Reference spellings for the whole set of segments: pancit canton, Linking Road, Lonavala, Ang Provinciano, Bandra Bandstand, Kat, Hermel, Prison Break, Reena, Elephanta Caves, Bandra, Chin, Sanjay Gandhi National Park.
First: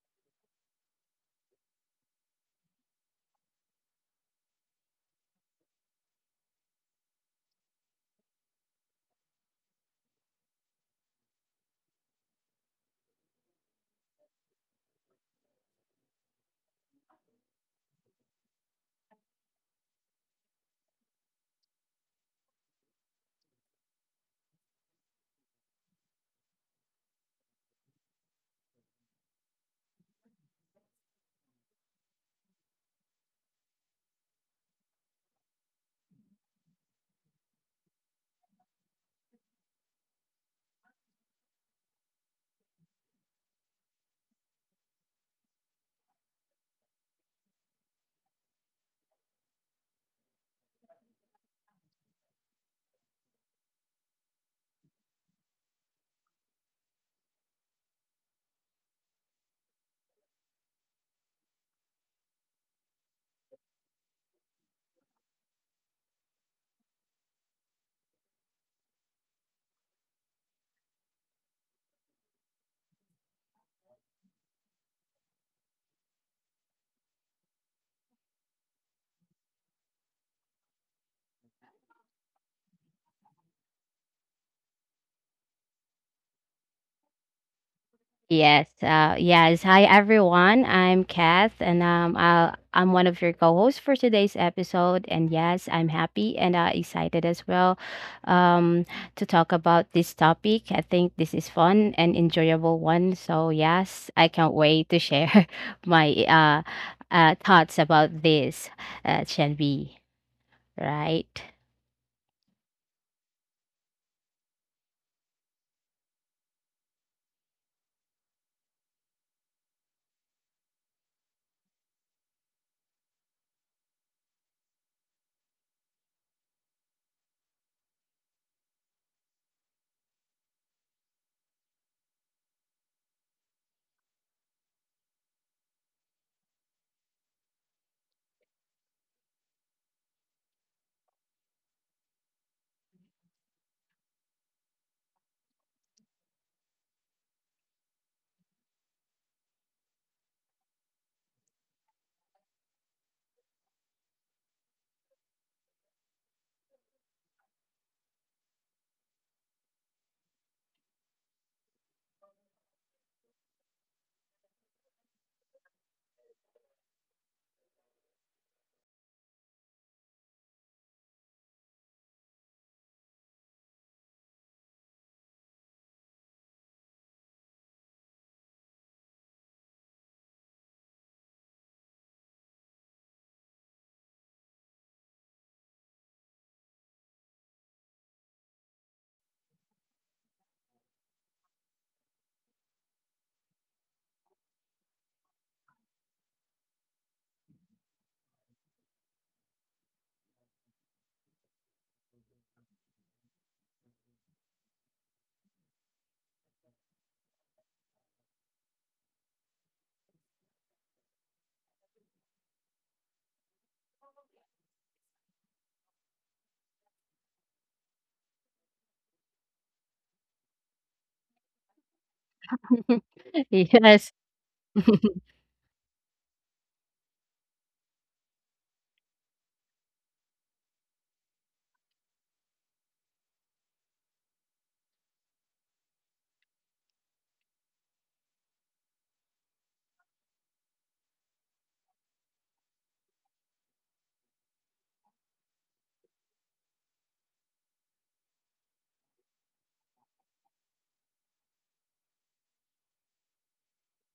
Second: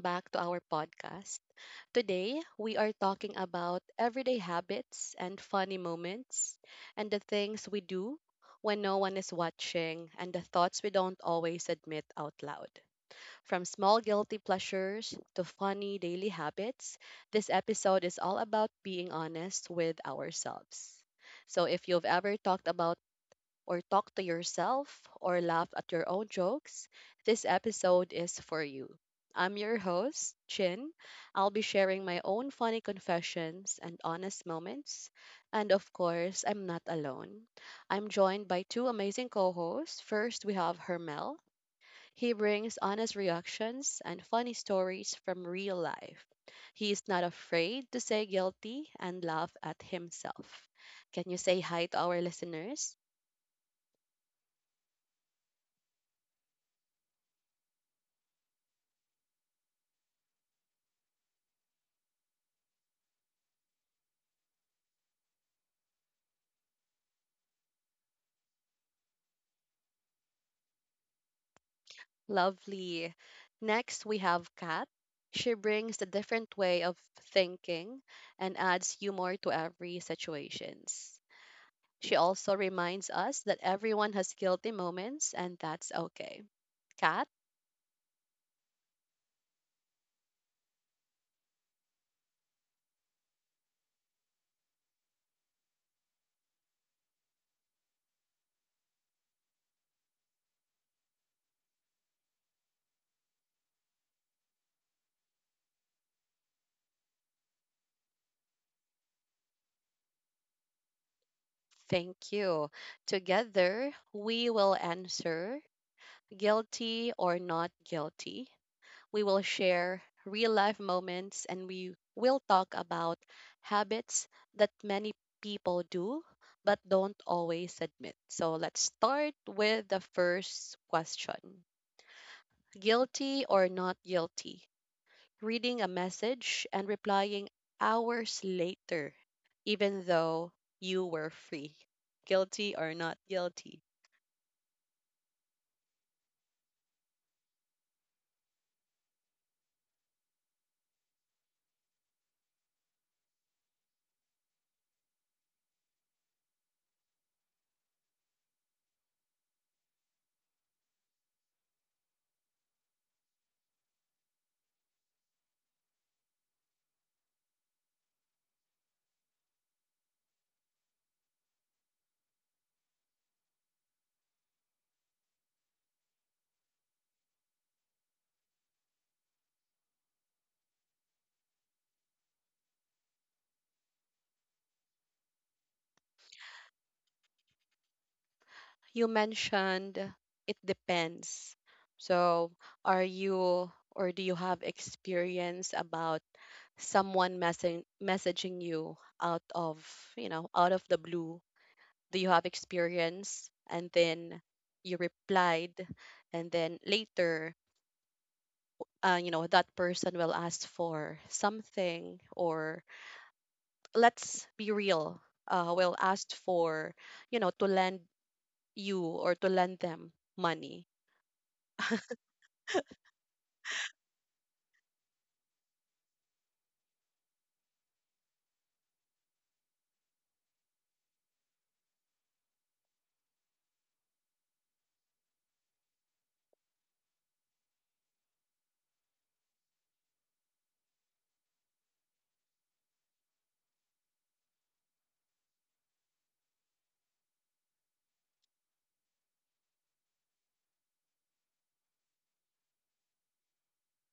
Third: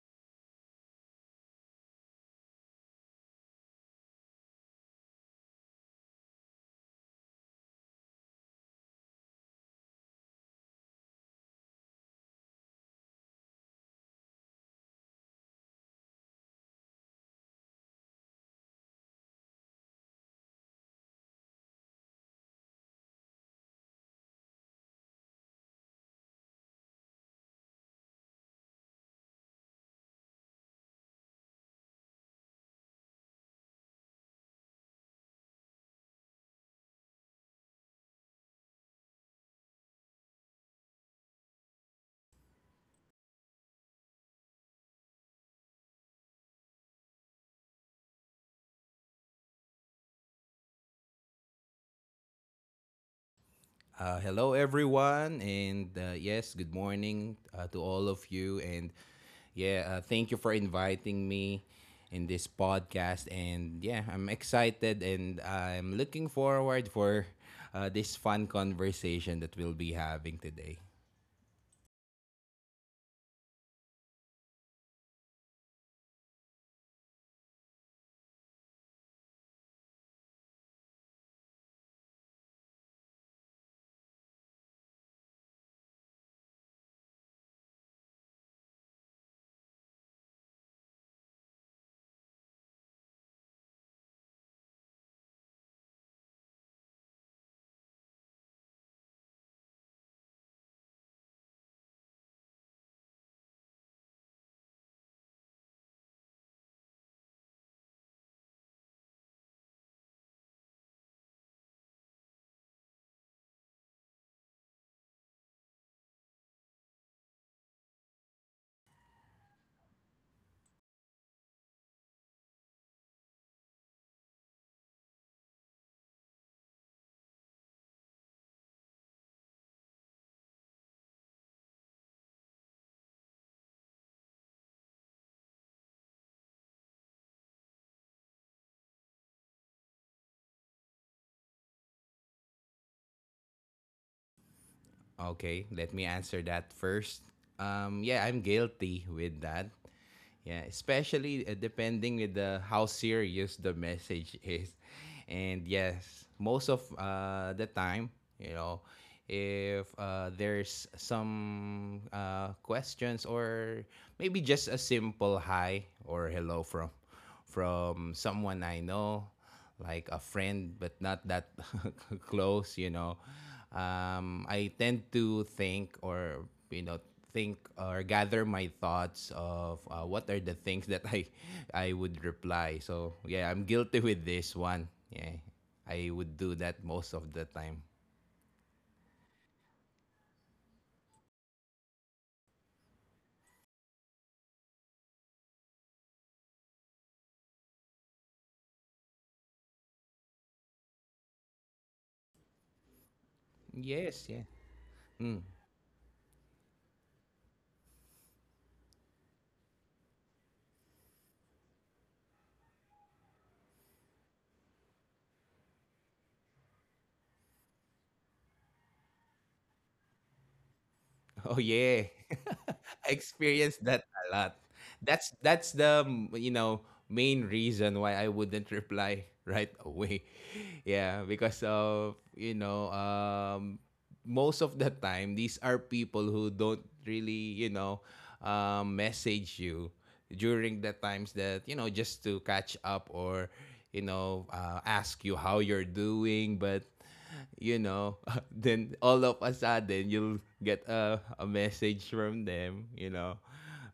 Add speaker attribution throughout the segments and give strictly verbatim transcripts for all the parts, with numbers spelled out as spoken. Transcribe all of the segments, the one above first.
Speaker 1: back to our podcast. Today, we are talking about everyday habits and funny moments, and the things we do when no one is watching, and the thoughts we don't always admit out loud. From small guilty pleasures to funny daily habits, this episode is all about being honest with ourselves. So, if you've ever talked about or talk to yourself, or laugh at your own jokes, this episode is for you. I'm your host, Chin. I'll be sharing my own funny confessions and honest moments. And of course, I'm not alone. I'm joined by two amazing co hosts. First, we have Hermel. He brings honest reactions and funny stories from real life. He is not afraid to say guilty and laugh at himself. Can you say hi to our listeners?
Speaker 2: Uh, hello, everyone, and uh, yes, good morning uh, to all of you. And yeah, uh, thank you for inviting me in this podcast. And yeah, I'm excited and I'm looking forward for uh, this fun conversation that we'll be having today.
Speaker 1: Lovely. Next, we have Kat. She brings a different way of thinking and adds humor to every situations. She also reminds us that everyone has guilty moments and that's okay. Kat,
Speaker 3: Yes. Uh, yes. Hi, everyone. I'm Kath, and um, i I'm one of your co-hosts for today's episode. And yes, I'm happy and uh, excited as well um, to talk about this topic. I think this is fun and enjoyable one. So yes, I can't wait to share my uh, uh, thoughts about this, uh, Shanbi. Right.
Speaker 1: thank you. Together, we will answer guilty or not guilty. We will share real life moments and we will talk about habits that many people do but don't always admit. So let's start with the first question. Guilty or not guilty? Reading a message and replying hours later, even though you were free. Guilty or not guilty?
Speaker 2: Okay, let me answer that first. Um, yeah, I'm guilty with that. Yeah, especially uh, depending with the how serious the message is, and yes, most of uh, the time, you know, if uh, there's some uh, questions or maybe just a simple hi or hello from from someone I know, like a friend, but not that close, you know. Um, I tend to think or, you know, think or gather my thoughts of uh, what are the things that I, I would reply. So, yeah, I'm guilty with this one. Yeah, I would do that most of the time.
Speaker 1: You mentioned it depends. So, are you or do you have experience about someone messaging messaging you out of, you know, out of the blue? Do you have experience, and then
Speaker 2: Yes, yeah.
Speaker 1: you
Speaker 2: Mm.
Speaker 1: replied and then later, uh, you know that person will ask for something, or let's be real, uh, will ask for, you know to lend you or to lend them money.
Speaker 2: Oh yeah. I experienced
Speaker 3: Yes.
Speaker 2: that a lot. That's that's the mm, you know main reason why I wouldn't reply right away. Yeah, because of you know um most of the time these are people who don't really, you know, um message you during the times that, you know, just to catch up or you know, uh, ask you how you're doing, but you know, then all of a sudden you'll get a, a message from them, you know,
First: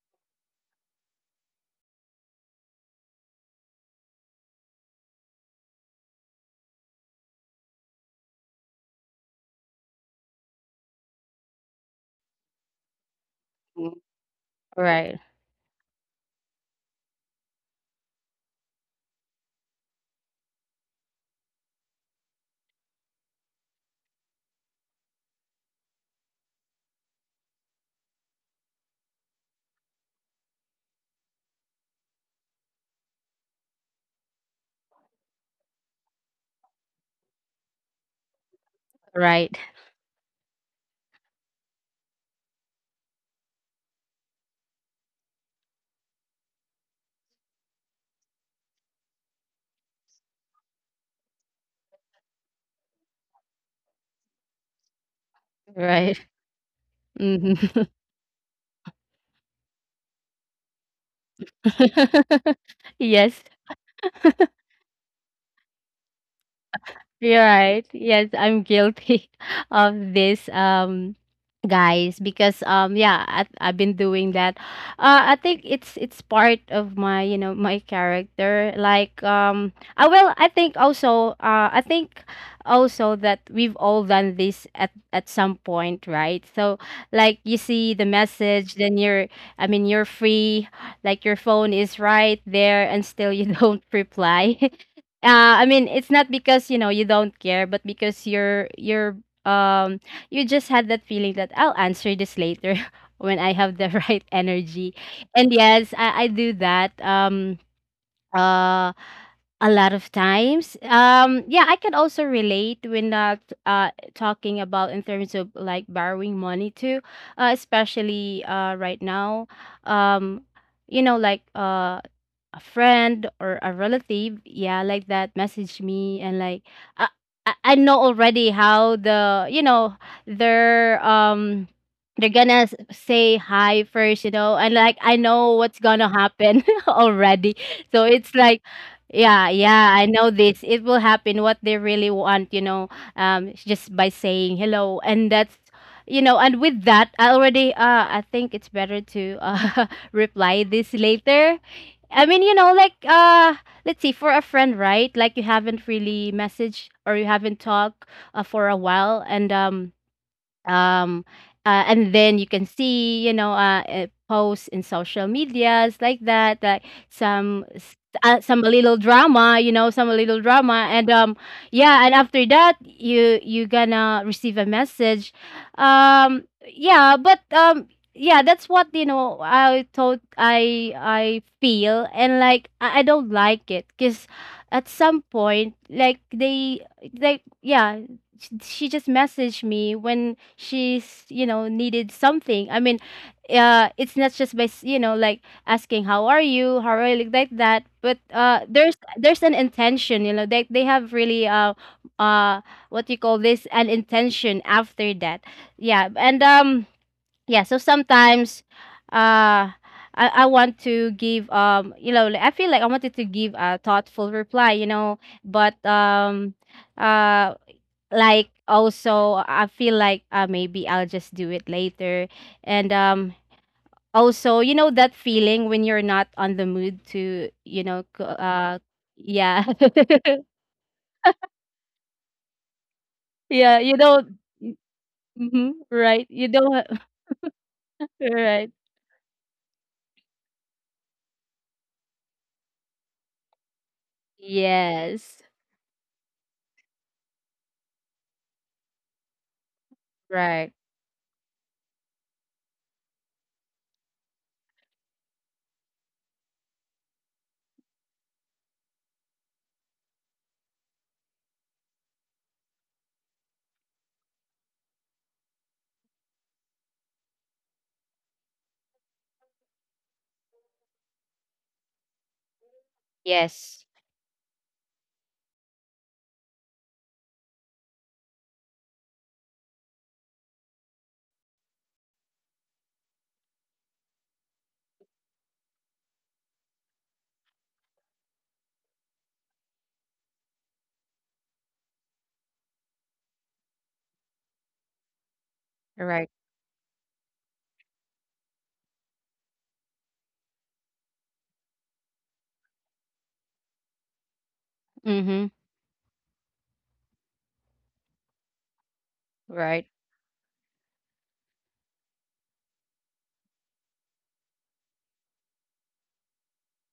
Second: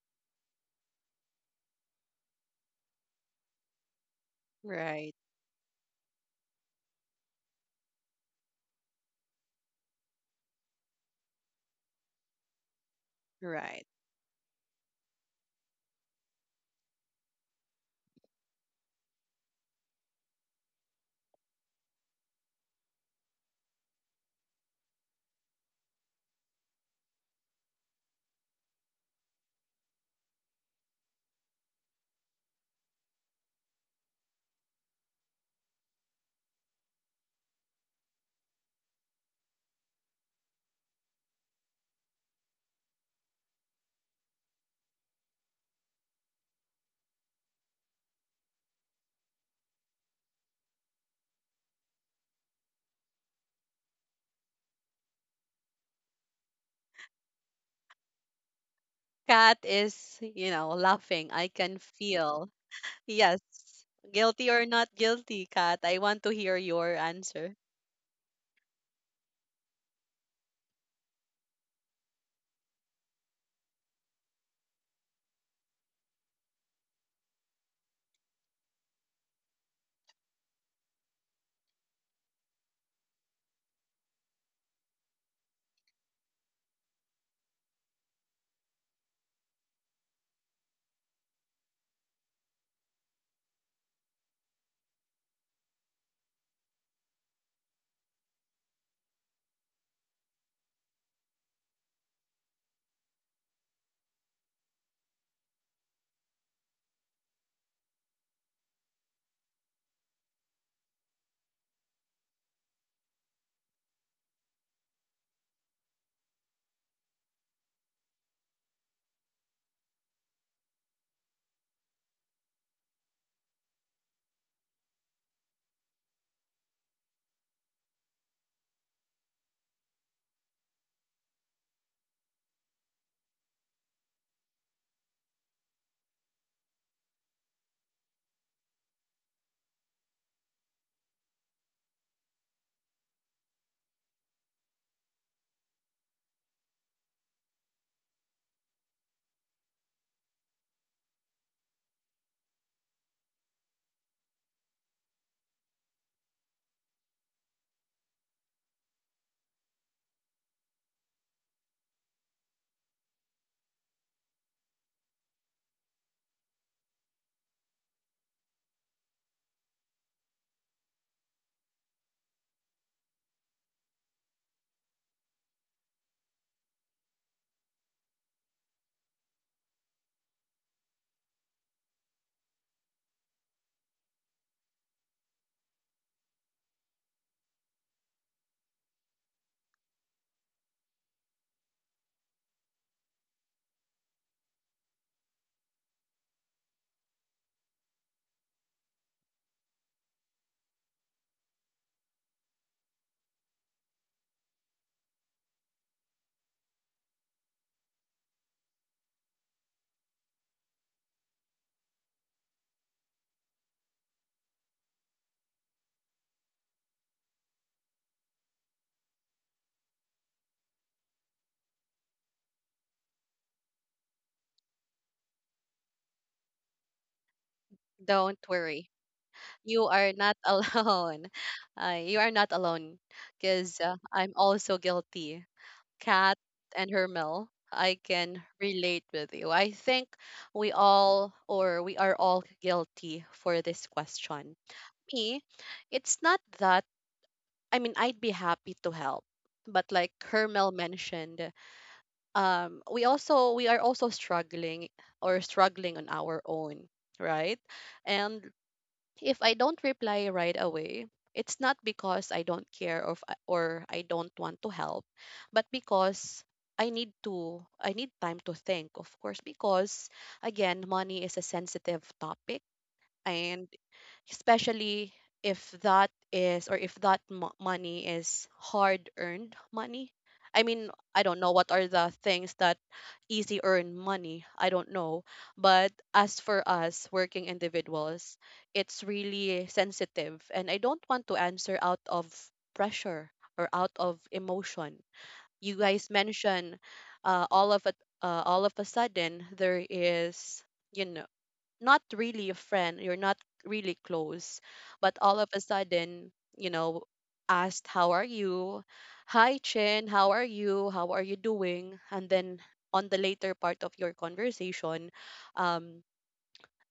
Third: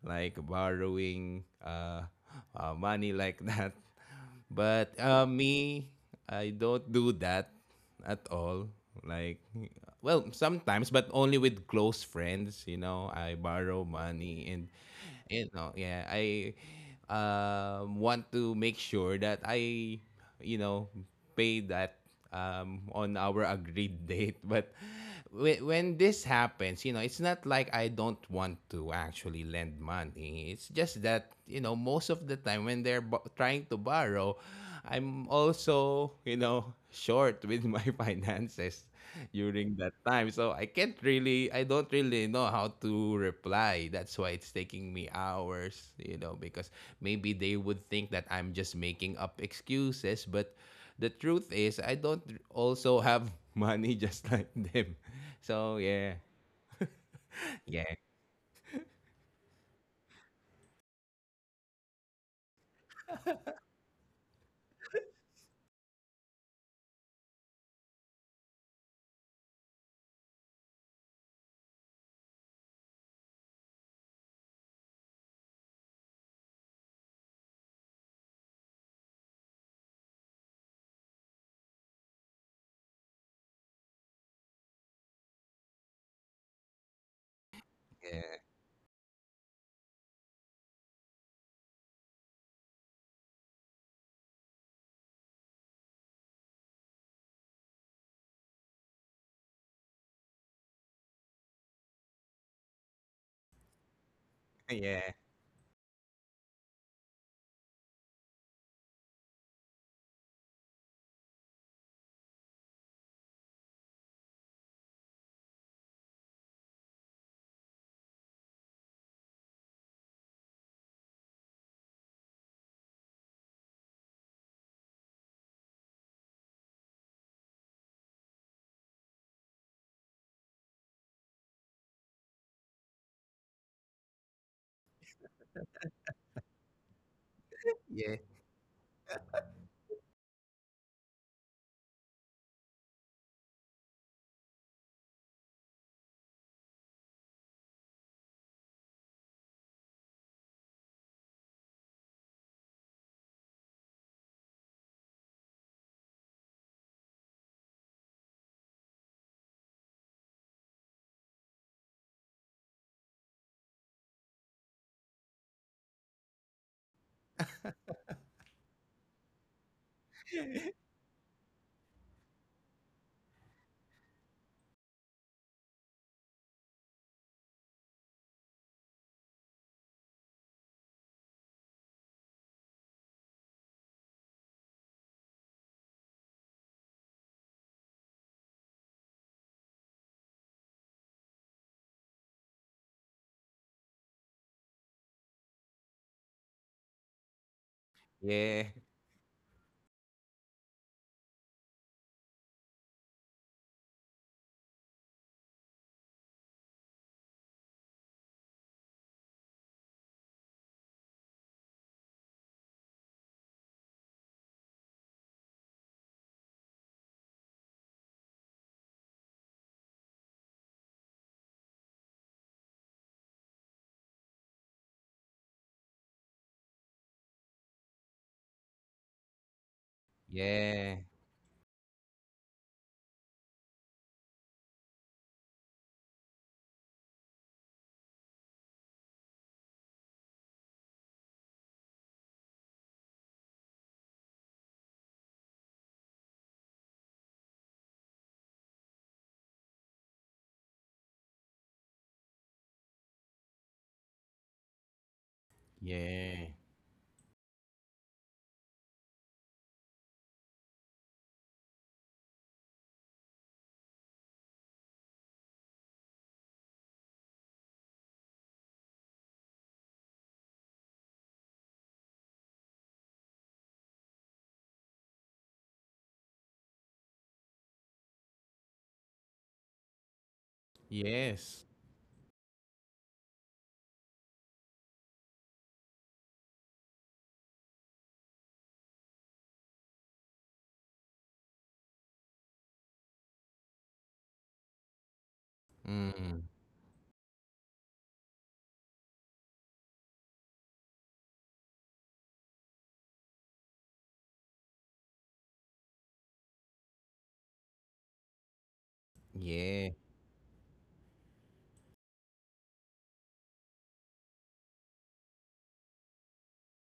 Speaker 2: like borrowing uh, uh, money like that. But
Speaker 1: Right.
Speaker 2: uh, me, I don't do that at all. Like, well, sometimes, but only with close friends, you know, I
Speaker 1: Right.
Speaker 2: borrow money. And
Speaker 3: Right.
Speaker 2: you know yeah, I um want to make sure that I you know pay that um on our agreed date. But whe- when this happens, you know, it's not like I don't want to actually lend money. It's just that, you know, most of the time when they're bo- trying to borrow, I'm also, you know short with my finances
Speaker 3: Right.
Speaker 2: during that time. So I can't really, I don't really know how to reply. That's why it's taking me hours, you know, because maybe they would think that I'm just making up excuses. But the truth is, I don't also have money just like them. So
Speaker 3: Right.
Speaker 2: yeah,
Speaker 3: Mhm.
Speaker 2: yeah,
Speaker 1: Cat is, you know, laughing. I can feel. Yes.
Speaker 3: Yes.
Speaker 1: Guilty or not guilty, Cat? I want to hear your
Speaker 3: You're
Speaker 1: answer.
Speaker 3: right. Yes, I'm guilty of this, um, guys, because um, yeah, I, I've been doing that. Uh, I think it's it's part of my you know my character. Like um, I will. I think also. Uh, I think also that we've all done this at at some point, right? So like you see the
Speaker 2: yeah,
Speaker 3: message, then you're. I mean, you're free. Like your phone is right there, and still you don't reply uh, I mean, it's not because you know you don't care, but because you're you're um you just had that feeling that I'll answer this later when I have the right energy.
Speaker 2: yeah,
Speaker 3: And yes, I, I do that um uh a lot of times. Um yeah, I can also relate when not uh talking about in terms of like borrowing money too, uh, especially uh right now. Um you know like uh a friend or a relative, yeah, like that, message me and like I I I know already how the you know they're um they're gonna s- say hi first, you know, and like I know what's gonna happen already. So
Speaker 2: yeah,
Speaker 3: it's like yeah, yeah, I know this. It will happen what they really want, you know, um it's just by saying hello and that's you know, and with that, I already uh I think it's better to uh reply this later. I mean, you know, like uh let's see, for a friend, right? Like you haven't really messaged or you haven't talked uh, for a while and um um uh, and then you can see you know uh, uh, posts in social medias like that like some s- uh, some little drama you know some little drama and um yeah and after that you you gonna receive a message. um yeah but um yeah, that's what you know i thought i i feel and like i, I don't like it because at some point like they like yeah sh- she just messaged me when she's you know needed something. I mean uh it's not just by s- you know like asking how are you how are you like like that but uh
Speaker 2: yeah,
Speaker 3: there's there's an intention you know they they have really uh uh what you call this an intention after that. Yeah and um yeah so sometimes uh I, I want to give um you know like, I feel like I wanted to give a thoughtful reply you know but um uh like also I feel like uh, maybe I'll just do it later. And um also you know that feeling when you're not on the mood to you know co-
Speaker 1: Don't
Speaker 3: uh
Speaker 1: worry.
Speaker 3: yeah.
Speaker 1: You are not
Speaker 2: yeah,
Speaker 1: alone. Uh, you are not alone
Speaker 3: Yeah
Speaker 1: because,
Speaker 3: you
Speaker 1: uh, I'm
Speaker 3: don't
Speaker 1: also guilty.
Speaker 3: hmm right
Speaker 1: Kat
Speaker 3: you don't
Speaker 1: and
Speaker 3: ha-
Speaker 1: Hermel, I can
Speaker 3: right.
Speaker 1: relate with you. I think we all or we are all guilty for this question.
Speaker 3: Yes.
Speaker 1: Me, it's not that. I mean, I'd be happy to help. But like
Speaker 3: Right.
Speaker 1: Hermel mentioned, um, we also we are also struggling or struggling on our
Speaker 2: yeah,
Speaker 1: own, right? And if I don't reply right away, it's not because I don't care or if I- or I don't want to help, but because I need to I need time to think, of course, because again, money is a sensitive topic, and
Speaker 3: Yes.
Speaker 1: especially if that is or if that mo- money is hard earned money. I mean, I don't know
Speaker 2: yes.
Speaker 1: what are the things that easy earn money. I don't know, but as for us working individuals, it's really sensitive, and I don't want to answer out of pressure or out of emotion. You guys
Speaker 3: Right.
Speaker 2: Mm,
Speaker 1: mention, uh, all of a uh, all of a sudden there is, you know, not really a friend, you're not really close, but all of
Speaker 3: Mm-hmm.
Speaker 1: a sudden, you know, asked, how are you? Hi,
Speaker 3: Right.
Speaker 2: yeah,
Speaker 1: Chin, how are you? How are you doing? And then on the later part of your conversation, um,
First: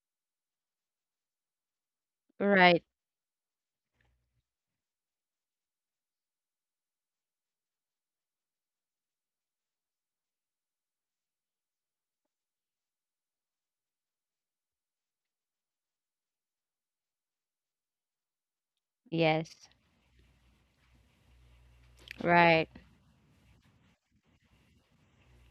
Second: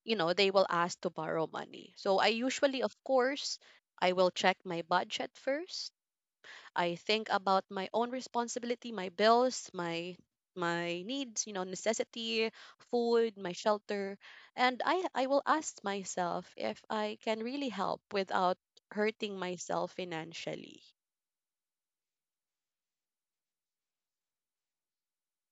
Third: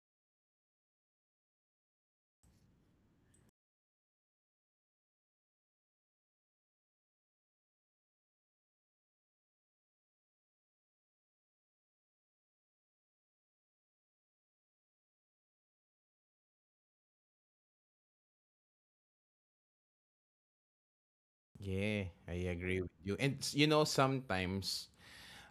Speaker 1: you know, they will ask to borrow money. So I usually,
Speaker 3: Right.
Speaker 1: of course, I will check my budget first. I think about my own responsibility, my bills, my my needs, you know, necessity, food, my shelter, and I I will ask myself if I can really help without hurting
Speaker 3: Yes.
Speaker 1: myself financially.
Speaker 2: yeah, I
Speaker 3: Right.
Speaker 2: agree with you. And s- you know, sometimes,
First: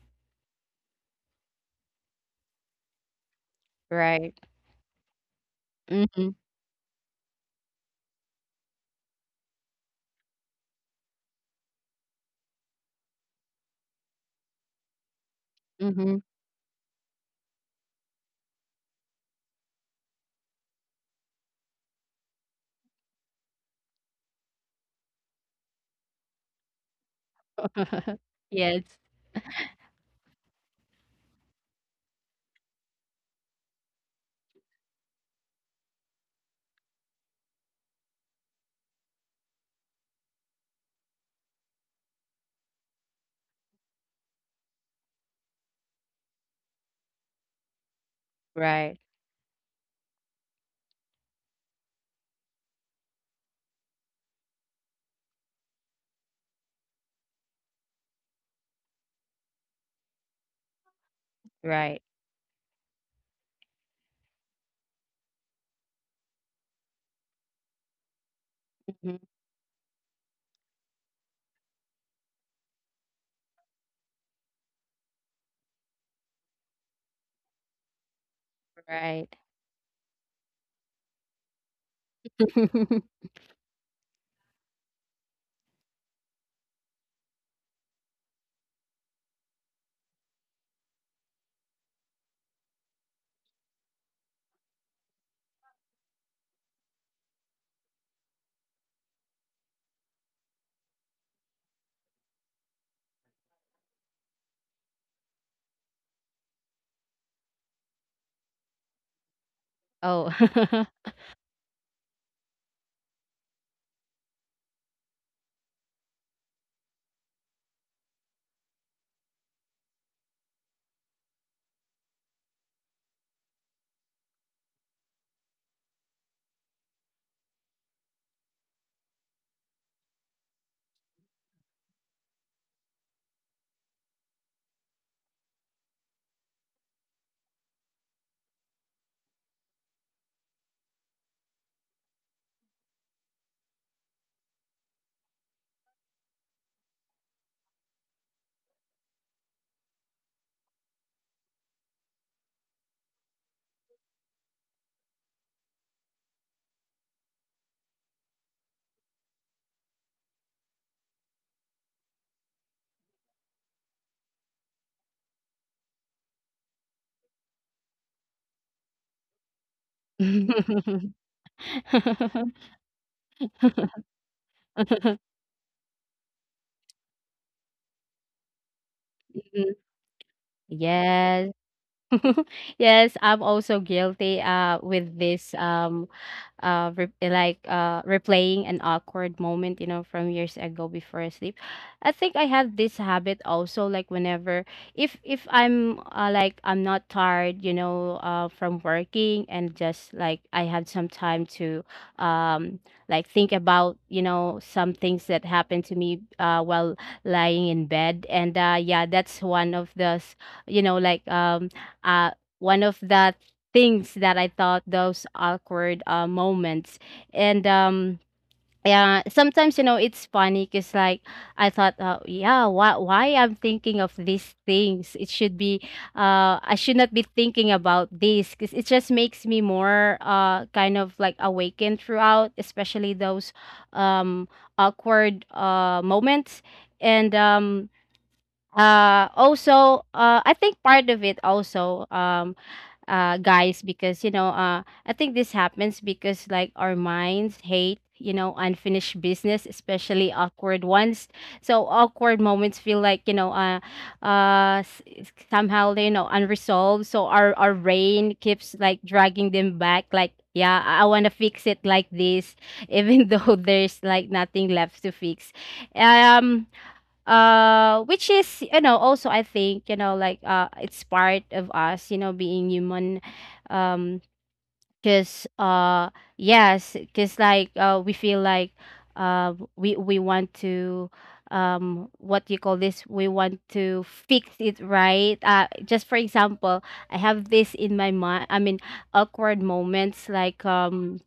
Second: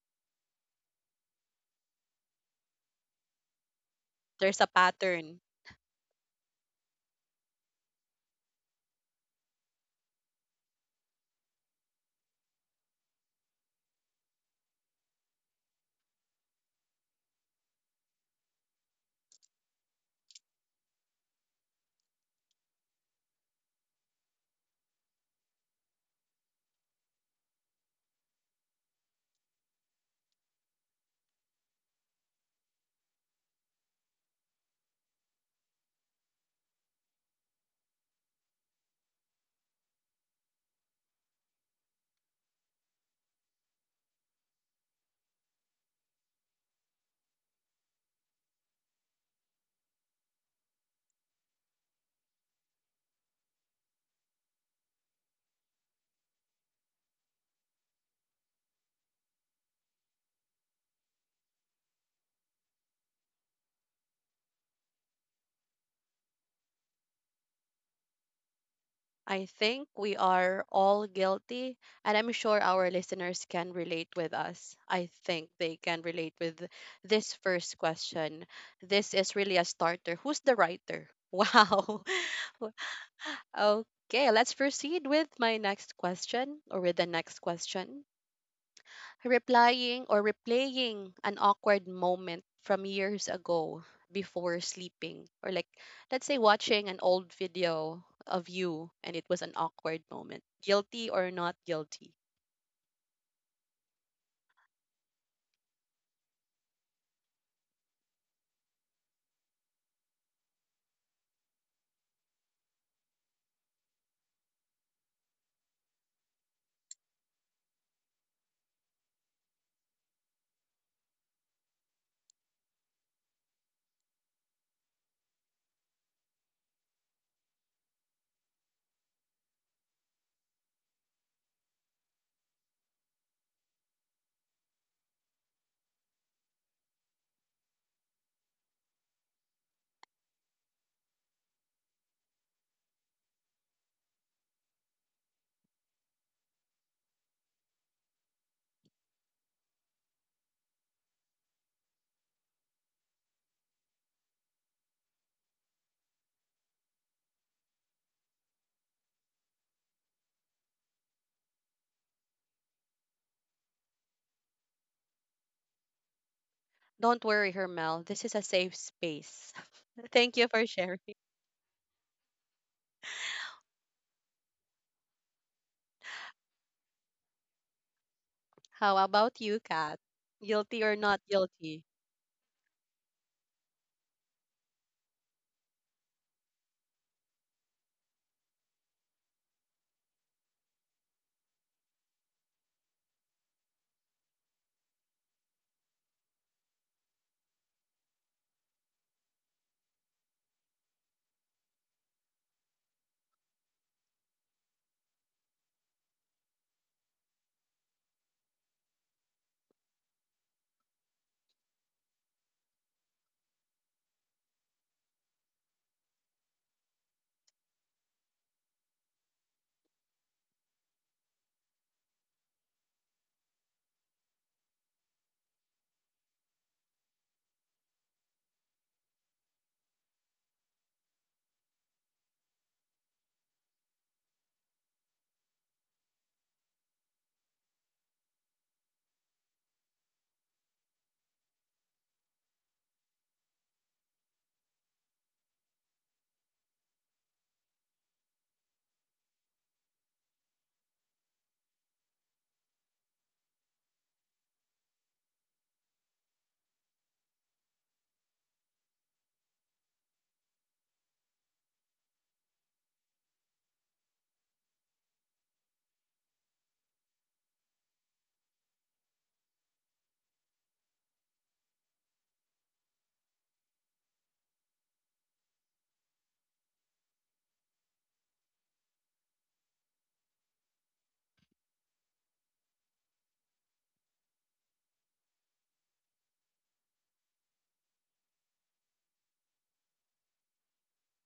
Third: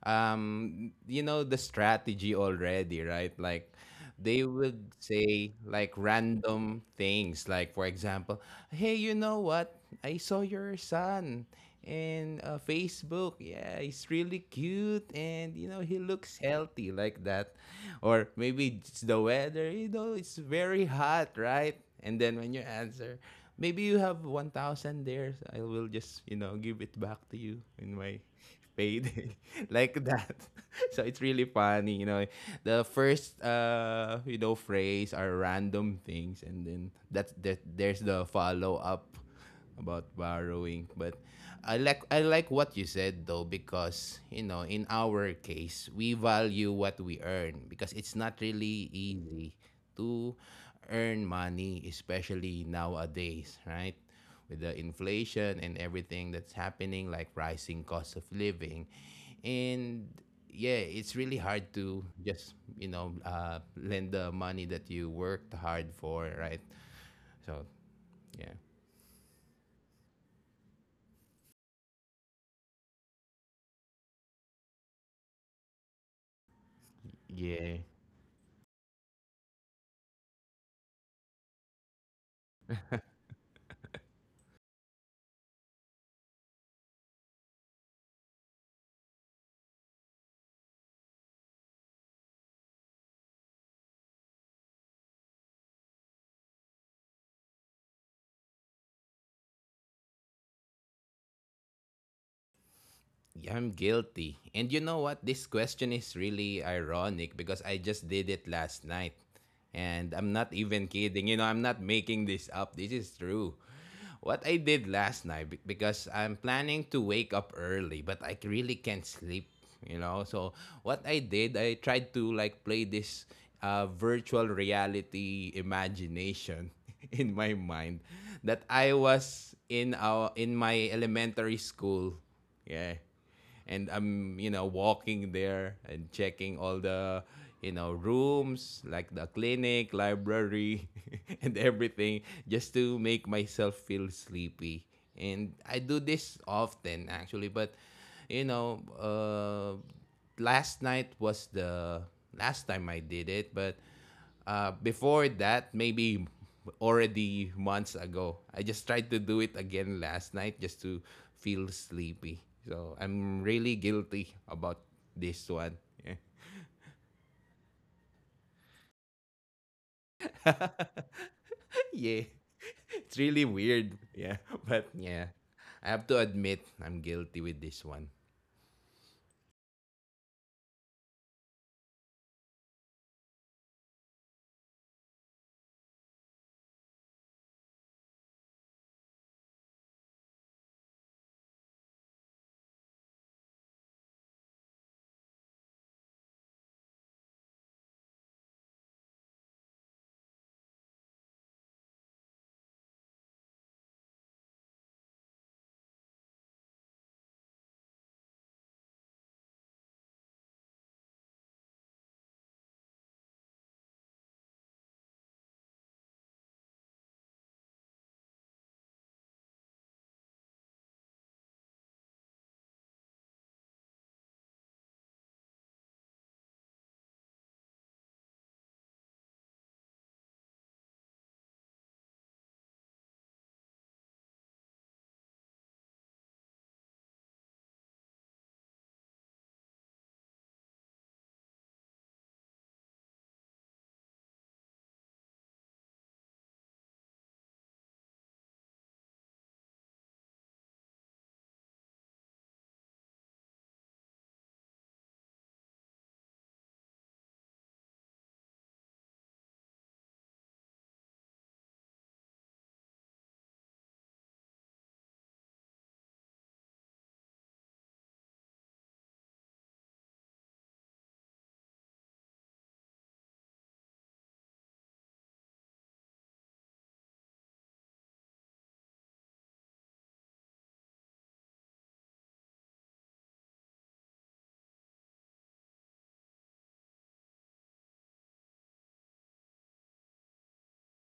Speaker 2: um you know, the strategy already, right? Like
Speaker 3: Right.
Speaker 2: they
Speaker 1: There's a
Speaker 2: would
Speaker 1: pattern.
Speaker 2: say like
Speaker 3: Mm-hmm.
Speaker 2: random things, like for example, hey, you know what? I saw your son in uh, Facebook. Yeah, he's really cute and, you know, he
Speaker 3: Mm-hmm.
Speaker 2: looks healthy like that. Or maybe it's the weather, you know, it's very hot, right? And then when you answer, maybe you have one thousand there, so I will just, you know, give it back to you in my
Speaker 3: Yes.
Speaker 2: payday like that. So it's really funny, you know, the first uh you know phrase are random things, and then that's that, there's the follow up about borrowing. But i like i like what you said though, because you know, in our case we value what we earn because it's not
Speaker 3: Right.
Speaker 2: really easy to earn money, especially nowadays, right? With the inflation and everything that's happening, like rising cost of living. And yeah, it's really hard
Speaker 3: Right.
Speaker 2: to just, you know, uh, lend the money that you worked hard for, right? So, yeah.
Speaker 3: Mhm.
Speaker 1: I think we are all guilty, and I'm sure our listeners can relate with us. I think they can relate with this first
Speaker 2: Yeah.
Speaker 1: question. This is
Speaker 3: Right.
Speaker 1: really a starter. Who's the writer? Wow. Okay, let's proceed with my next question, or with the next question. Replying or replaying an awkward moment from years ago before sleeping, or, like, let's say, watching an old video of you and it was an awkward moment. Guilty or not guilty?
Speaker 2: Yeah, I'm guilty. And you know what? This question is really ironic because I just did it last night. And
Speaker 3: Oh.
Speaker 2: I'm not even kidding. You know, I'm not making this up. This is true. What I did last night, be- because I'm planning to wake up early, but I really can't sleep, you know? So, what I did, I tried to like play this uh, virtual reality imagination in my mind that I was in our in my elementary school, yeah. And I'm, you know, walking there and checking all the, you know, rooms like the clinic, library, and everything just to make myself feel sleepy. And I do this often actually, but you know, uh last night was the last time I did it, but uh, before that, maybe already months ago, I just tried to do it again last night just to feel sleepy. So I'm really guilty about this one. Yeah.
Speaker 1: Don't worry, Hermel. This is a safe space. Thank you for sharing.
Speaker 3: Mhm.
Speaker 2: Yeah. It's really weird. Yeah. But yeah, I have to admit I'm guilty with this one.
Speaker 1: How about you, Kat? Guilty or not
Speaker 3: Yes.
Speaker 1: guilty?
Speaker 3: Yes, I'm also guilty uh with this um uh re- like uh replaying an awkward moment, you know, from years ago before sleep. I think I have this habit also like whenever if if I'm uh, like I'm not tired, you know, uh from working and just like I have some time to um like think about, you know, some things that happened to me uh while lying in bed and uh yeah, that's one of the s- you know like um uh, one of the things that I thought, those awkward uh, moments. And um, yeah, sometimes you know it's funny because like I thought, uh, yeah, why why I'm thinking of these things? It should be, uh, I should not be thinking about this because it just makes me more uh kind of like awakened throughout, especially those um awkward uh moments. And um uh Also uh I think part of it also um uh, guys, because you know, uh, I think this happens because like our minds hate, you know, unfinished business, especially awkward ones. So awkward moments feel like you know, uh, uh, s- s- somehow they you know unresolved. So our our brain keeps like dragging them back, like. Yeah, I want to fix it like this, even though there's like nothing left to fix. Um, uh which is you know also I think you know like uh it's part of us you know being human um because uh yes because like uh we feel like uh we we want to um what do you call this we want to fix it right uh just for example I have this in my mind. I mean awkward moments like um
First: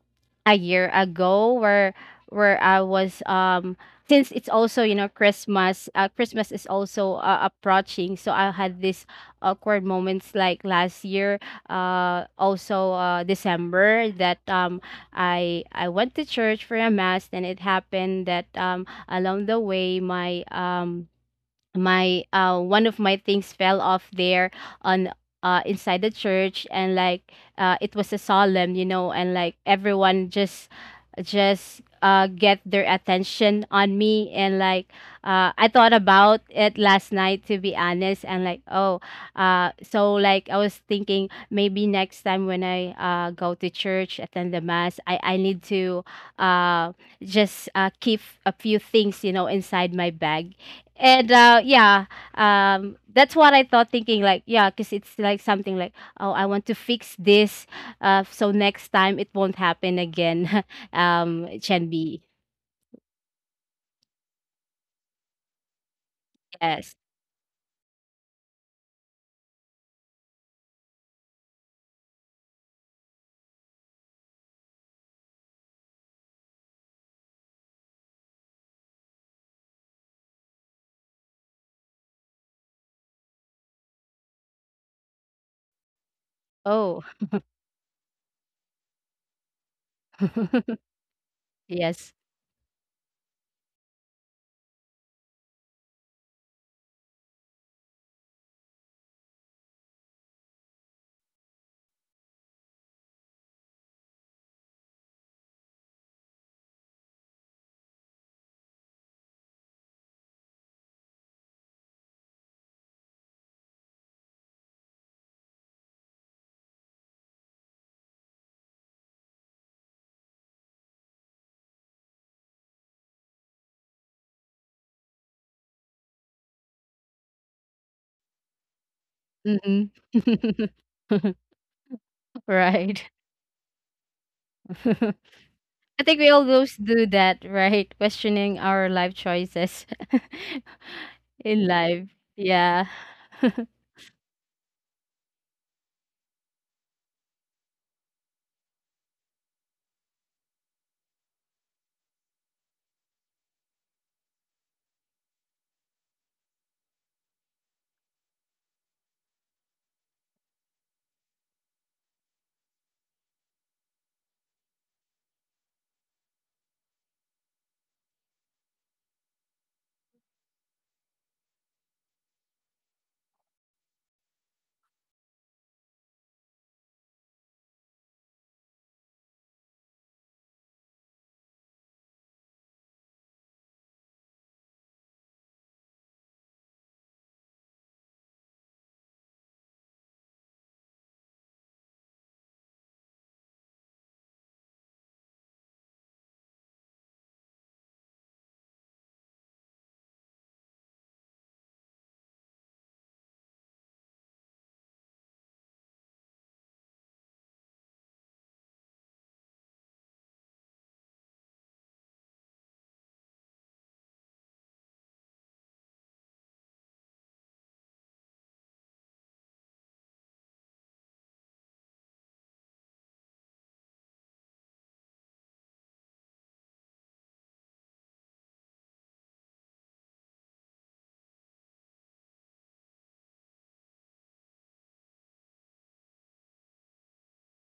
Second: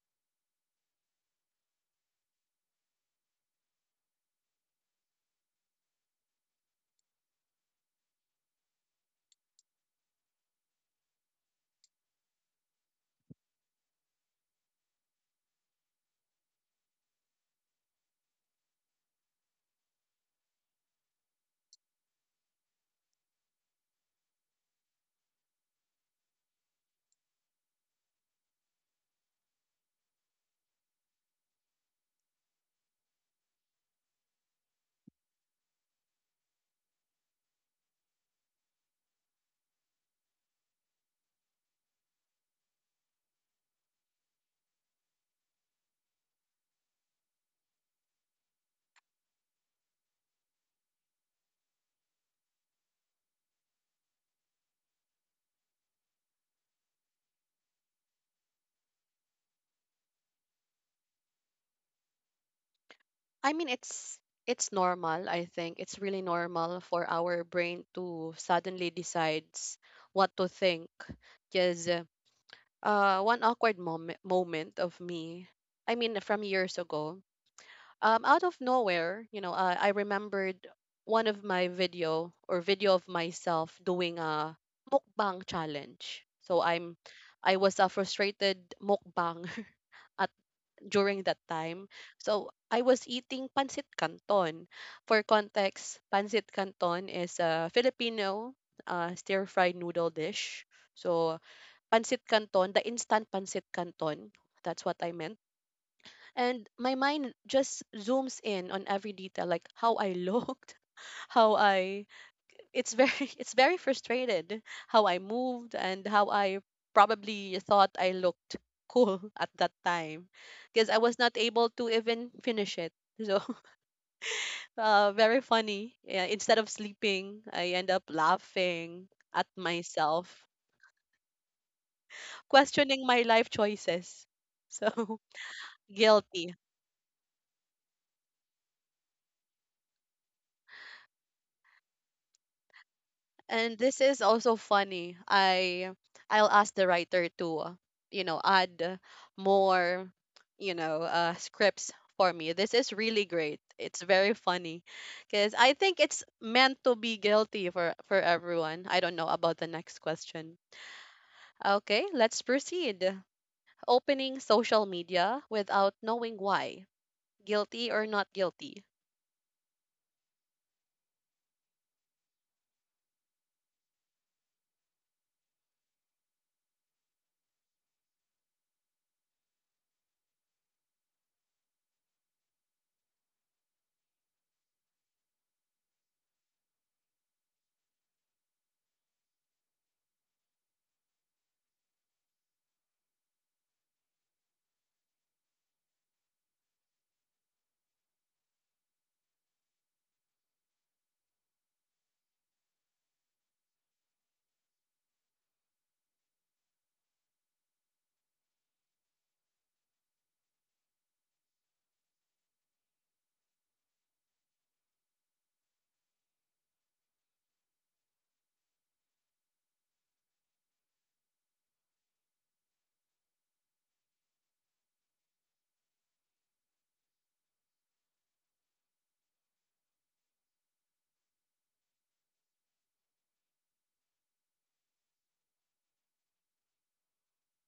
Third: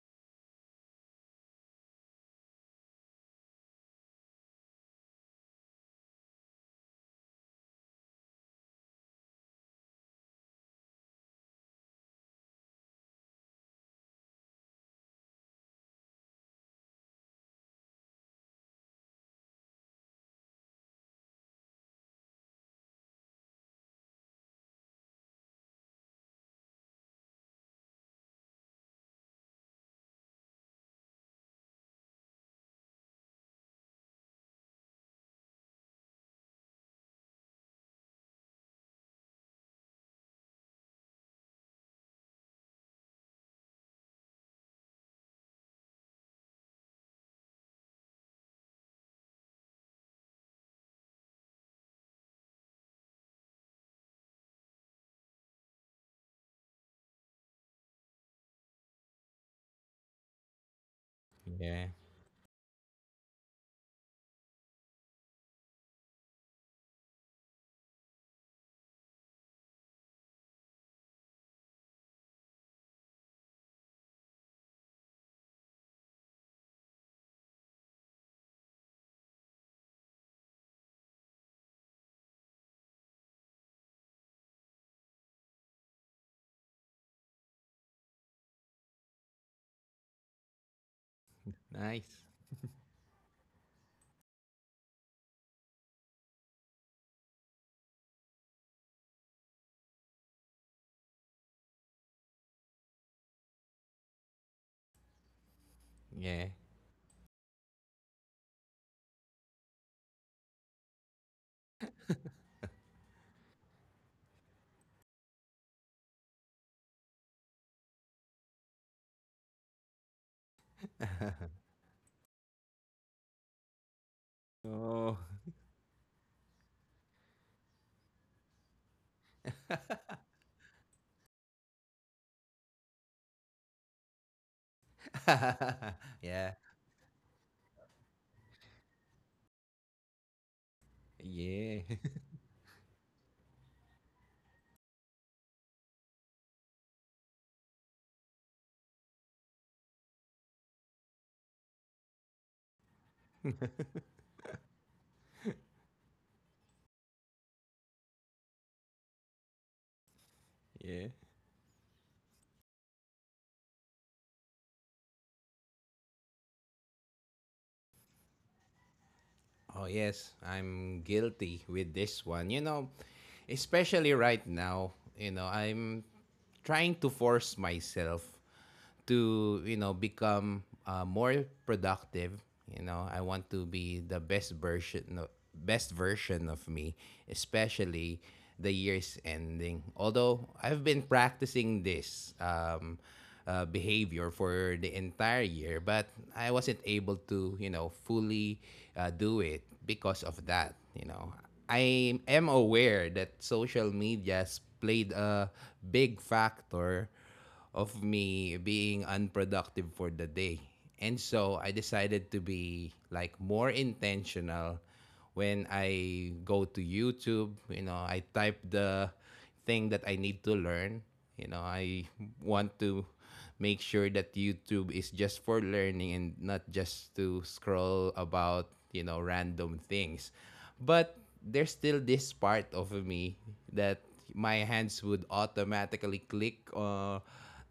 Speaker 3: a year ago where where I was um since it's also you know Christmas uh, Christmas is also uh, approaching so I had this awkward moments like last year uh also uh December that um I I went to church for a mass and it happened that um along the way my um my uh one of my things fell off there on uh inside the church and like uh it was a solemn you know and like everyone just just uh get their attention on me and like uh I thought about it last night to be honest and like oh uh so like I was thinking maybe next time when I uh go to church attend the mass I I need to uh just uh keep a few things you know inside my bag and uh yeah um that's what I thought thinking like yeah because it's like something like oh I want to fix this uh so next time it won't happen again. Um it
Speaker 2: Yeah.
Speaker 3: can be
Speaker 1: I mean, it's it's normal, I think. It's really normal
Speaker 3: yes.
Speaker 1: for our brain to suddenly decides what to think. Because uh, uh, one awkward moment moment of me, I mean, from years ago, um, out of nowhere, you know, uh, I remembered one of my video or video of myself doing a mukbang challenge. So, I'm,
Speaker 3: Oh.
Speaker 1: I was a frustrated mukbang at during that time.
Speaker 3: Yes.
Speaker 2: Nice.
Speaker 1: So I was eating pancit canton. For context, pancit canton is a Filipino, uh, stir-fried noodle dish. So pancit canton, the instant pancit canton, that's what I meant.
Speaker 2: Yeah.
Speaker 1: And my mind just zooms in on every detail, like how I looked, how I it's very it's very frustrated, how I moved and how I probably thought I looked cool at that time, because I was not able to even finish it. So, uh,
Speaker 2: Oh.
Speaker 1: very funny. Yeah, instead of sleeping, I end up laughing at
Speaker 3: Mm-hmm.
Speaker 1: myself, questioning
Speaker 3: Right.
Speaker 1: my life choices. So,
Speaker 3: I think we
Speaker 2: Yeah.
Speaker 1: guilty.
Speaker 3: always do that, right? Questioning our life choices in
Speaker 2: Yeah.
Speaker 3: life. Yeah.
Speaker 1: And this is also funny. I I'll ask the writer to, uh, you know, add more, you know, uh, scripts for me. This is really great. It's very funny because I think it's meant to be guilty for for everyone. I don't know about the next question.
Speaker 2: Yeah.
Speaker 1: Okay, let's proceed. Opening social media without knowing why. Guilty or not guilty?
Speaker 2: Oh, yes, I'm guilty with this one. You know, especially right now, you know, I'm trying to force myself to, you know, become uh, more productive. You know, I want to be the best version of, best version of me, especially the year's ending. Although I've been practicing this um, uh, behavior for the entire year, but I wasn't able to, you know, fully uh, do it because of that. You know, I am aware that social medias played a big factor of me being unproductive for the day. And so I decided to be like more intentional when I go to YouTube, you know, I type the thing that I need to learn. You know, I want to make sure that YouTube is just for learning and not just to scroll about, you know, random things. But there's still this part of me that my hands would automatically click uh,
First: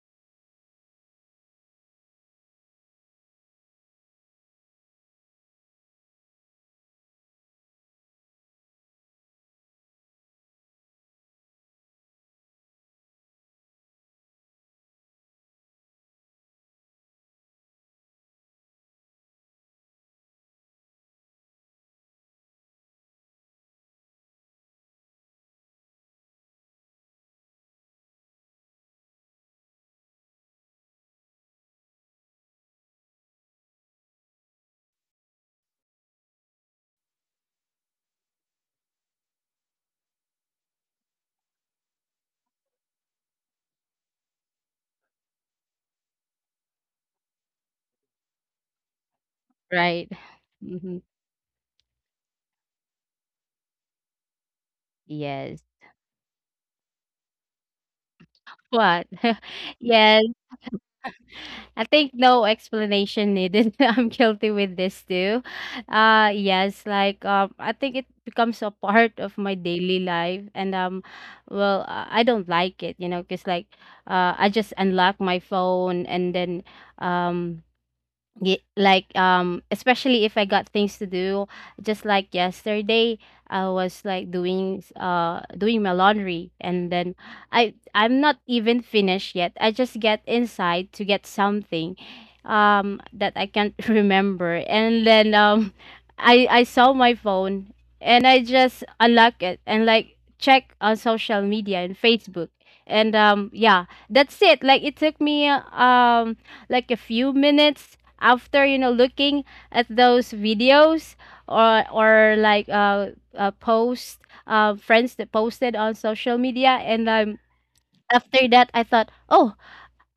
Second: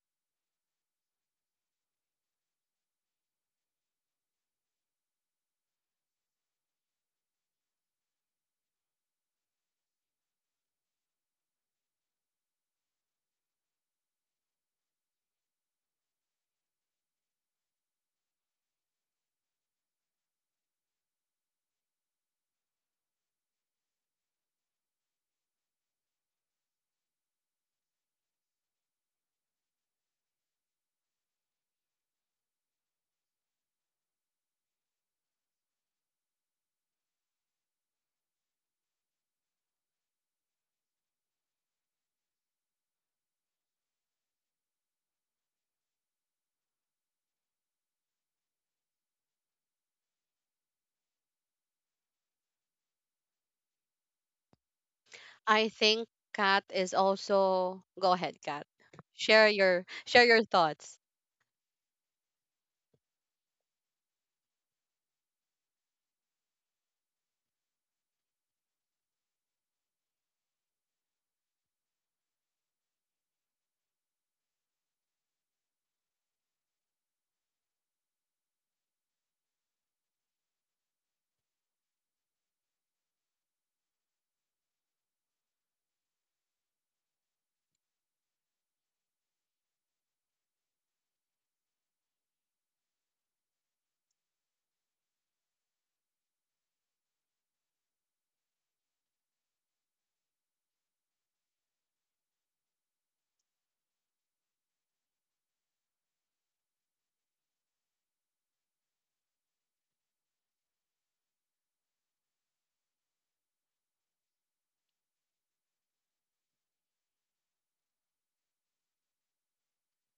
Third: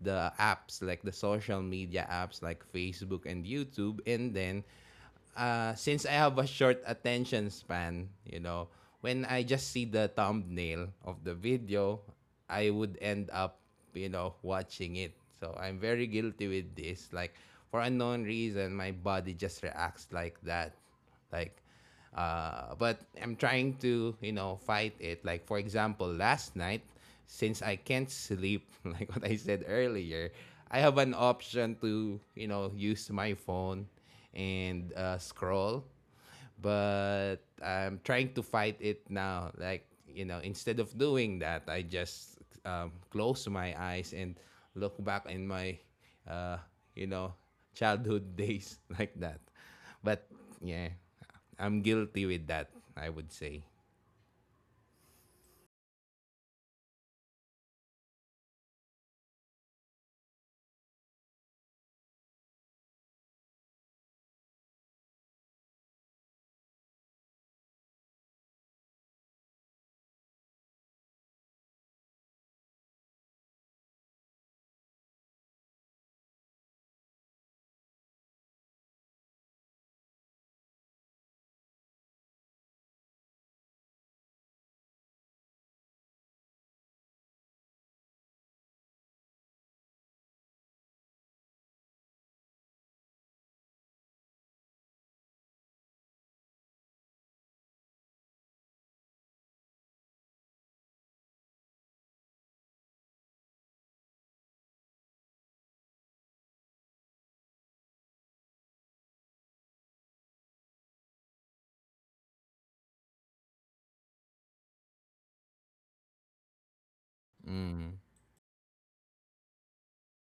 Speaker 2: the apps like the social media apps like Facebook and YouTube, and then uh, since I have a short attention span, you know, when I just see the thumbnail of the video, I would end up, you know, watching it. So I'm very guilty with this. Like for unknown reason, my body just reacts like that. Like, uh, but I'm trying to, you know, fight it. Like for example, last night, since I can't sleep, like what I said earlier, I have an option to, you know, use my phone and uh, scroll. But I'm trying to fight it now. Like, you know, instead of doing that, I just um, close my eyes and look back in my, uh, you know, childhood days like that.
Speaker 3: Right.
Speaker 2: But yeah,
Speaker 3: Hmm.
Speaker 2: I'm guilty with that, I would say.
Speaker 3: Yes.
Speaker 1: I think Kat is also. Go ahead, Kat.
Speaker 3: What?
Speaker 1: Share your
Speaker 3: Yes,
Speaker 1: share your thoughts.
Speaker 3: I think no explanation needed. I'm guilty with this too. Uh yes, like um I think it becomes a part of my daily life and um well uh, I don't like it, you know, cuz like uh I just unlock my phone and then um Ye like, um, especially if I got things to do, just like yesterday, I was like doing s- uh doing my laundry and then I I'm not even finished yet. I just get inside to get something um that I can't remember. And then um I I saw my phone and I just unlock it and like check on social media and Facebook. And um yeah, that's it. Like it took me uh, um like a few minutes after you know looking at those videos or or like uh, uh post uh, friends that posted on social media and um
Speaker 2: Mm.
Speaker 3: after that I thought oh I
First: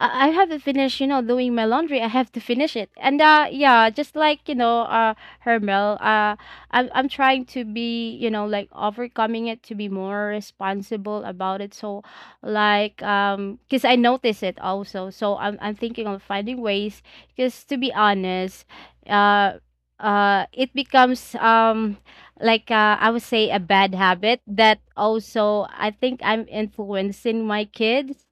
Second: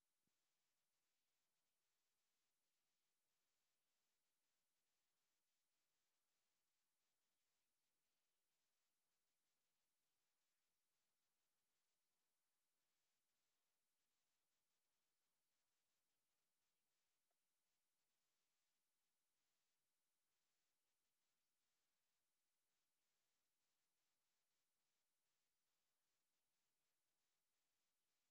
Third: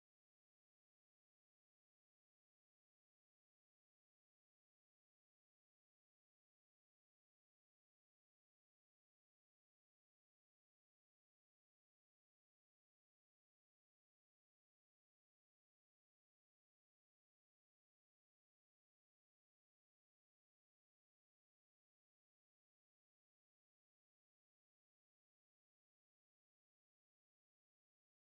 Speaker 3: I haven't finished, you know, doing my laundry. I have to finish it. And uh yeah, just like, you know, uh Hermel, uh I'm I'm trying to be, you know, like overcoming it to be more responsible about it. So like um cuz I notice it also. So I'm I'm thinking of finding ways cuz to be honest, uh uh it becomes um like uh, I would say a bad habit that also I think I'm influencing my kids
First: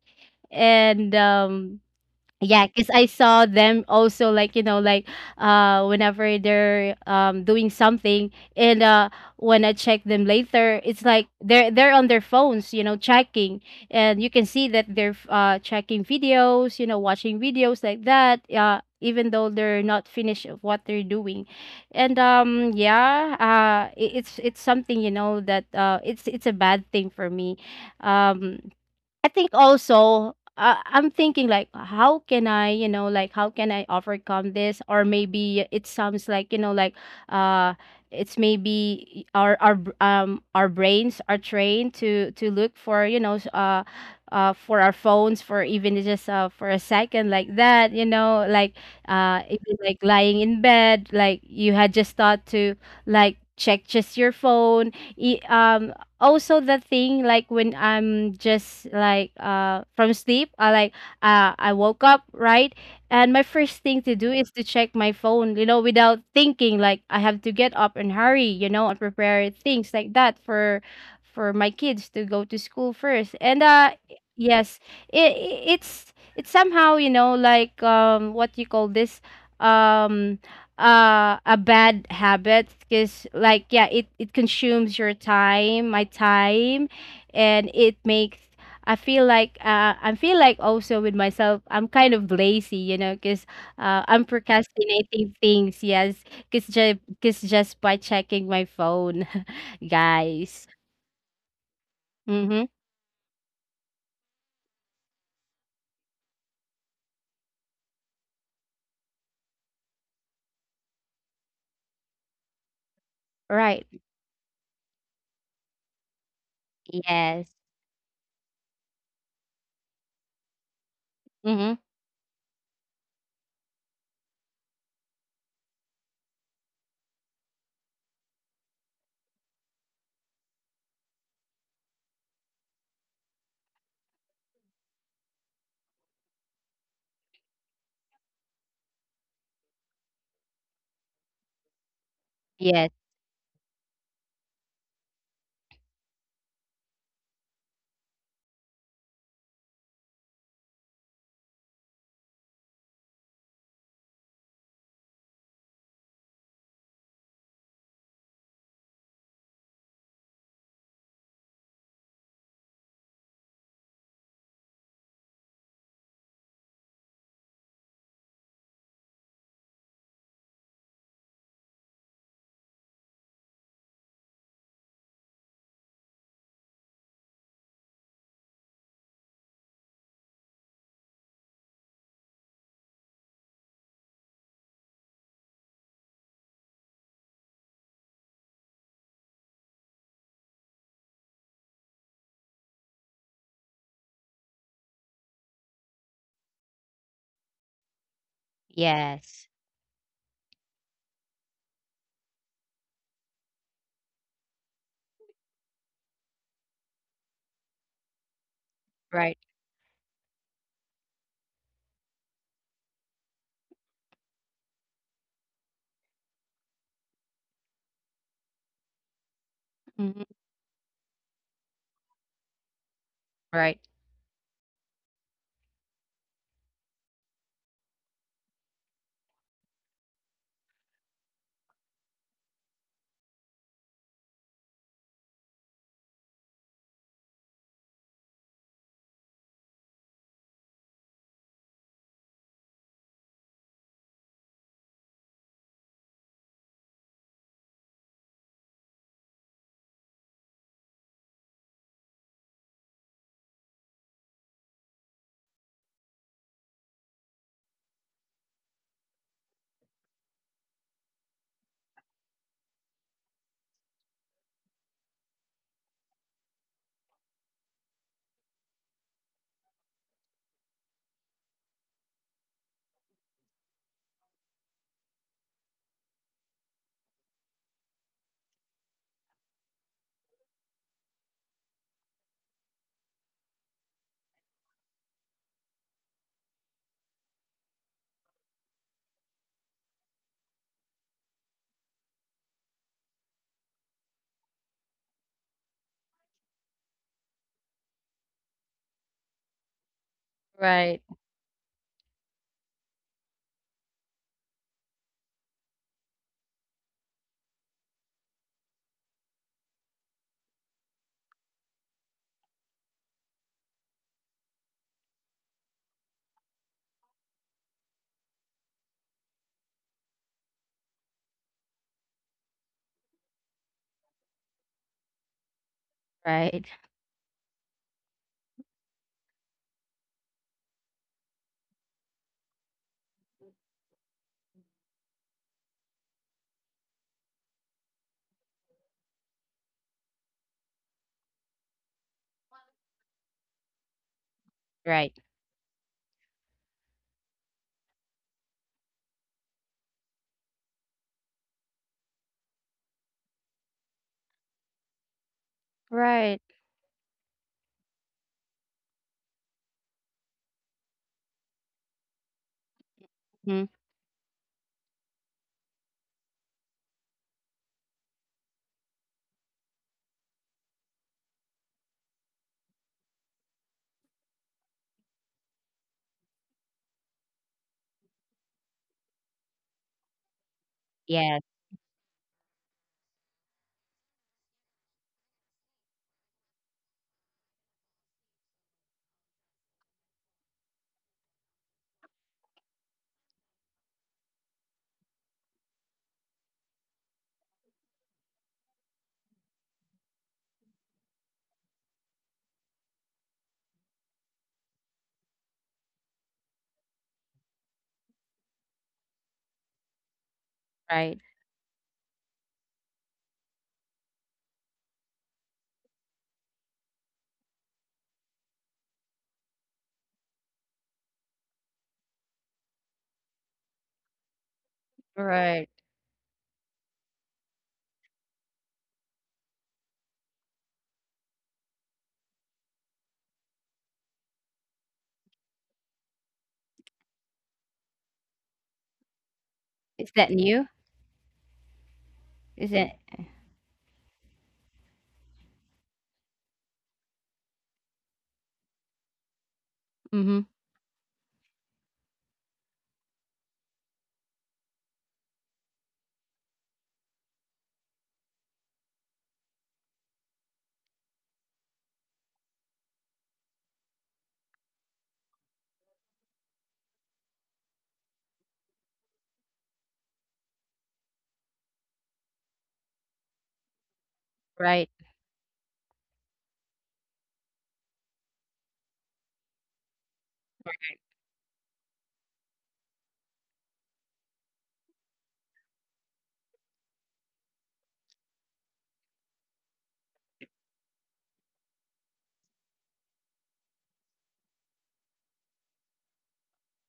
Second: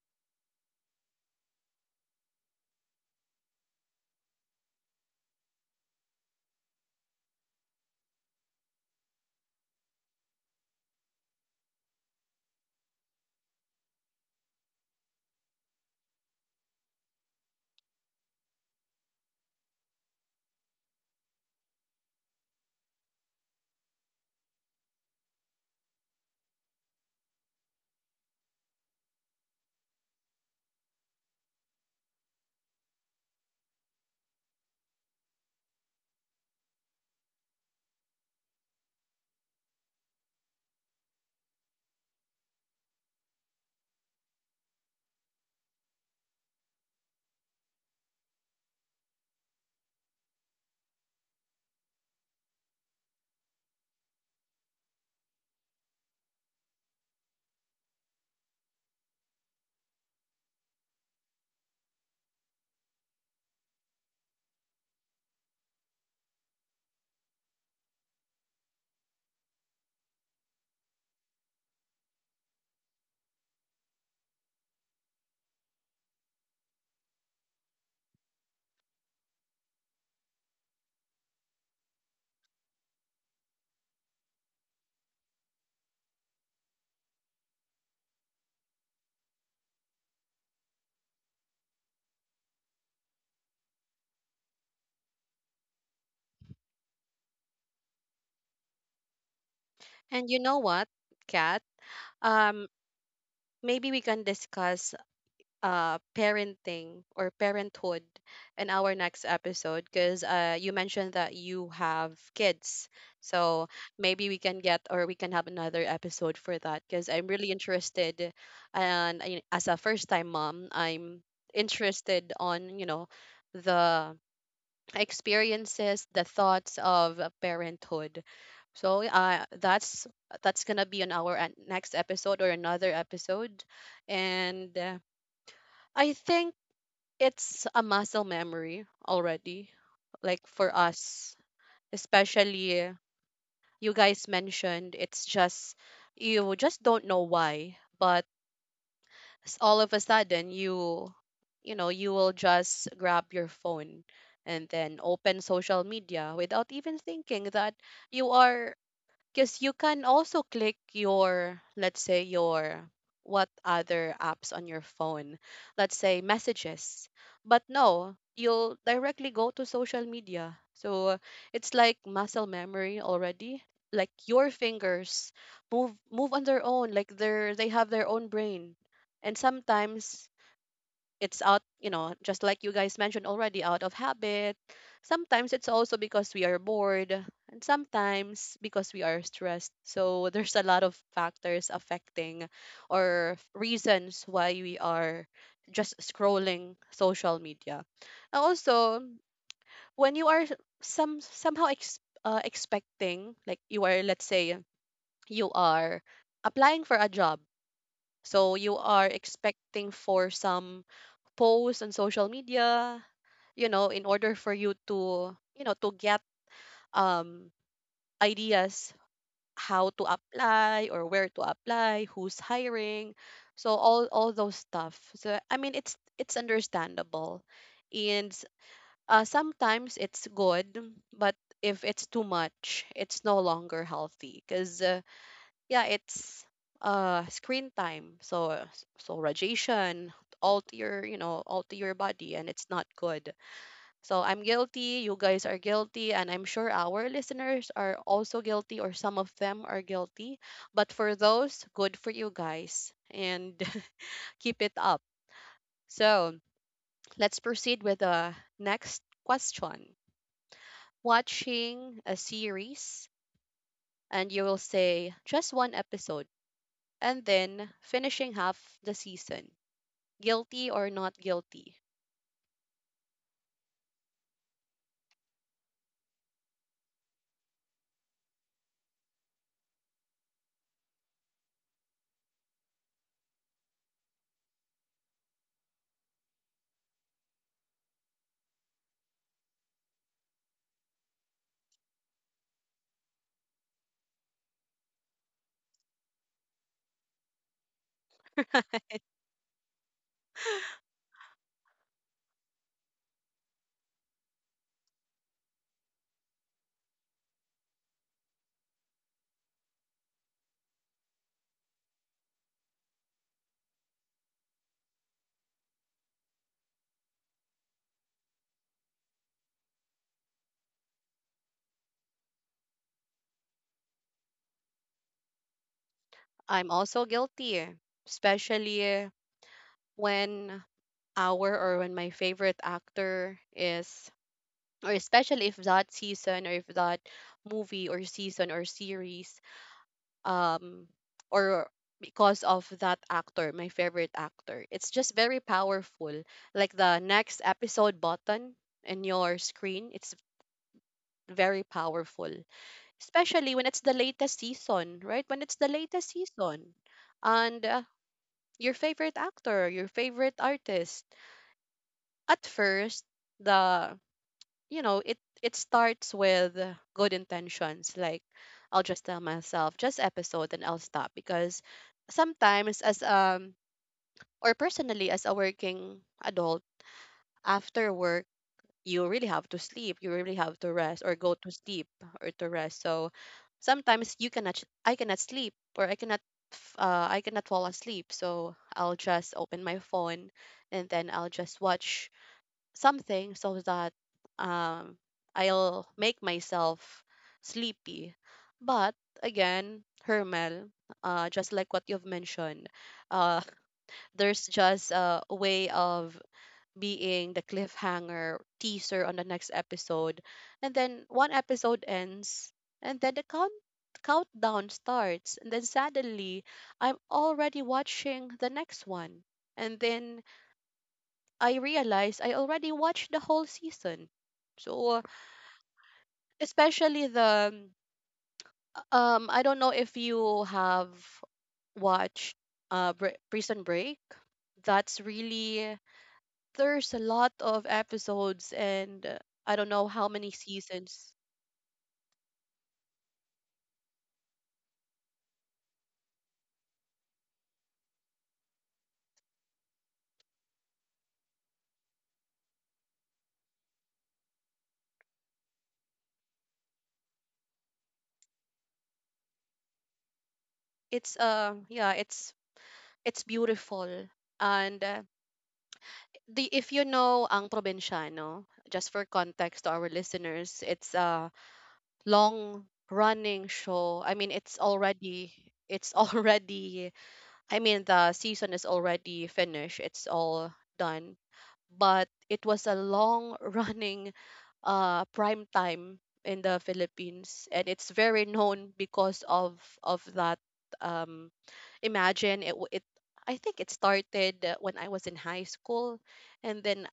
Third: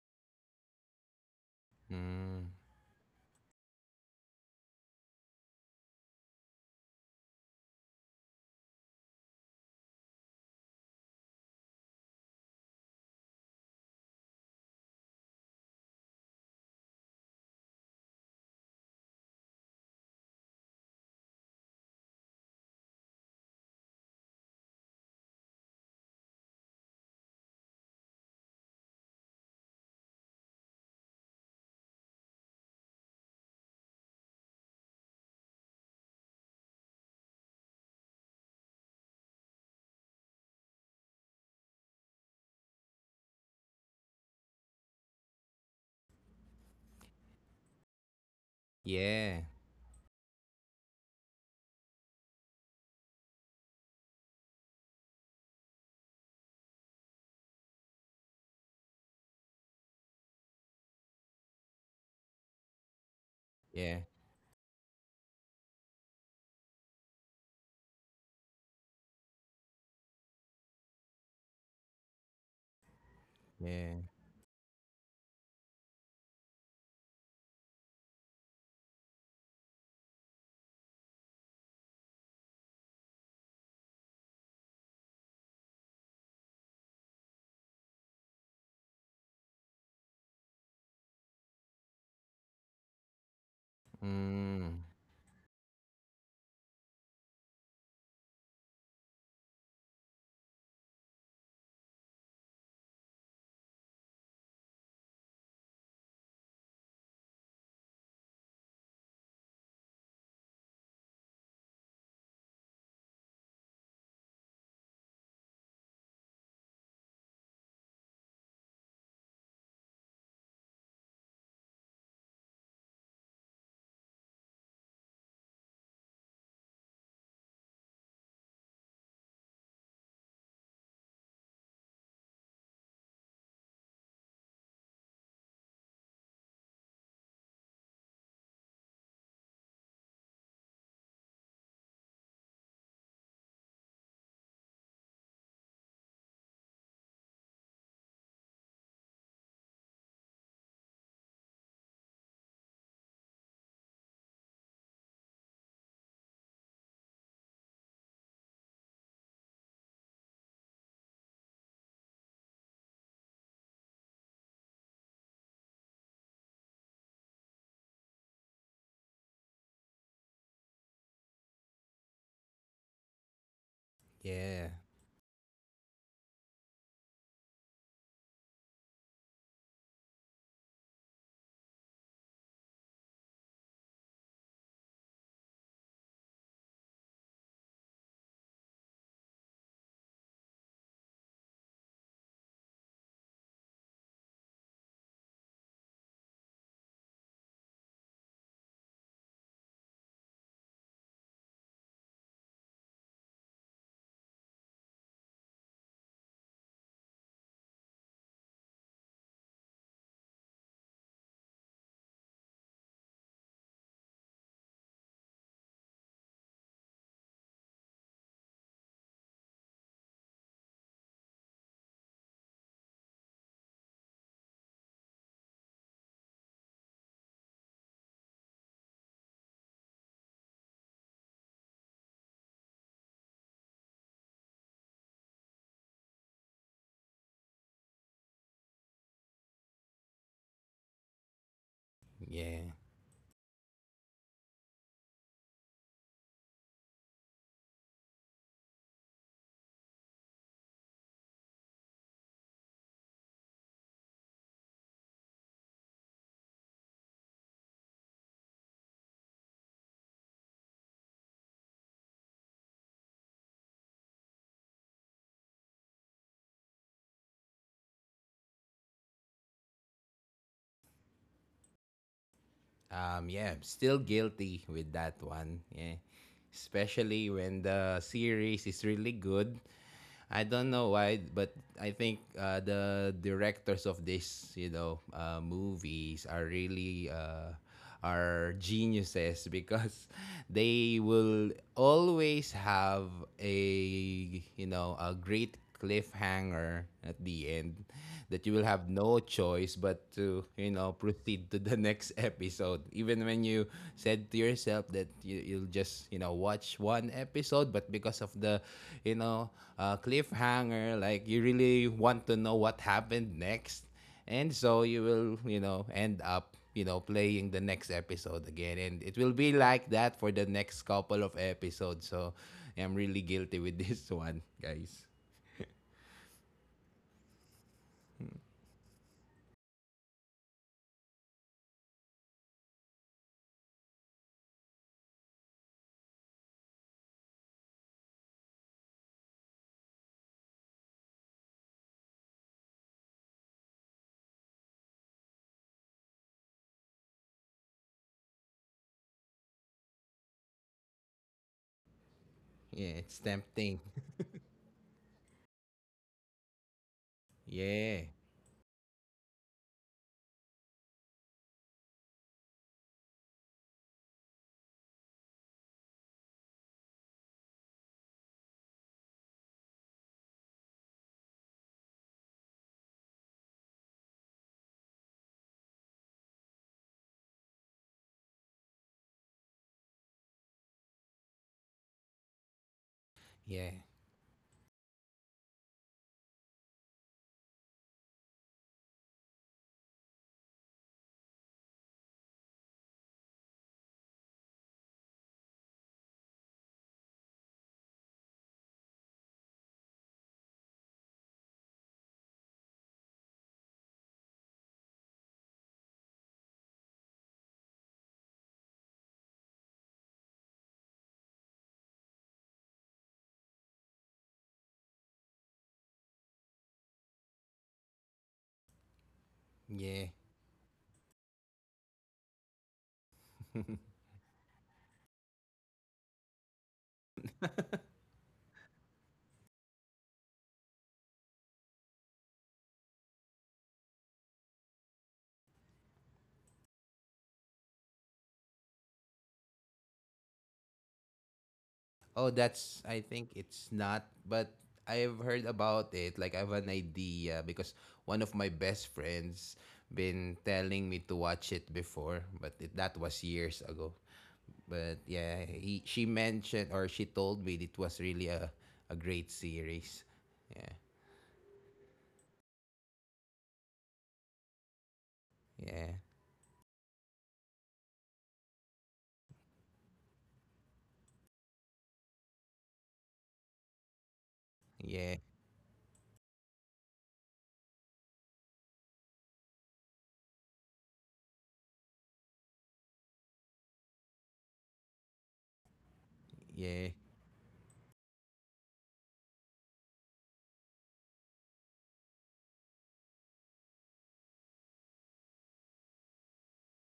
Speaker 3: and um
Speaker 2: Mm.
Speaker 3: yeah, because I saw them also like, you know, like uh whenever they're um doing something and uh when I check them later, it's like they're they're on their phones, you know, checking. And you can see that they're uh checking videos, you know, watching videos like that, uh even though they're not finished of what they're doing. And um yeah, uh it, it's it's something, you know, that uh it's it's a bad thing for me. Um I think also uh, I'm thinking like how can I, you know like how can I overcome this? Or maybe it sounds like, you know like uh it's maybe our our br- um our brains are trained to to look for, you know s- uh uh for our phones for even just uh for a second like that, you know like
Speaker 2: Yeah.
Speaker 3: uh even like lying in bed, like you had just thought to like check just your phone. e- um Also the thing like when I'm just like, uh from sleep, I like, uh I woke up, right, and my first
Speaker 2: Yeah.
Speaker 3: thing to do is to check my phone, you know, without thinking like I have to get up and hurry, you know, and prepare things like that for for my kids to go to school first. And uh
Speaker 2: Yeah.
Speaker 3: Yes, it, it it's it's somehow, you know, like, um what you call this, um uh a bad habit, because like, yeah, it it consumes your time, my time, and it makes, I feel like, uh I feel like also with myself, I'm kind of lazy, you know, because uh I'm
Speaker 2: Mm.
Speaker 3: procrastinating things. Yes, because just because just by checking my phone.
Speaker 1: And you know
Speaker 3: Guys.
Speaker 1: what, Kat?
Speaker 3: Mm-hmm.
Speaker 1: Um, Maybe we can discuss uh parenting or parenthood in our next episode, because uh you mentioned that you have kids. So
Speaker 3: Right.
Speaker 1: maybe we can get, or we can have, another episode for that, because I'm really
Speaker 3: Yes.
Speaker 1: interested, and I- as a first time mom, I'm
Speaker 3: Mm-hmm.
Speaker 1: interested on, you know, the experiences, the thoughts of parenthood. So, uh, that's that's gonna be on our an- next episode, or another episode. And, uh, I think it's a muscle memory already, like for us,
Speaker 3: Yes.
Speaker 1: especially, you guys mentioned, it's just, you just don't know why, but, s- all of a sudden, you you know you will just grab your phone and then open social media without even thinking that you are, because you can also click your, let's say, your what other apps on your phone, let's say, messages. But no, you'll directly go to social media. So it's like muscle memory already. Like your
Speaker 2: Yeah.
Speaker 1: fingers move move on their own. Like they're they have their own brain. And sometimes it's out, you know, just like you guys mentioned, already out of habit. Sometimes it's also because we are bored, and sometimes because we are stressed, so there's a lot of factors affecting, or reasons why we are just scrolling social media. And also
Speaker 3: Yes.
Speaker 1: when you are some somehow ex- uh, expecting, like, you are, let's say, you are applying for a job, so you are
Speaker 3: Right.
Speaker 1: expecting for some posts on social media, you know, in order for you to, you know, to get, um, ideas how to
Speaker 3: Mm-hmm.
Speaker 1: apply or where to apply, who's hiring. So,
Speaker 3: Right.
Speaker 1: all all those stuff. So I mean it's it's understandable. And, uh, sometimes it's good, but if it's too much, it's no longer healthy because, uh, yeah, it's uh screen time. So so radiation, all to your, you know, all to your body, and it's
Speaker 2: Yeah.
Speaker 1: not good. So I'm guilty, you guys are guilty, and I'm sure our listeners are also guilty, or some of them are guilty. But for those, good for you guys, and keep it up. So, let's proceed with the next question. Watching a series and you will say just one episode and then finishing half the season. Guilty or not guilty?
Speaker 2: Um, yeah, I'm still guilty with that one. Yeah. Especially when the series is really good. I don't know why, but I think uh, the directors of this, you know, uh, movies are really uh, are geniuses because they will always have a you know a great cliffhanger at the end that you will have no choice but to you know
Speaker 3: Right.
Speaker 2: proceed to the next episode, even when you said to yourself that you, you'll just, you know watch one episode. But because of the you know uh, cliffhanger, like you really want to know what happened next, and so you will, you know end up, you know playing the next episode again, and it will be like that for the next couple of episodes. So I'm really guilty with this one, guys.
Speaker 3: Right.
Speaker 1: I'm also guilty, especially when our or when my favorite actor is, or especially if that season, or if that movie or season or series, um, or because of that actor, my favorite actor, it's just
Speaker 3: Right.
Speaker 1: very powerful. Like the next episode button in your screen, it's very powerful,
Speaker 2: Yeah, it's
Speaker 1: especially when it's
Speaker 2: tempting.
Speaker 1: the latest season, right? When it's the latest
Speaker 3: Right.
Speaker 1: season, and, uh,
Speaker 2: Yeah.
Speaker 1: your favorite actor, your favorite artist. At first,
Speaker 3: Mm-hmm.
Speaker 1: the you know it it starts with good intentions, like, I'll just tell myself just episode and I'll stop, because sometimes, as um or personally as a working adult, after work you really have to sleep, you really have to rest or go
Speaker 3: Yes.
Speaker 1: to sleep or to rest, so
Speaker 2: Yeah.
Speaker 1: sometimes you cannot, sh- I cannot sleep, or I cannot, f- uh, I cannot fall asleep, so I'll just open my phone and then I'll just watch something so that, um I'll make myself sleepy. But again, Hermel, uh, just like what you've mentioned, uh, there's just, uh, a way of being the cliffhanger teaser on the next episode. And then
Speaker 3: Right,
Speaker 1: one episode ends, and then the count countdown starts. And then suddenly, I'm already watching the next one. And
Speaker 2: Yeah.
Speaker 1: then I realize I already watched the whole season. So,
Speaker 3: right.
Speaker 1: especially the um, I don't know if you have watched uh Br- Prison Break. That's really there's a lot of episodes and uh, I don't know how
Speaker 3: Is
Speaker 1: many
Speaker 3: that new?
Speaker 1: seasons.
Speaker 2: Oh,
Speaker 3: Is
Speaker 2: that's,
Speaker 3: it?
Speaker 2: I think it's not. But I've heard about it, like I have an idea because one of my best friends been
Speaker 3: Mhm.
Speaker 2: telling me to watch it before, but it, that was years ago. But yeah, he, she mentioned or she told me it was really a, a great series. Yeah.
Speaker 1: It's uh yeah, it's it's beautiful. And uh,
Speaker 2: Yeah.
Speaker 1: the if you know Ang Provinciano, just for context to our listeners, it's a long running show. I mean, it's
Speaker 3: Right.
Speaker 2: Yeah.
Speaker 1: already it's already. I mean, the season is already finished. It's all done, but it was a long running uh prime time in the
Speaker 2: Yeah.
Speaker 1: Philippines, and it's very known because of of that. um Imagine it w- it I think it started uh, when I was in high school, and then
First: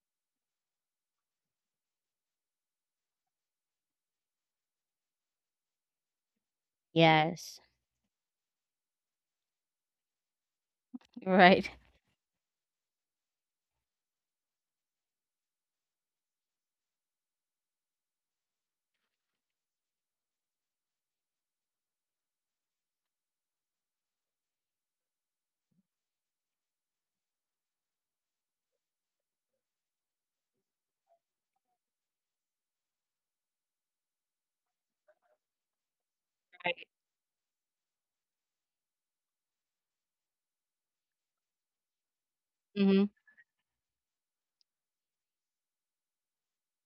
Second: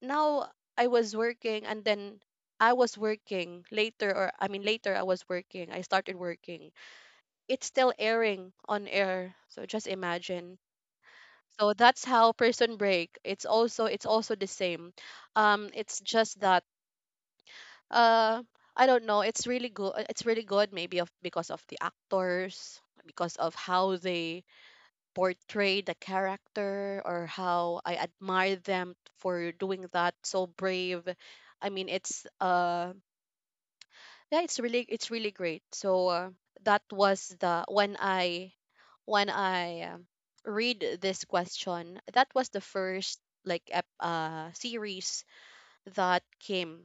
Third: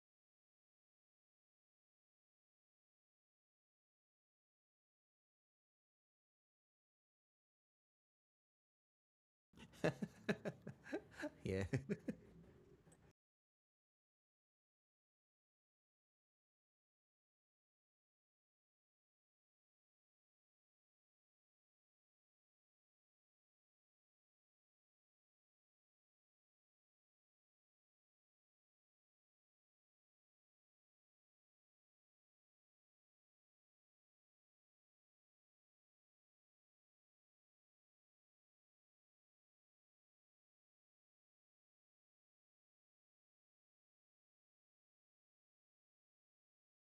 Speaker 1: now I was working, and then I was working later, or I mean later I was working, I started working,
Speaker 3: Yes.
Speaker 1: it's still airing on air. So just imagine,
Speaker 2: Yeah.
Speaker 3: Right.
Speaker 1: so that's how person break. It's also it's also the same. Um, it's just that uh, I don't know. It's really good. It's really good. Maybe of because of the actors, because of how they portray the character, or how I admire them for doing that. So brave. I mean, it's uh, yeah, it's really it's really great. So uh, that was the when i when i um, read this question. That was the
Speaker 3: Mhm.
Speaker 1: first like ep- uh series that came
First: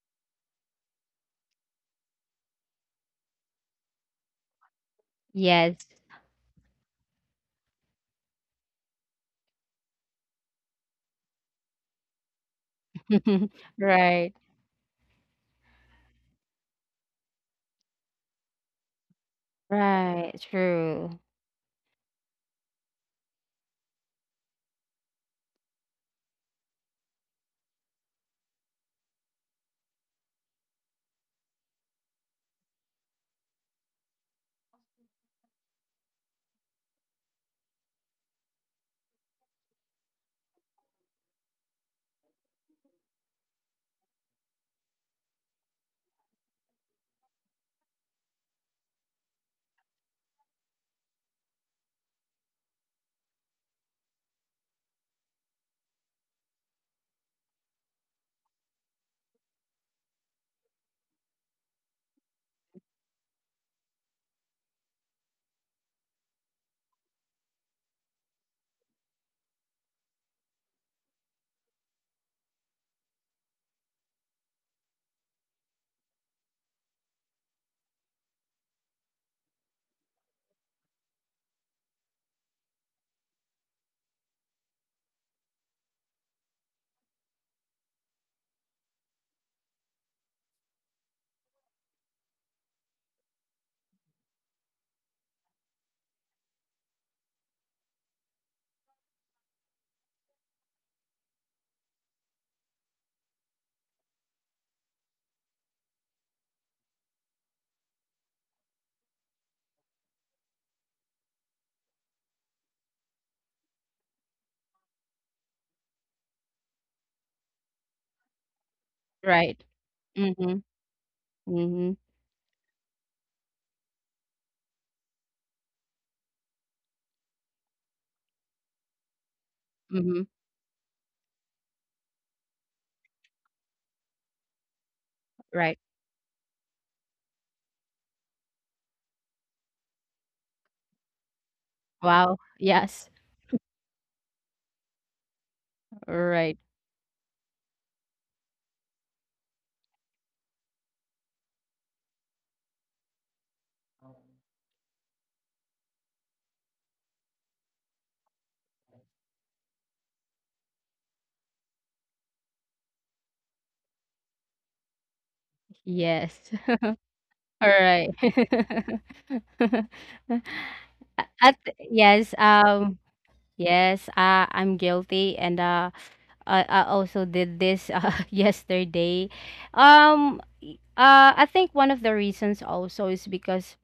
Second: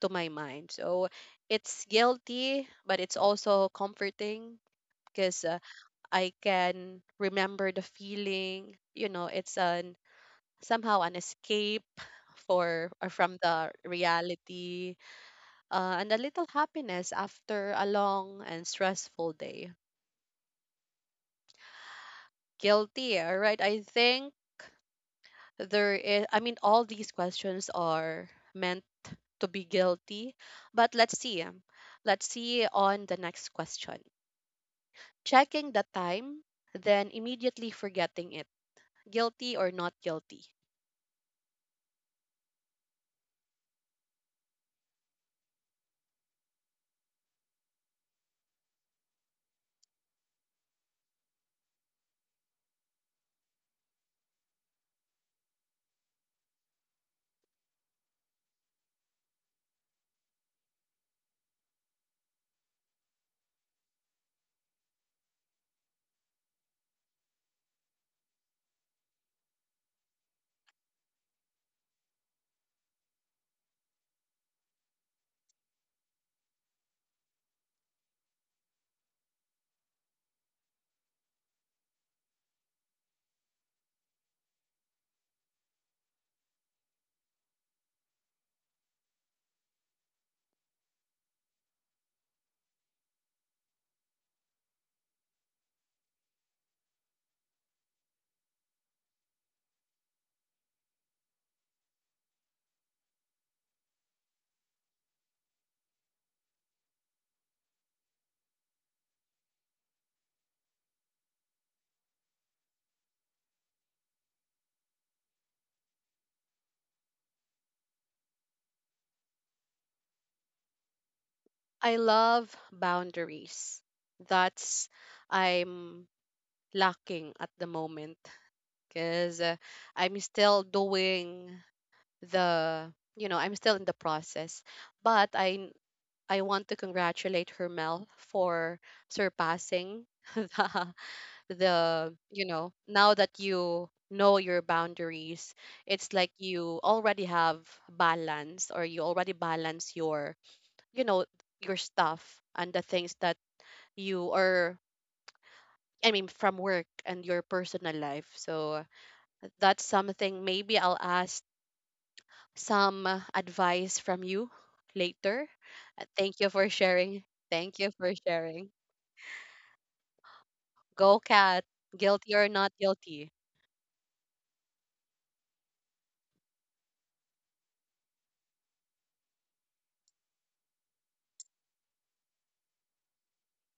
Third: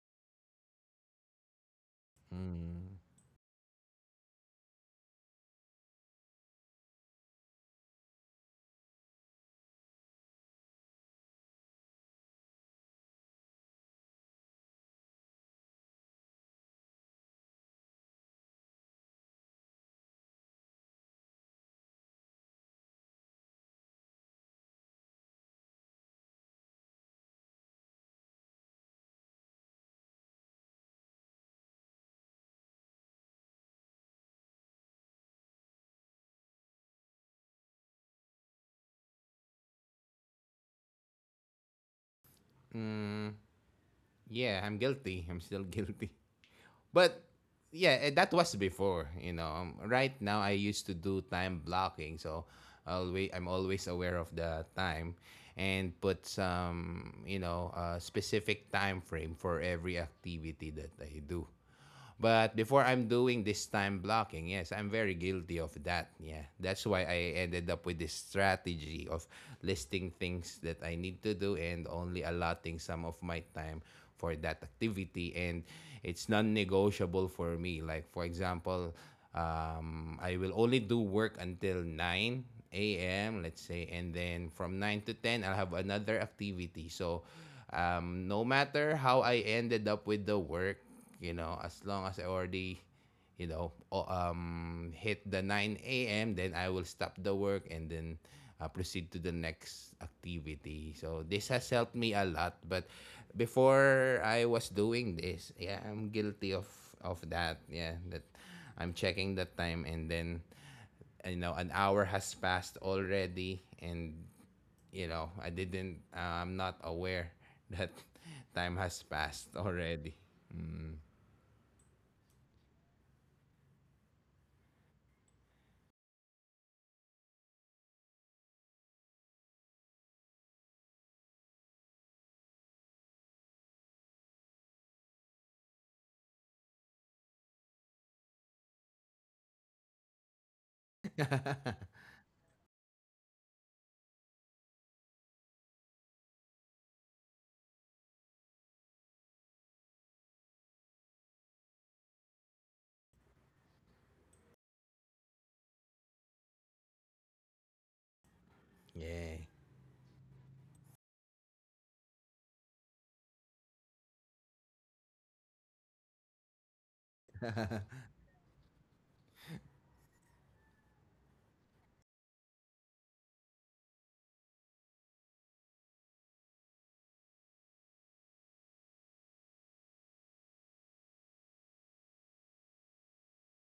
Speaker 1: to my mind. So it's guilty,
Speaker 2: Mm.
Speaker 1: but it's also comforting because uh,
Speaker 3: Yes.
Speaker 1: I can remember the feeling, you know, it's an somehow an escape for or from the
Speaker 3: Right.
Speaker 1: reality, uh, and a little happiness after a long and stressful day.
Speaker 3: Right. True.
Speaker 1: Guilty, all right? I think there is, I mean, all these questions are meant to be guilty, but let's see. um, Let's see on the next question. Checking the time, then immediately forgetting it. Guilty or not guilty?
Speaker 2: Mm. Yeah, I'm guilty. I'm still guilty. But yeah, eh, that was before. You know, um, right now I used to do time blocking, so always I'm always aware of the time and put some, you know, uh, specific time frame for every activity that I do. But before I'm doing this time blocking, yes, I'm very guilty of that. Yeah, that's why I ended up with this strategy of listing things that I need to do and only allotting some of my time for that activity, and it's non-negotiable for me, like for example, um, I will only do work until nine a m, let's say, and then from nine to ten I'll have another activity. So um, no matter how I ended up with the work, you know, as long as I already, you know, um, hit the nine a m, then I will stop the work and then uh, proceed to the next activity. So this has helped me a lot. But before I was doing this, yeah, I'm guilty of of that. Yeah, that I'm checking the time and then, you know, an hour has passed already and, you know, I didn't uh, I'm not aware that time has passed
Speaker 3: Right.
Speaker 2: already.
Speaker 3: Mhm.
Speaker 2: Mm.
Speaker 3: Mhm.
Speaker 1: I love boundaries. That's, I'm lacking at the moment because I'm
Speaker 3: Mhm.
Speaker 1: still doing the, you know, i'm still in the process, but i
Speaker 3: Right.
Speaker 1: i want to congratulate Hermel for surpassing the, the
Speaker 3: Wow.
Speaker 1: you know,
Speaker 3: Yes.
Speaker 1: now that you know your boundaries, it's like
Speaker 3: Right.
Speaker 1: you already have balance, or you already balance your, you know, your stuff and the things that you are, I mean, from work and your personal life. So
Speaker 2: Yeah.
Speaker 1: that's something maybe I'll ask some uh, advice from you later. Uh,
Speaker 3: Yes.
Speaker 1: Thank you for sharing.
Speaker 3: All
Speaker 1: Thank you
Speaker 3: right.
Speaker 1: for sharing. Go,
Speaker 3: A- At
Speaker 1: cat.
Speaker 3: Yes,
Speaker 1: Guilty or not
Speaker 3: um,
Speaker 1: guilty.
Speaker 3: yes, uh, I'm guilty, and uh, I, I also did this uh, yesterday. Um, Uh, I think one of the reasons also is because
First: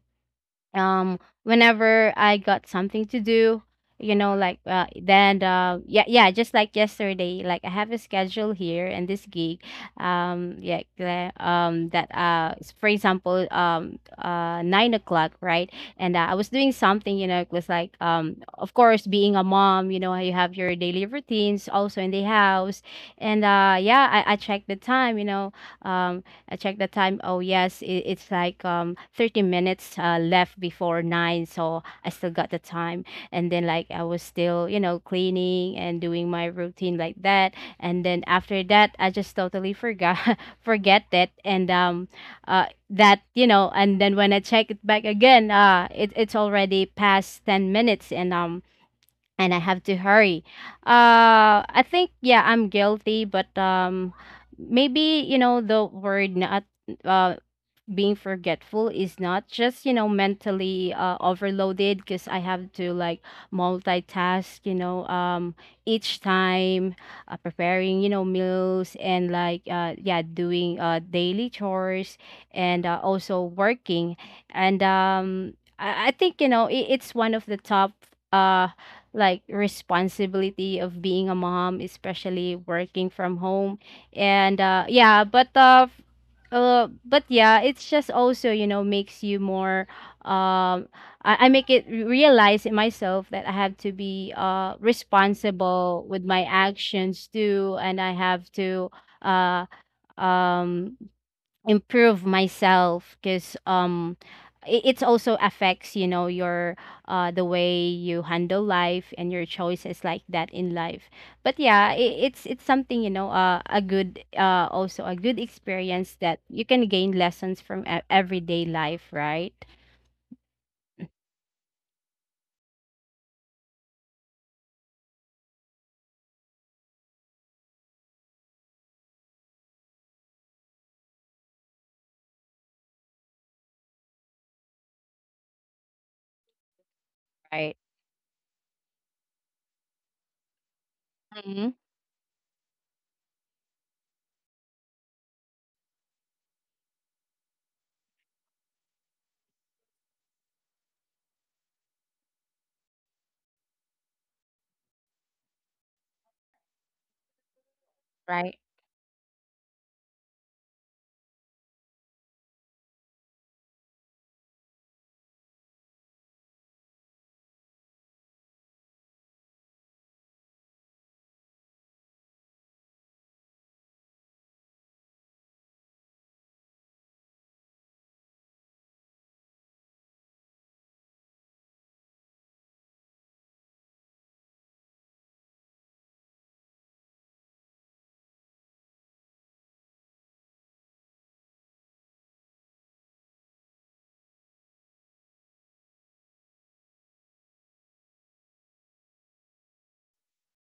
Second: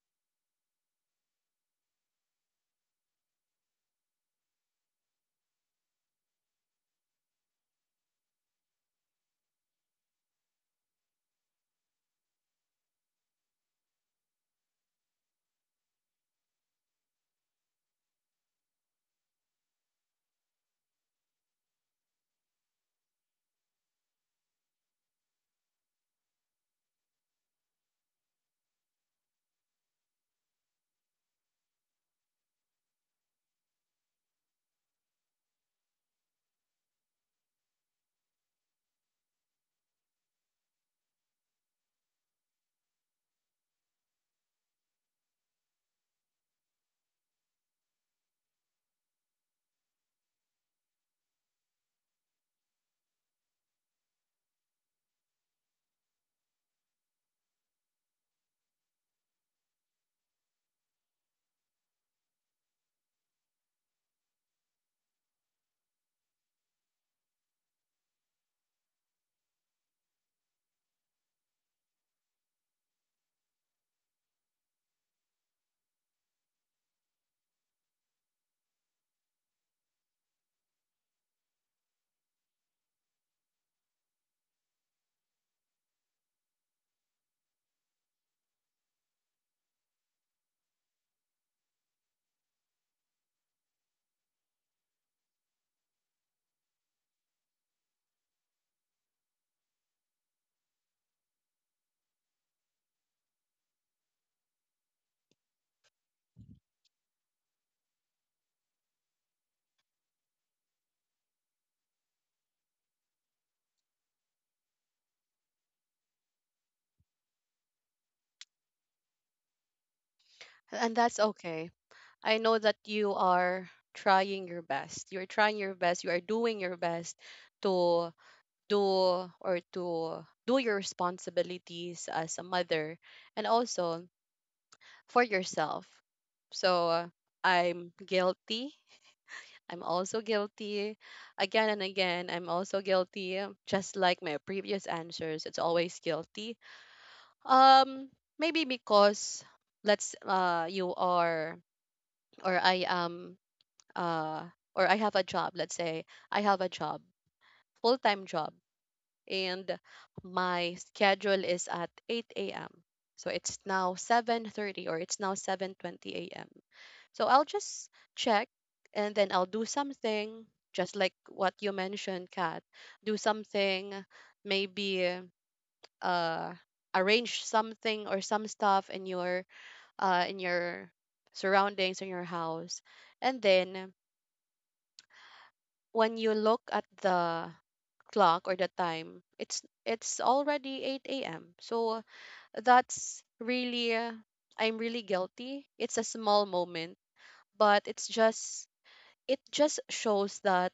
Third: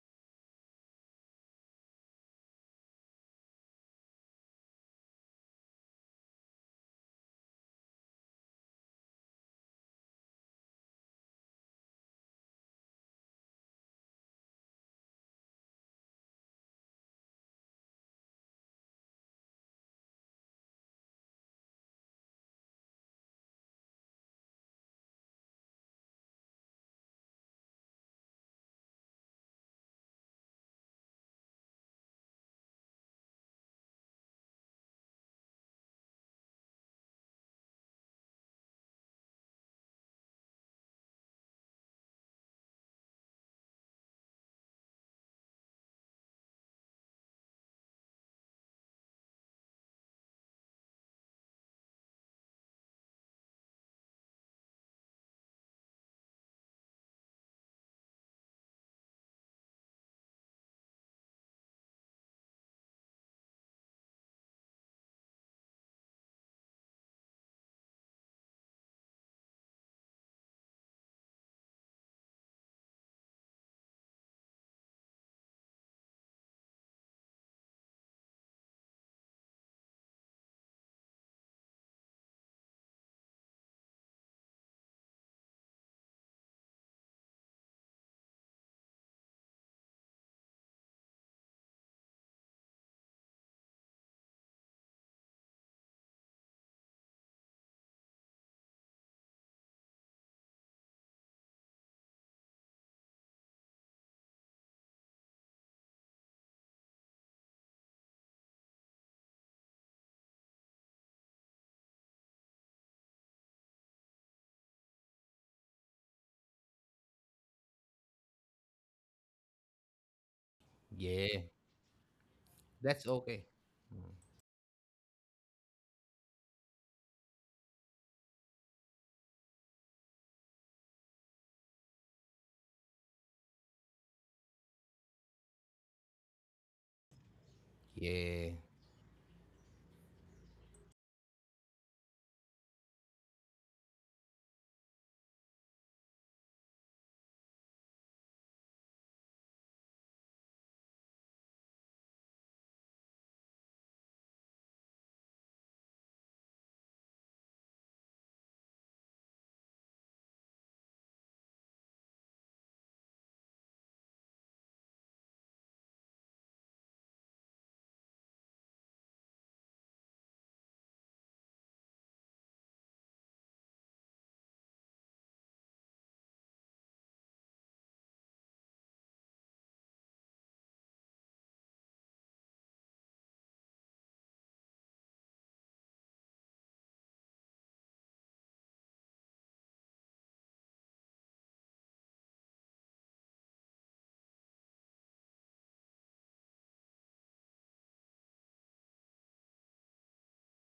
Speaker 3: um whenever I got something to do, you know, like, uh, then uh yeah, yeah, just like yesterday, like I have a schedule here and this gig. Um yeah the- um that uh s- for example, um uh nine o'clock, right, and uh, I was doing something, you know, it was like, um of course being a mom, you know, you have your daily routines also in the house, and uh yeah, I I checked the time, you know, um I check the time. Oh yes, it, it's like um thirty minutes uh, left before nine, so I still got the time. And then like I was still, you know, cleaning and doing my routine like that. And then after that, I just totally forgot forget that. And um, uh, That, you know, and then when I check it back again, uh, it, it's already past ten minutes, and um and I have to hurry. Uh, I think yeah, I'm guilty, but um, maybe you know the word not. Uh, Being forgetful is not just, you know, mentally uh, overloaded, because I have to like multitask, you know, um each time uh, preparing, you know, meals and like, uh yeah, doing uh daily chores, and uh, also working, and um i, I think, you know, it, it's one of the top uh like responsibility of being a mom, especially working from home. And uh yeah but uh uh, But yeah, it's just also, you know, makes you more, um I, I make it realize in myself that I have to be uh responsible with my actions too, and I have to, uh um improve myself, because um it, it's also affects, you know, your uh the way you handle life and your choices like that in life. But yeah, it, it's it's something, you know, uh, a good uh also a good experience that you can gain lessons from e- everyday life, right?
Speaker 1: And that's
Speaker 2: Yeah,
Speaker 1: okay. I know that
Speaker 2: that's
Speaker 1: you
Speaker 2: okay.
Speaker 1: are trying your best. You're trying your best. You are doing your best to do or to do your responsibilities as a mother and also for yourself. So uh,
Speaker 3: Right.
Speaker 1: I'm
Speaker 2: Yeah,
Speaker 1: guilty, I'm also guilty. Again
Speaker 3: Hmm.
Speaker 1: and again, I'm also guilty. Just like my previous answers, it's always guilty. Um, Maybe because, let's uh you are, or I am, uh or I have a job. Let's say I have a job, full time job,
Speaker 3: Right,
Speaker 1: and my schedule is at eight a m. So it's now seven thirty, or it's now seven twenty a m. So I'll just check, and then I'll do something, just like what you mentioned, Kat. Do something, maybe uh arrange something or some stuff in your uh in your surroundings in your house, and then when you look at the clock or the time, it's it's already eight a m. So that's really uh, I'm really guilty. It's a small moment, but it's just it just shows that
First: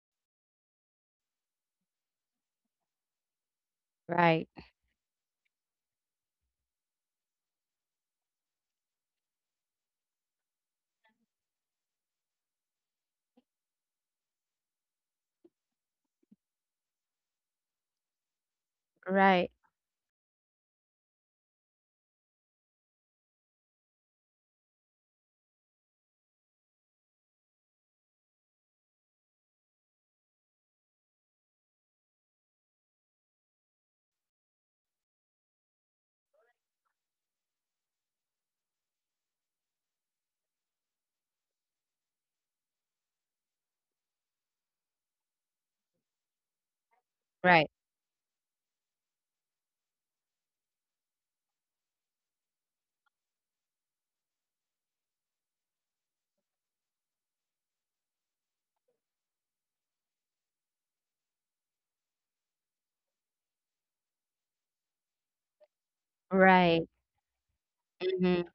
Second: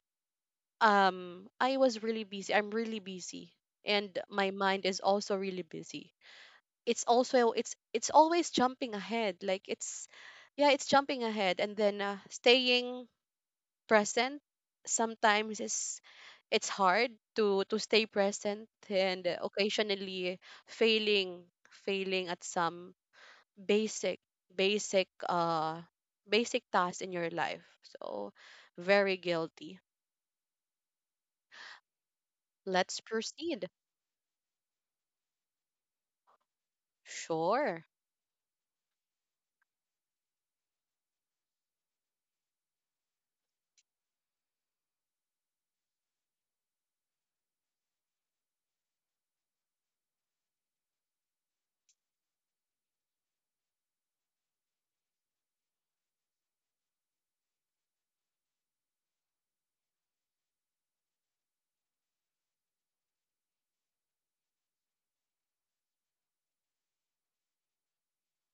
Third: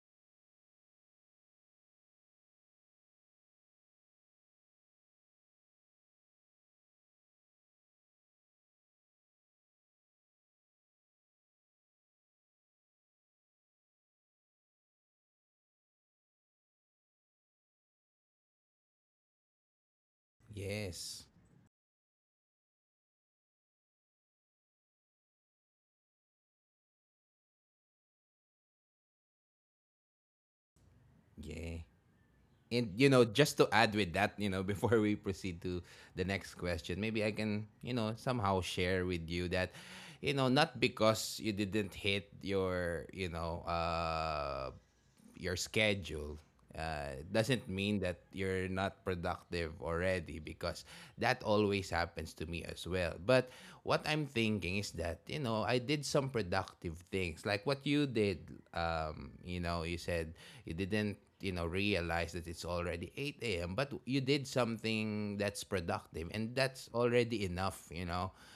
Speaker 1: um I was really busy. I'm really busy, and
Speaker 3: right,
Speaker 1: my mind is also really busy. It's also it's it's always jumping ahead. Like it's, yeah, it's jumping ahead, and then uh, staying present sometimes is it's hard to to stay present, and
Speaker 3: right,
Speaker 1: occasionally
Speaker 2: yes,
Speaker 1: failing failing at some basic basic uh basic tasks in your life, so very guilty.
Speaker 2: yeah. And
Speaker 1: Let's
Speaker 2: you know, just
Speaker 1: proceed.
Speaker 2: to add with that, you know, before we proceed to the next question, maybe I can,
Speaker 1: Sure,
Speaker 2: you know, somehow share with you that, you know, not because you didn't hit your, you know, uh, your schedule uh,
Speaker 3: right,
Speaker 2: doesn't mean that you're not productive already, because that always happens to me as well. But what I'm thinking is that, you know, I did some productive things like what you did. Um, you know, you said you didn't, you know, realize that it's already eight a m, but you did something that's productive and
Speaker 3: right.
Speaker 2: that's already enough, you know
Speaker 3: Mhm,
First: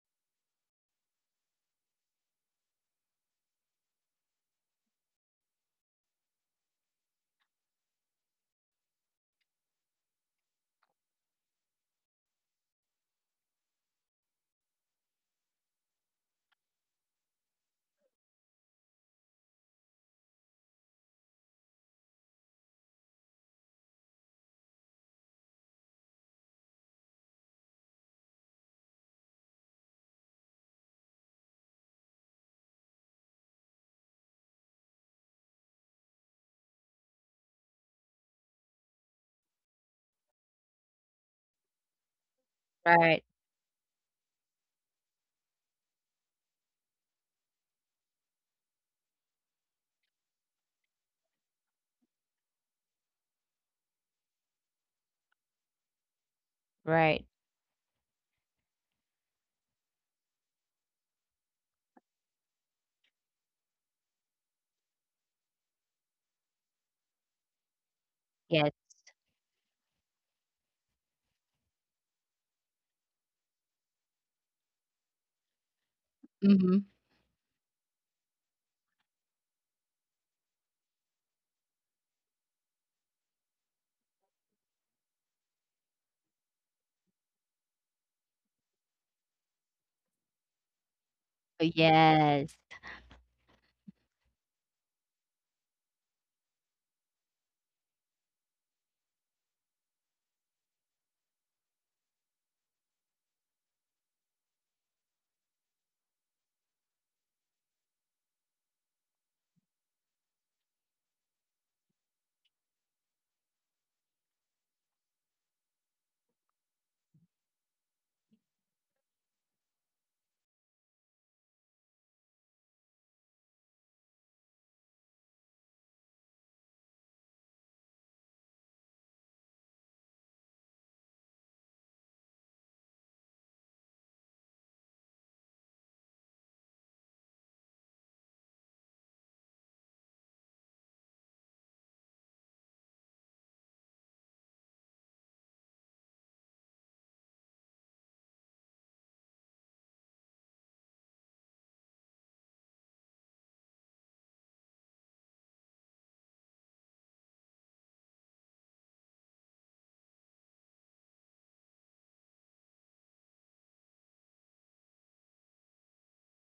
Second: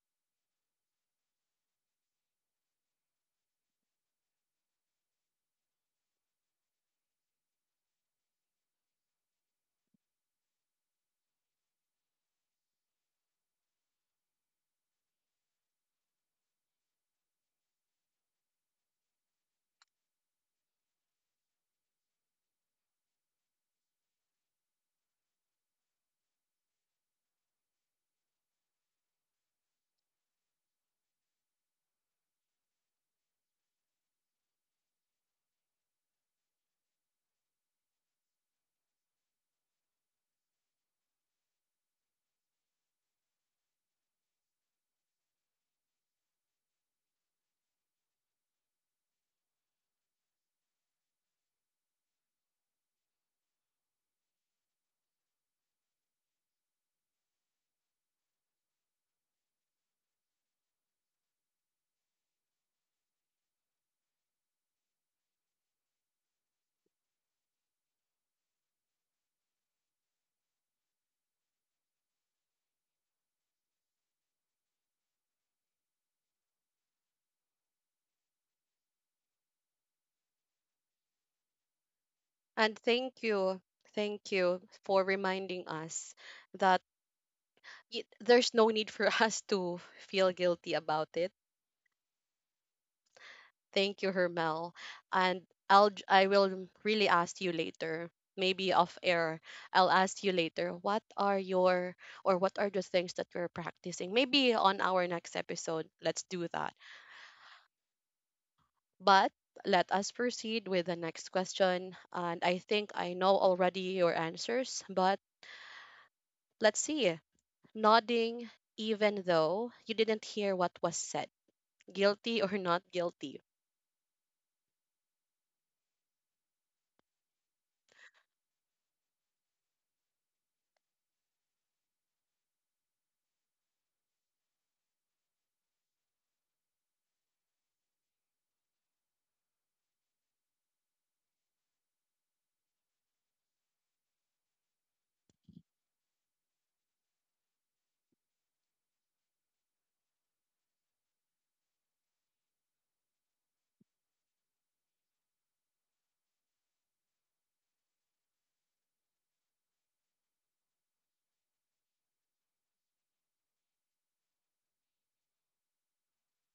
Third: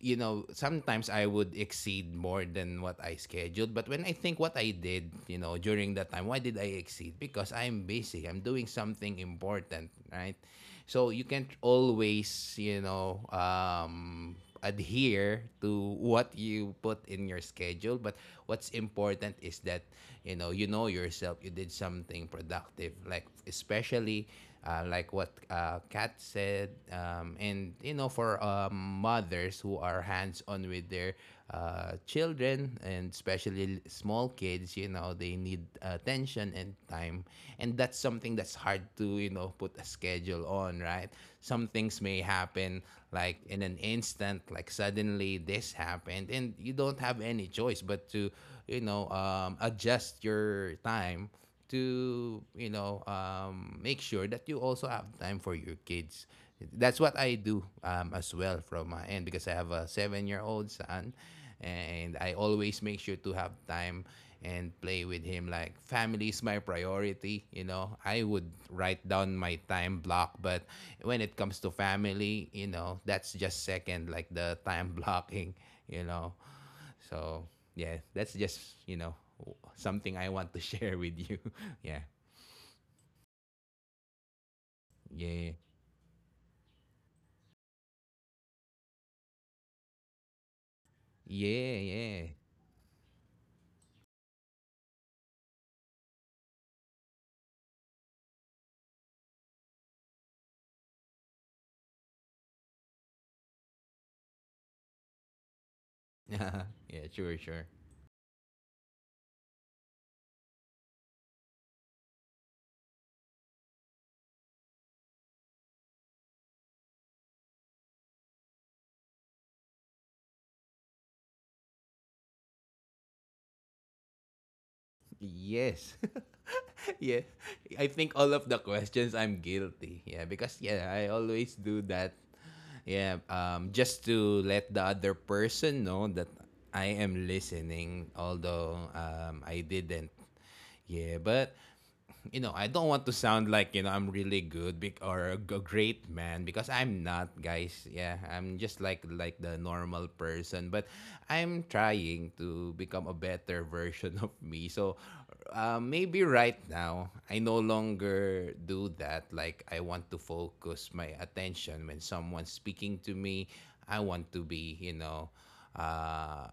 Speaker 2: You know, sometimes I would exceed more than what I scheduled. But when I think what I did, you know, during that time, why did I exceed? Because I'm busy. I'm doing something important, right? So you can't always, you know, um, adhere to what you put in your schedule. But what's important is that, you know, you know yourself. You did something productive, like especially uh, like what uh, Kat said, um, and you know, for um, mothers who are hands on with their uh, children, and especially small kids, you know, they need attention and time, and that's something that's hard to, you know put a schedule on, right? Some things may happen,
Speaker 3: right,
Speaker 2: like in an instant, like suddenly this happened, and you don't have any choice but to, you know um, adjust your time to, you know um, make sure that you also have time for your kids. That's what
Speaker 3: right.
Speaker 2: I do, um, as well, from my end, because I have a seven year old son, and I always make sure to have time and play with him. Like, family is my priority. You know, I would
Speaker 3: Yes.
Speaker 2: write down my time block, but when it comes to family, you know, that's just second, like the time blocking, you know.
Speaker 3: Mhm.
Speaker 2: So yeah, that's just, you know, something I want to share with you. Yeah,
Speaker 1: and thank you, thank you for
Speaker 2: yeah,
Speaker 1: reminding us that y- there's no need for us to feel guilty about it.
Speaker 2: yeah, yeah,
Speaker 3: Yes.
Speaker 1: Thank you, Hermel. And I'll j- I will mm, really ask you later, maybe off air. I'll ask you later, what are your or what are the things that you're practicing? Maybe on our next episode, let's do
Speaker 2: yeah.
Speaker 1: that.
Speaker 2: Sure, sure.
Speaker 1: But let us proceed with the next question. And I think I know already your answers, but let's see. Nodding even though you didn't hear what was said. Guilty or not guilty.
Speaker 2: Yes, yeah. I think all of the questions I'm guilty. Yeah, because yeah, I always do that. Yeah, um, just to let the other person know that I am listening, although um, I didn't. Yeah, but you know, I don't want to sound like, you know, I'm really good bec- or a g- great man, because I'm not, guys. Yeah, I'm just like like the normal person, but I'm trying to become a better version of me. So, uh, maybe right now I no longer do that. Like, I want to focus my attention when someone's speaking to me. I want to be, you know, uh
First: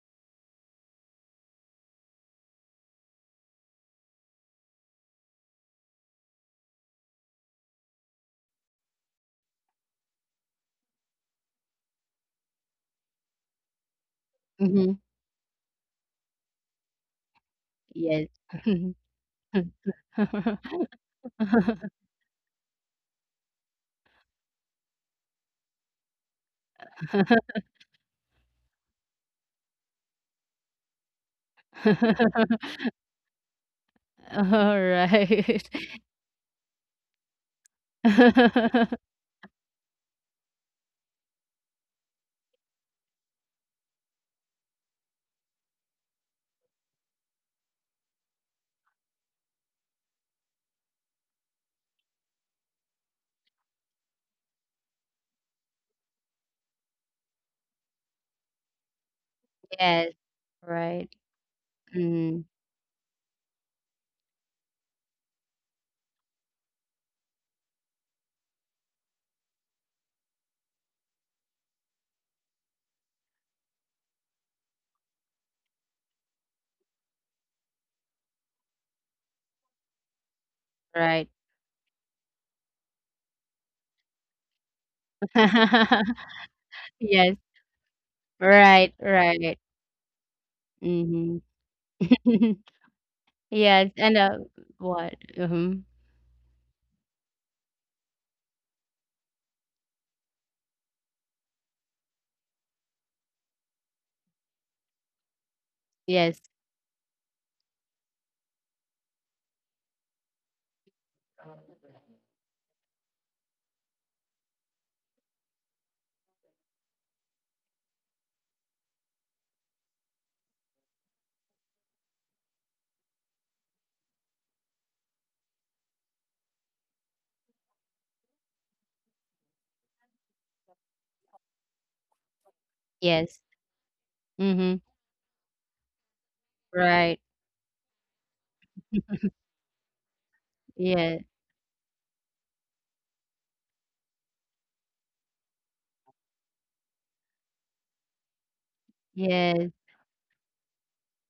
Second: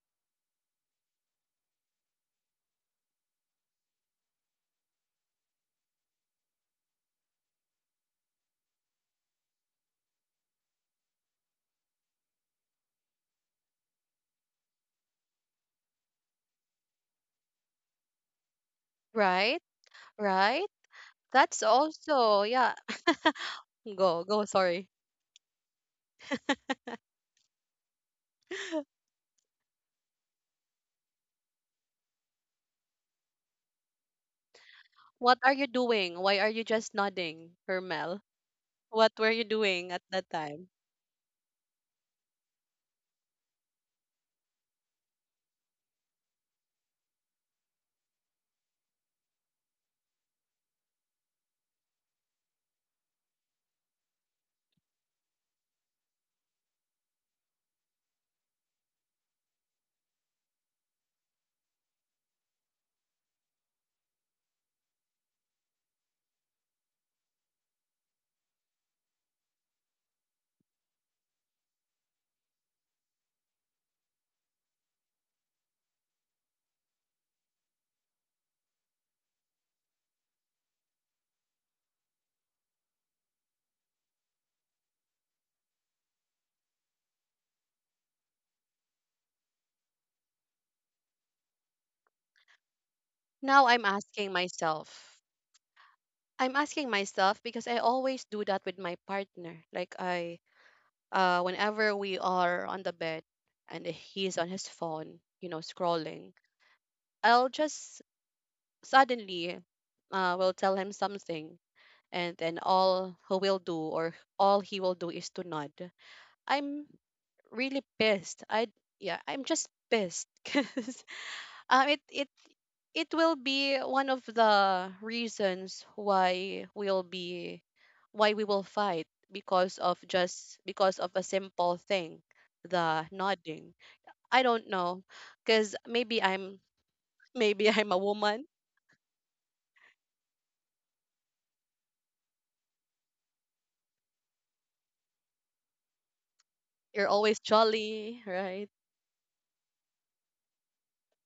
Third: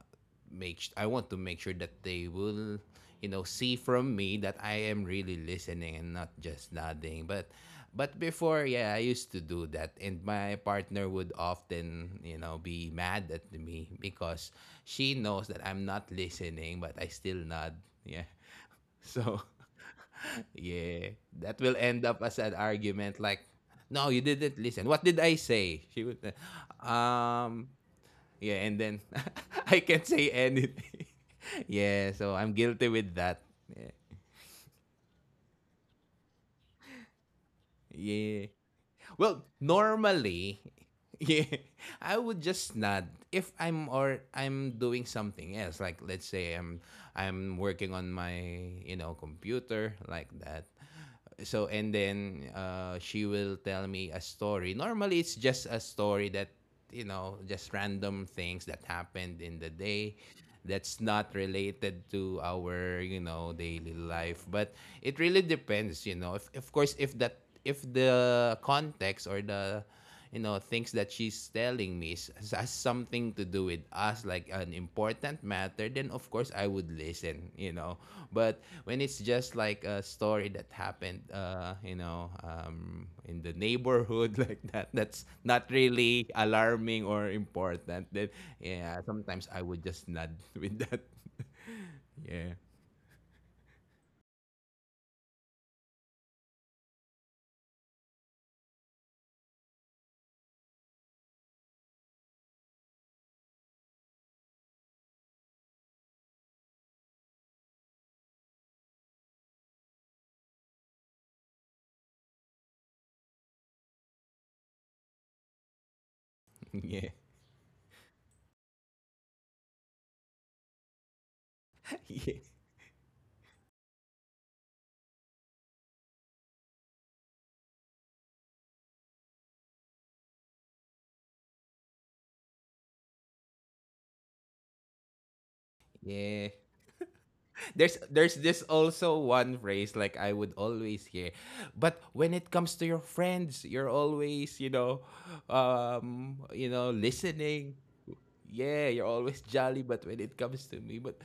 Speaker 2: make I want to make sure that they will, you know, see from me that I am really listening and not just nodding, but but before, yeah, I used to do that, and my partner would often, you know, be mad at me, because
Speaker 3: Mhm.
Speaker 2: she knows that I'm not listening, but I still nod. Yeah,
Speaker 3: Yes.
Speaker 2: so
Speaker 1: Right? Right?
Speaker 2: yeah, that
Speaker 1: That's
Speaker 2: will end up as
Speaker 1: also,
Speaker 2: an
Speaker 1: yeah.
Speaker 2: argument, like, no, you
Speaker 1: Go, go,
Speaker 2: didn't listen,
Speaker 1: sorry.
Speaker 2: what did I say? She would uh, um yeah, and then I can't say anything. Yeah, so I'm guilty with that. Yeah.
Speaker 3: All
Speaker 1: What are
Speaker 3: right.
Speaker 1: you doing? Why are you just nodding, Hermel?
Speaker 2: Yeah.
Speaker 1: What were you
Speaker 2: Well,
Speaker 1: doing at that
Speaker 2: normally,
Speaker 1: time?
Speaker 2: yeah, I would just nod if I'm or I'm doing something else. Like, let's say I'm I'm working on my, you know, computer, like that. So, and then uh, she will tell me a story. Normally, it's just a story that, you know, just random things that happened in the
Speaker 3: Yes.
Speaker 2: day, that's
Speaker 3: Right.
Speaker 2: not related to
Speaker 3: Mm,
Speaker 2: our, you know, daily life. But it really depends, you know. If, of course, if that if the context or the, you know, things that she's telling me is- has something to do with, as like an important matter, then of course I would listen, you know. But when it's just like a story that happened,
Speaker 3: right.
Speaker 2: uh, you know, um, in the neighborhood, like that, that's not really alarming or
Speaker 3: Yes.
Speaker 2: important. Then
Speaker 3: Right,
Speaker 2: yeah, sometimes
Speaker 3: right.
Speaker 2: I would just nod with that.
Speaker 3: Mhm.
Speaker 2: Yeah,
Speaker 1: Now I'm
Speaker 3: Yes, and
Speaker 1: asking
Speaker 3: uh what?
Speaker 1: myself.
Speaker 3: Mhm.
Speaker 1: I'm asking myself because I always do that with my partner. Like I uh whenever we are on the bed, and he's on his phone, you know, scrolling,
Speaker 3: Yes,
Speaker 1: I'll just suddenly uh will tell him something, and then all he will do, or all he will do is to nod. I'm
Speaker 2: yeah,
Speaker 1: really pissed. I yeah, I'm just pissed because um, it
Speaker 2: yeah,
Speaker 1: it it will be one of the reasons why we'll be why we will fight because of just because of a simple thing, the
Speaker 3: yes.
Speaker 1: nodding. I don't
Speaker 3: Mhm.
Speaker 1: know because maybe
Speaker 2: yeah.
Speaker 1: I'm
Speaker 3: Right.
Speaker 1: maybe
Speaker 2: there's
Speaker 1: I'm a
Speaker 2: there's
Speaker 1: woman.
Speaker 2: this also one phrase like I would always
Speaker 3: Yes.
Speaker 2: hear, but when it comes to your friends, you're always, you know, um, you know,
Speaker 1: You're always
Speaker 2: listening.
Speaker 1: jolly, right?
Speaker 2: Yeah, you're always
Speaker 3: Yes.
Speaker 2: jolly, but when it comes to me, but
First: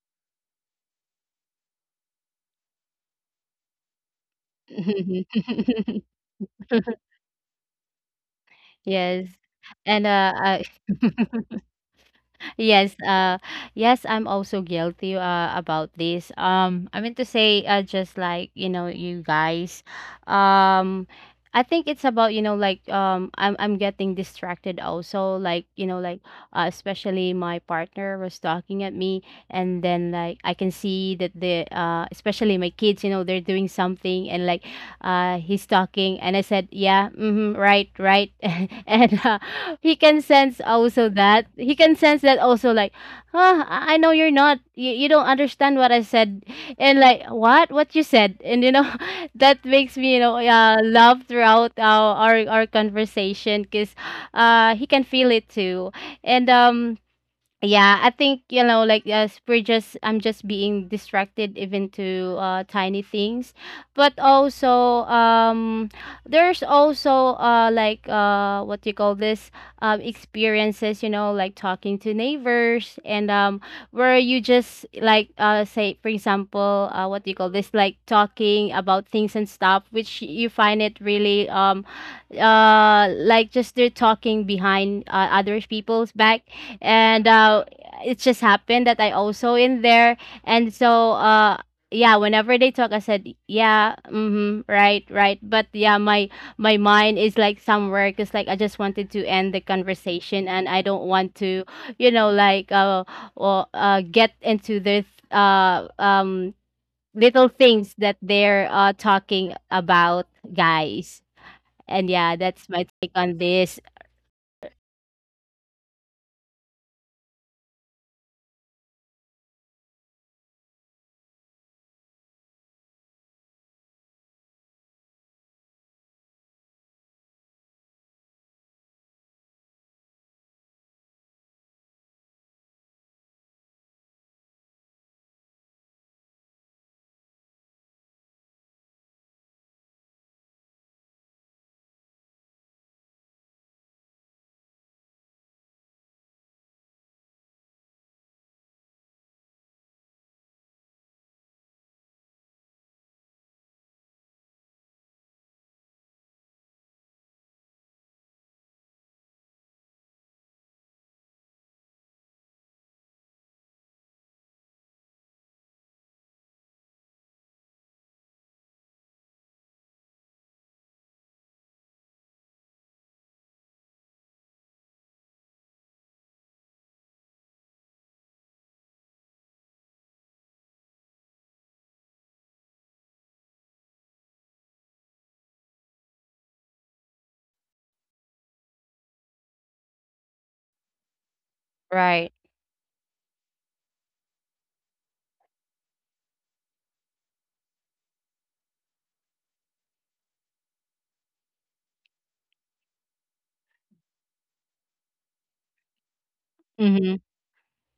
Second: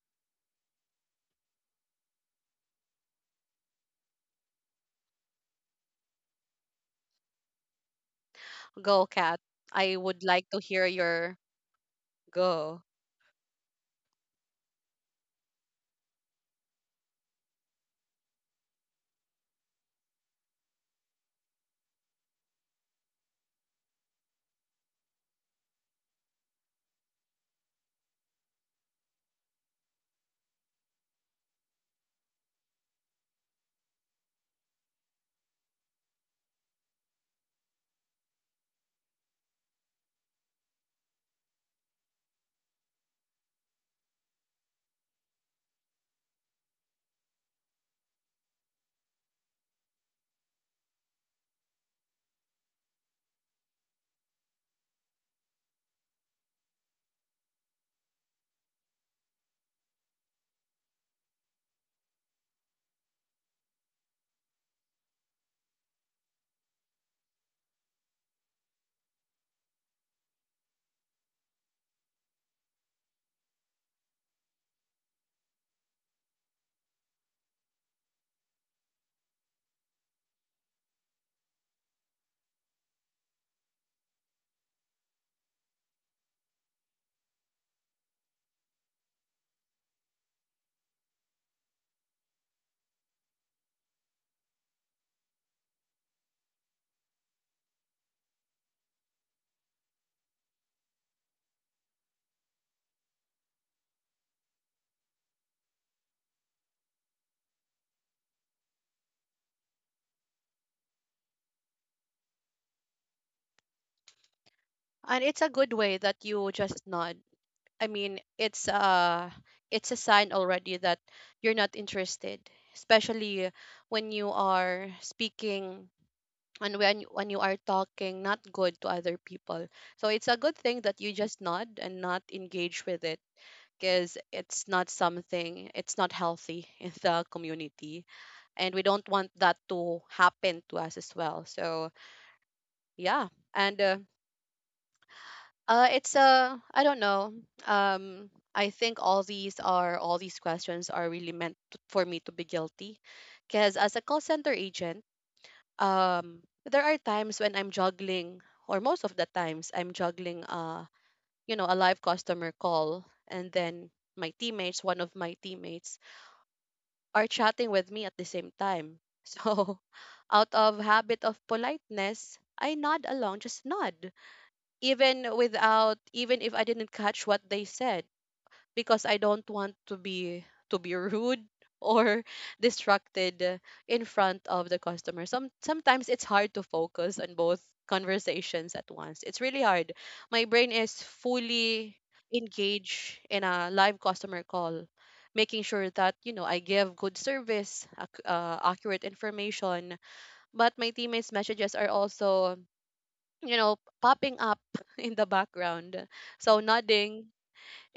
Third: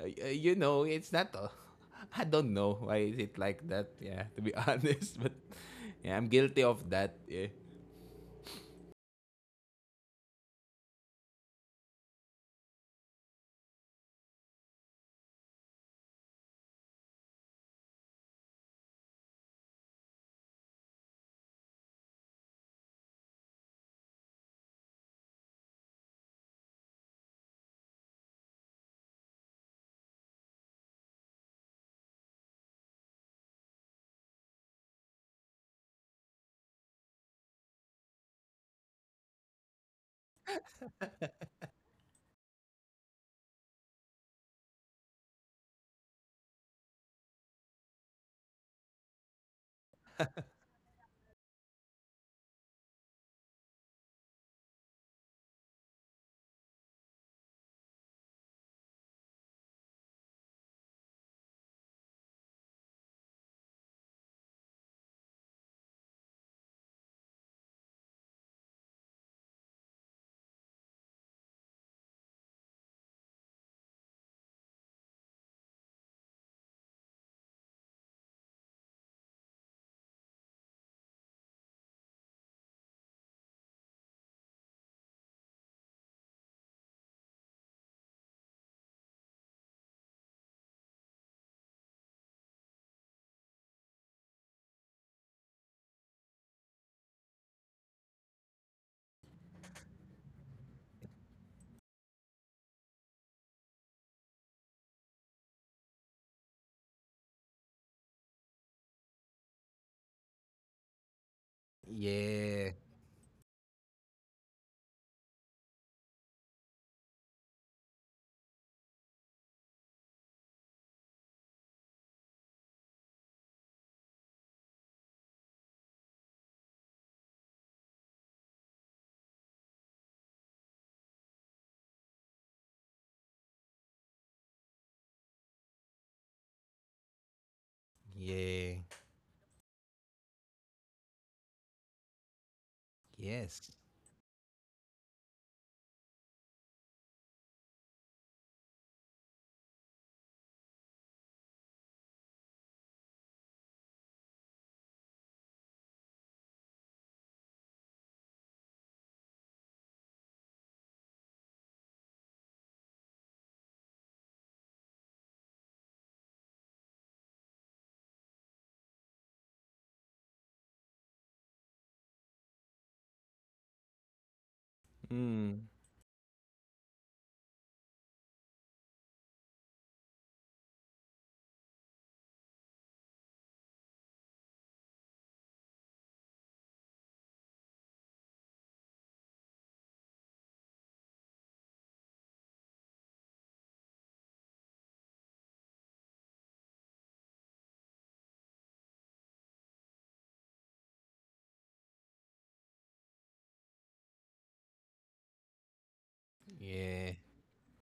Speaker 2: uh, uh, you know, it's not. Uh, I don't know why is it like that. Yeah, to be honest, but yeah, I'm guilty of that. Yeah.
Speaker 1: Go,
Speaker 3: Yes.
Speaker 1: cat. I
Speaker 3: And
Speaker 1: would
Speaker 3: uh,
Speaker 1: like to
Speaker 3: uh
Speaker 1: hear your go.
Speaker 3: yes, uh yes, I'm also guilty uh about this. Um I mean to say uh just like, you know, you guys. Um I think it's about, you know, like, um I'm I'm getting distracted also, like, you know, like uh, especially my partner was talking at me, and then like I can see that the, uh especially my kids, you know, they're doing something, and like, uh, he's talking and I said yeah, mm-hmm, right, right, and uh, he can sense also that, he can sense that also, like, huh, i I know you're not, you, you don't understand what I said and like what what you said. And you know, that makes me, you know, uh, laugh throughout our our, our conversation, because uh, he can feel it too. And um Yeah, I think, you know, like, yes, we're just I'm just being distracted even to uh tiny things. But also, um there's also uh like uh what do you call this, um experiences, you know, like talking to neighbors, and um where you just like, uh say for example, uh what do you call this, like talking about things and stuff which you find it really, um uh like just they're talking behind uh, other people's back, and uh, it just happened that I also in there, and so, uh, yeah, whenever they talk, I said yeah, mm-hmm, right, right, but yeah, my my mind is like somewhere, because like I just wanted to end the conversation, and I don't want to, you know, like, uh, or uh, get into this uh um little things that they're uh talking about, guys, and yeah, that's
Speaker 2: Yeah.
Speaker 3: my take on this.
Speaker 1: And it's a good way that you just nod. I mean, it's uh it's a sign already that you're not interested, especially when you are speaking, and when when you are talking not good to other people. So it's a good thing that you just nod and not engage with it, because it's not something it's not healthy in the community, and we
Speaker 2: Yeah.
Speaker 1: don't want that to happen to us as well. So yeah,
Speaker 2: Yes.
Speaker 1: and uh, uh, it's uh, I don't know. Um, I think all these are all these questions are really meant to, for me to be guilty, because as a call center agent, um, there are times when I'm juggling, or most of the times I'm juggling, uh, you know, a live customer call, and then my teammates, one of my teammates, are chatting with me at the same time. So, out of habit of politeness, I nod along, just nod even
Speaker 2: Mm.
Speaker 1: without even if I didn't catch what they said, because I don't want to be to be rude or distracted uh, in front of the customer. Some sometimes it's hard to focus on both conversations at once. It's really hard. My brain is fully
Speaker 3: Right.
Speaker 1: engaged in a live customer call, making sure that you know I give good service, ac- uh, accurate information. But my teammates' messages are also, you know, popping up in the background. So
Speaker 3: Mm-hmm.
Speaker 2: Yeah.
Speaker 1: nodding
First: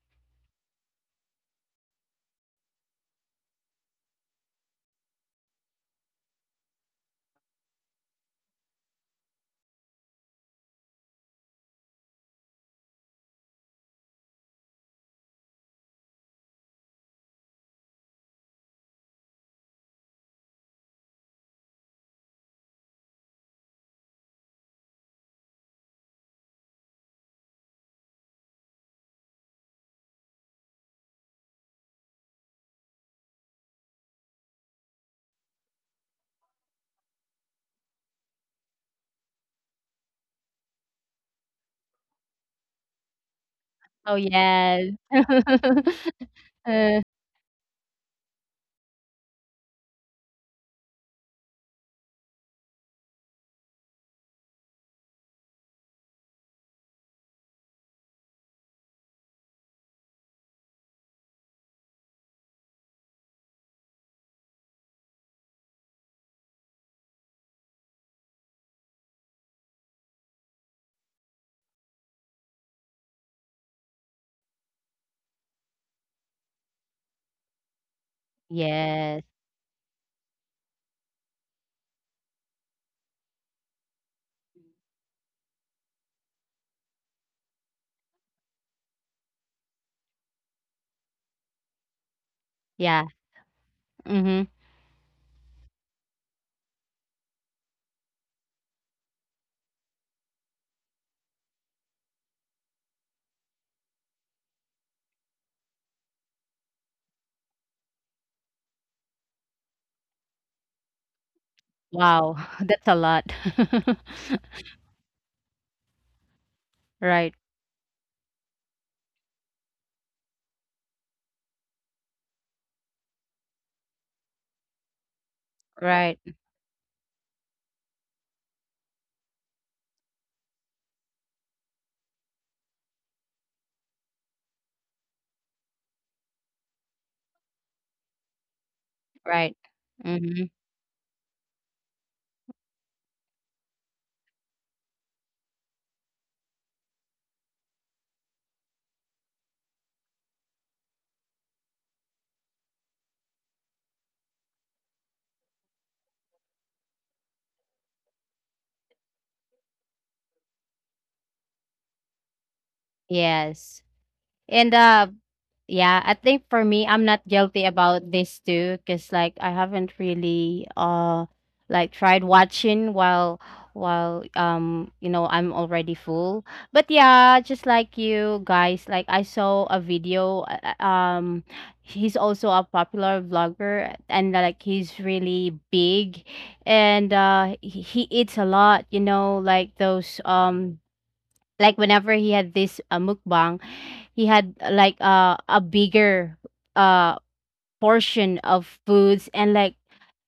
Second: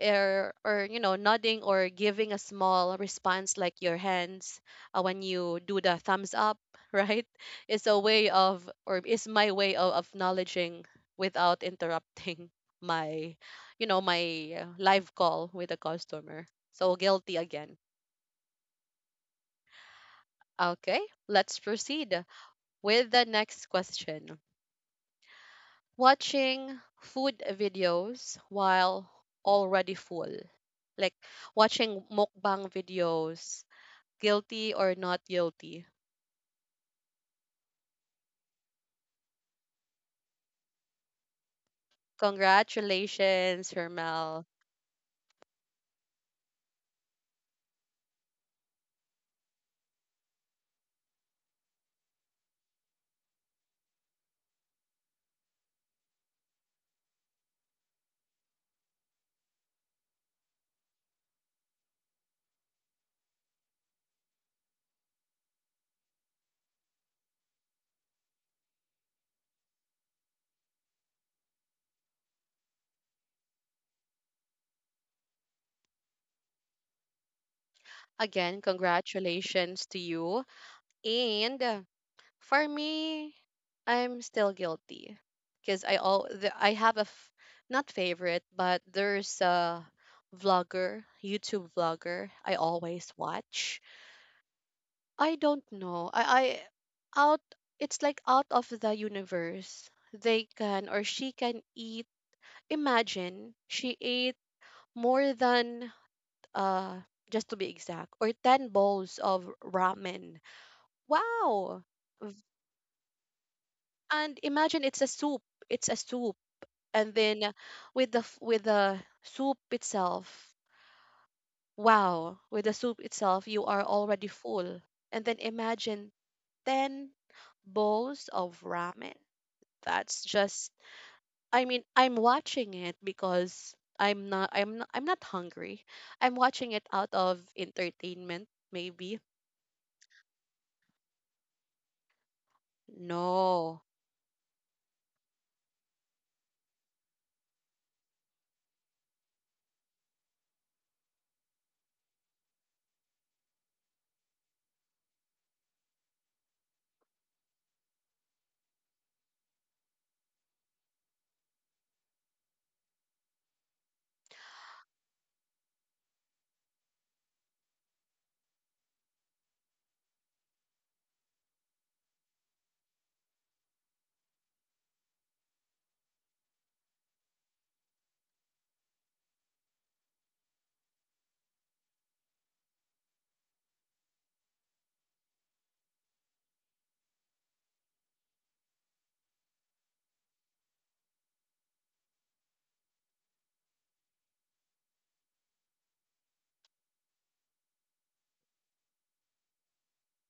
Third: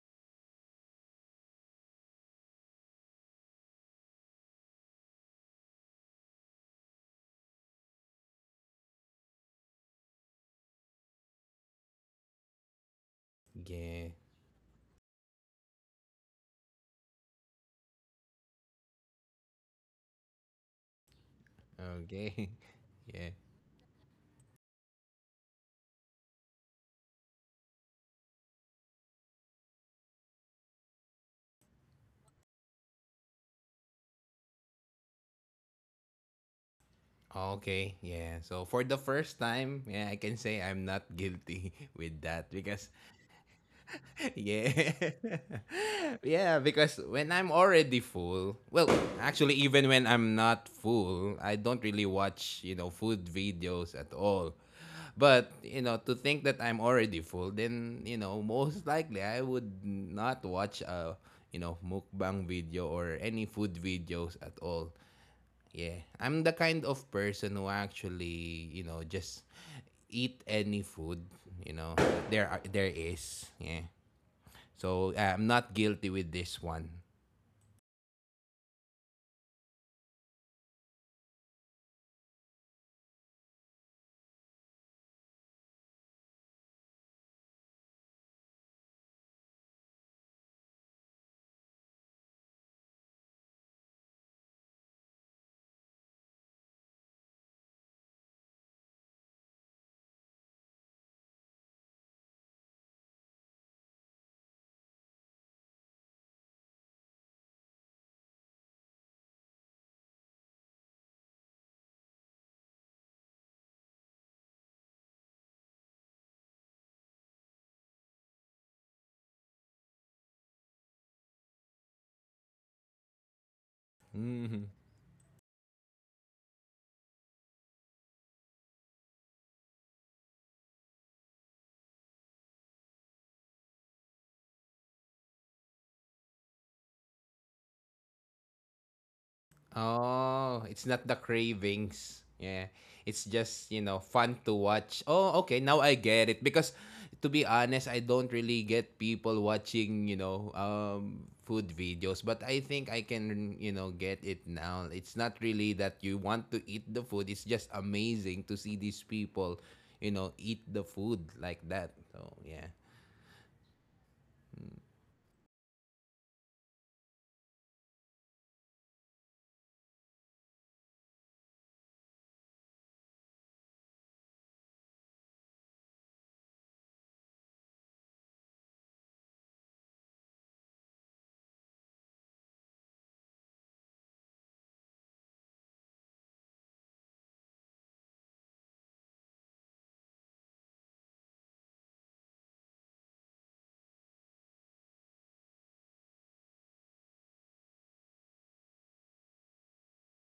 Speaker 1: or, or you know, nodding or giving a small response like your hands uh, when you do the thumbs up, right? Is a way of, or is my way of acknowledging without interrupting my, you know,
Speaker 2: Yeah.
Speaker 1: my uh, live call with a customer. So guilty again. Okay, let's proceed
Speaker 2: Okay.
Speaker 1: with the
Speaker 2: Yeah.
Speaker 1: next question. Watching food videos while already full. Like watching mukbang videos, guilty or not guilty.
Speaker 2: Oh, okay, yeah. So for the first time, yeah, I can say I'm not guilty with that, because
Speaker 1: Congratulations,
Speaker 3: Oh,
Speaker 1: Hermel.
Speaker 2: yeah.
Speaker 3: yes.
Speaker 2: Yeah, because
Speaker 3: Uh,
Speaker 2: when I'm already full, well, actually even when I'm not full, I don't really watch, you know, food videos at all. But, you know, to think that I'm already full, then, you know, most likely I would not watch a, you know, mukbang video or any food videos at all. Yeah. I'm the kind of person who actually, you know, just eat any food, you know, that there are, there is. Yeah. So uh, I'm not guilty with this one.
Speaker 1: Again,
Speaker 3: yes.
Speaker 1: congratulations to you. And uh, for me, I'm still guilty because I all I have a f- not favorite, but there's a vlogger, YouTube vlogger I
Speaker 3: Yeah.
Speaker 1: always watch.
Speaker 3: Mhm.
Speaker 1: I don't know. I, I out it's like out of the universe. They can, or she can eat. Imagine she ate more than uh just to be exact or ten bowls of ramen. Wow. V-
Speaker 3: Wow, that's a lot.
Speaker 1: And imagine it's a soup. It's a soup. And
Speaker 3: Right.
Speaker 1: then with the f- with the soup itself. Wow. With the soup itself, you are already full. And then imagine
Speaker 3: Right.
Speaker 1: ten bowls of ramen. That's just I mean, I'm watching it because I'm not I'm not I'm not hungry. I'm watching it out of entertainment maybe.
Speaker 3: Right. Mhm.
Speaker 2: Oh, it's not the cravings. Yeah. It's just, you
Speaker 1: No.
Speaker 2: know, fun to watch. Oh, okay, now I get it, because to be honest, I don't really get people watching, you know, um food videos, but I think I can, you know, get it now. It's not really that you want to eat the food. It's just amazing to see these people, you know, eat the food like that. So, yeah.
Speaker 3: Yes. And, uh, Yeah, I think for me, I'm not guilty about this too, because like I haven't really uh like tried watching while while um you know I'm already full. But yeah, just like you guys, like I saw a video. Uh, uh, Um, he's also a popular vlogger, and like he's really big, and uh he, he eats a lot. You know, like those, um like whenever he had this uh, mukbang, he had, uh, like uh, a bigger uh portion of foods, and like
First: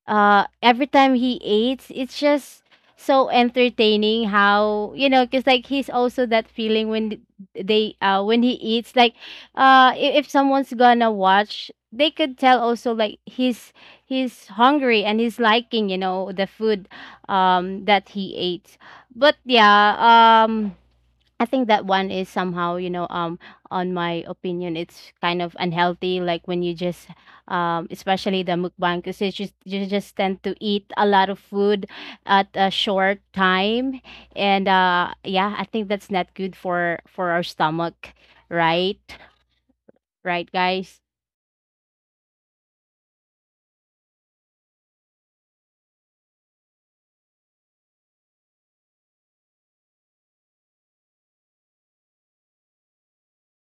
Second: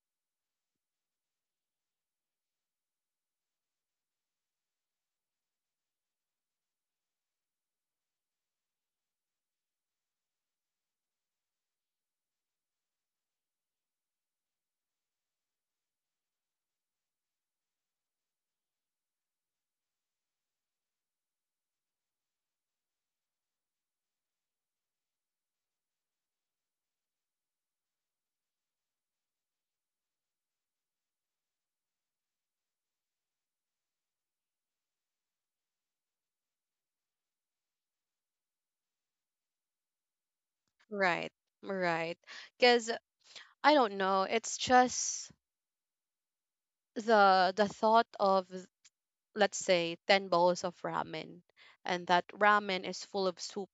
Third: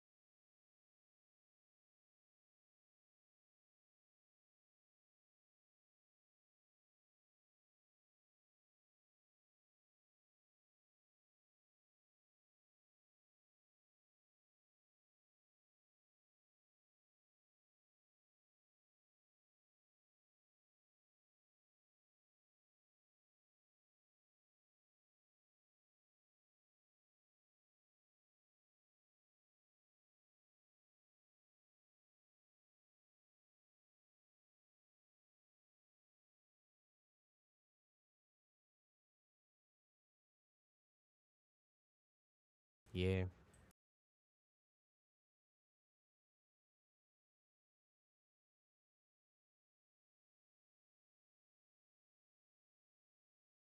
Speaker 3: uh every time he eats it's just so entertaining how, you know, because like he's also that feeling when th- they uh when he eats, like, uh i- if someone's gonna watch they could tell also, like he's he's hungry and he's liking, you know, the food um that he ate. But yeah, um I think that one is somehow, you know, um, on my opinion, it's kind of unhealthy. Like when you just, um, especially the mukbang, because you just you just tend to eat a lot of food at a short time, and uh, yeah, I think that's not good for for our stomach, right? Right, guys.
Speaker 1: Right. Right. Cuz
Speaker 2: Yeah.
Speaker 1: I don't know, it's just the the thought of let's say ten bowls of ramen, and that ramen is full of soup,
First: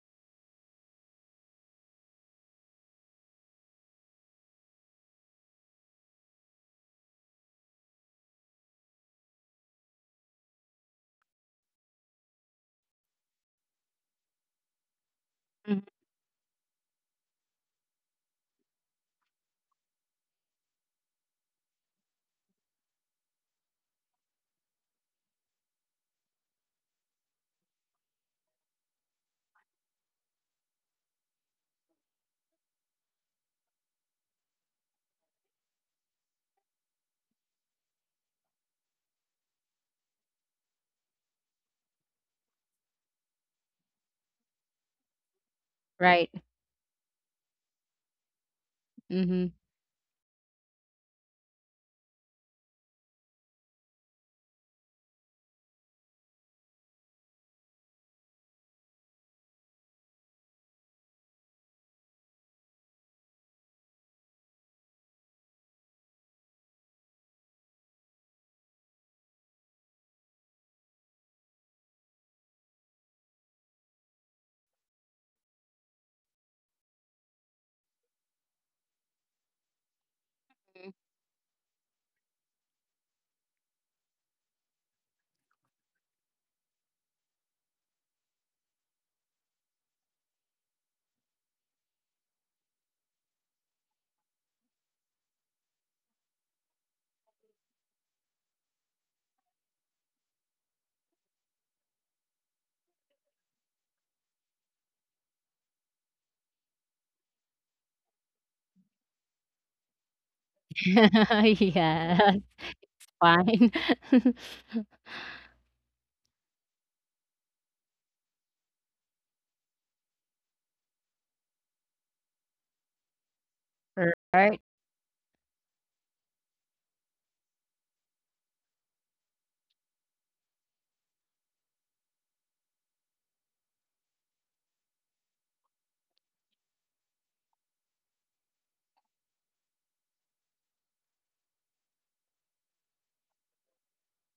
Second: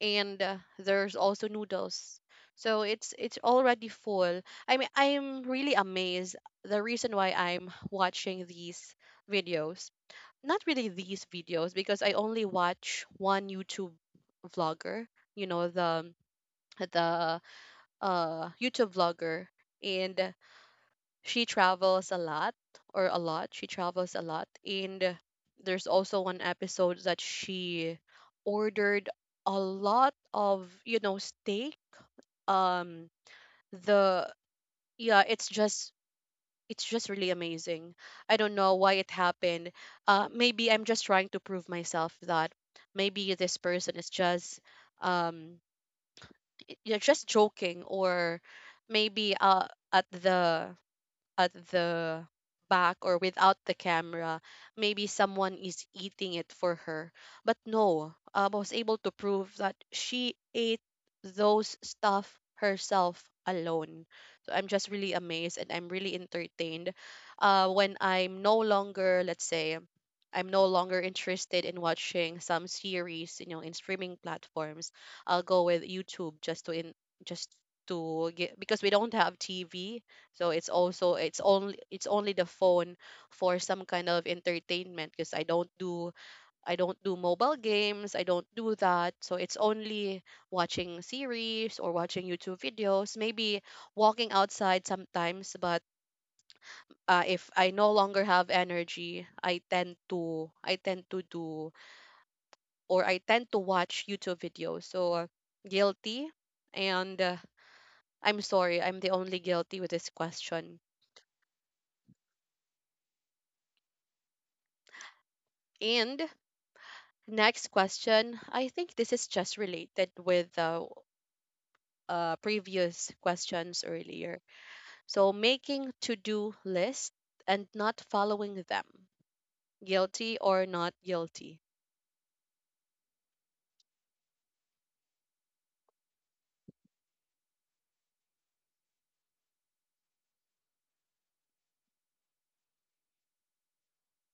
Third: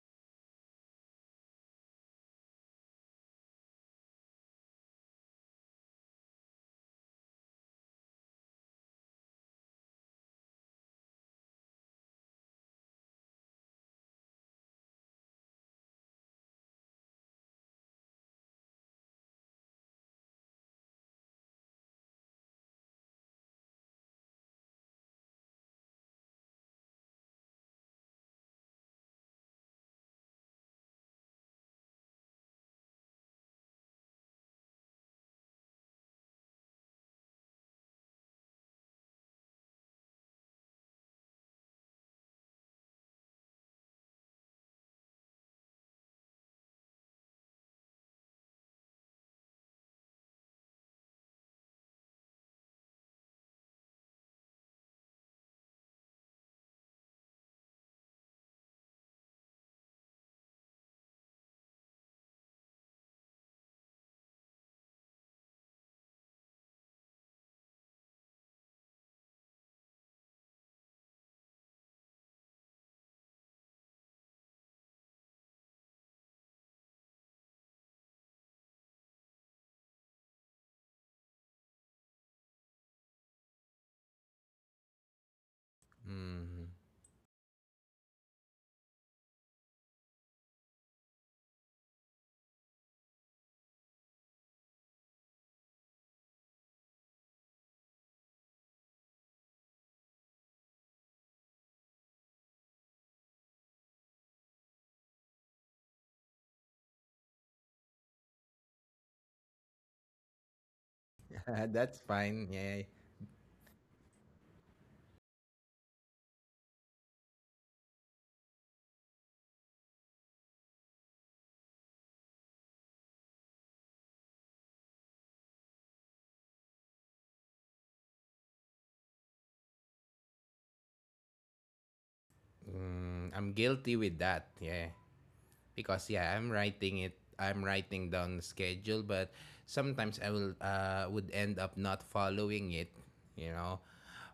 Speaker 1: and uh, there's also noodles, so it's it's already full. I mean, I'm really amazed. The reason why I'm watching these videos, not really these videos because I only watch one YouTube vlogger, you know,
Speaker 3: Mhm.
Speaker 1: the the uh YouTube vlogger, and she travels a lot, or a lot she travels a lot, and there's also one episode that she ordered a lot of, you know, steak. um the yeah, it's just it's just really amazing. I don't know why it happened. Uh maybe I'm just trying to prove myself that maybe this person is just um
Speaker 3: Right.
Speaker 1: y- you're just joking, or maybe
Speaker 3: Mm-hmm.
Speaker 1: uh at the at the back, or without the camera. Maybe someone is eating it for her. But no, um, I was able to prove that she ate those stuff herself alone. So I'm just really amazed, and I'm really entertained uh, when I'm no longer, let's say, I'm no longer interested in watching some series, you know, in streaming platforms. I'll go with YouTube just to in just to get, because we don't have T V, so it's also it's only it's only the phone for some kind of entertainment, because I don't do
Speaker 2: Mm.
Speaker 1: I don't do mobile games, I don't do that. So it's only watching series or watching YouTube videos, maybe walking outside sometimes, but uh, if I no longer have energy, I tend to I tend to do or I tend to watch YouTube videos. So uh, guilty, and uh, I'm sorry, I'm the only guilty with this question.
Speaker 2: That's
Speaker 3: Yeah.
Speaker 2: fine. Yeah.
Speaker 3: Fine.
Speaker 1: And next question, I think this is just related with the uh, previous questions earlier.
Speaker 3: Right,
Speaker 1: So, making to do list and not following them, guilty or not guilty?
Speaker 2: Mm, I'm guilty with that. Yeah. Because yeah, I'm writing it. I'm writing down the schedule, but sometimes I will uh, would end up not following it, you know.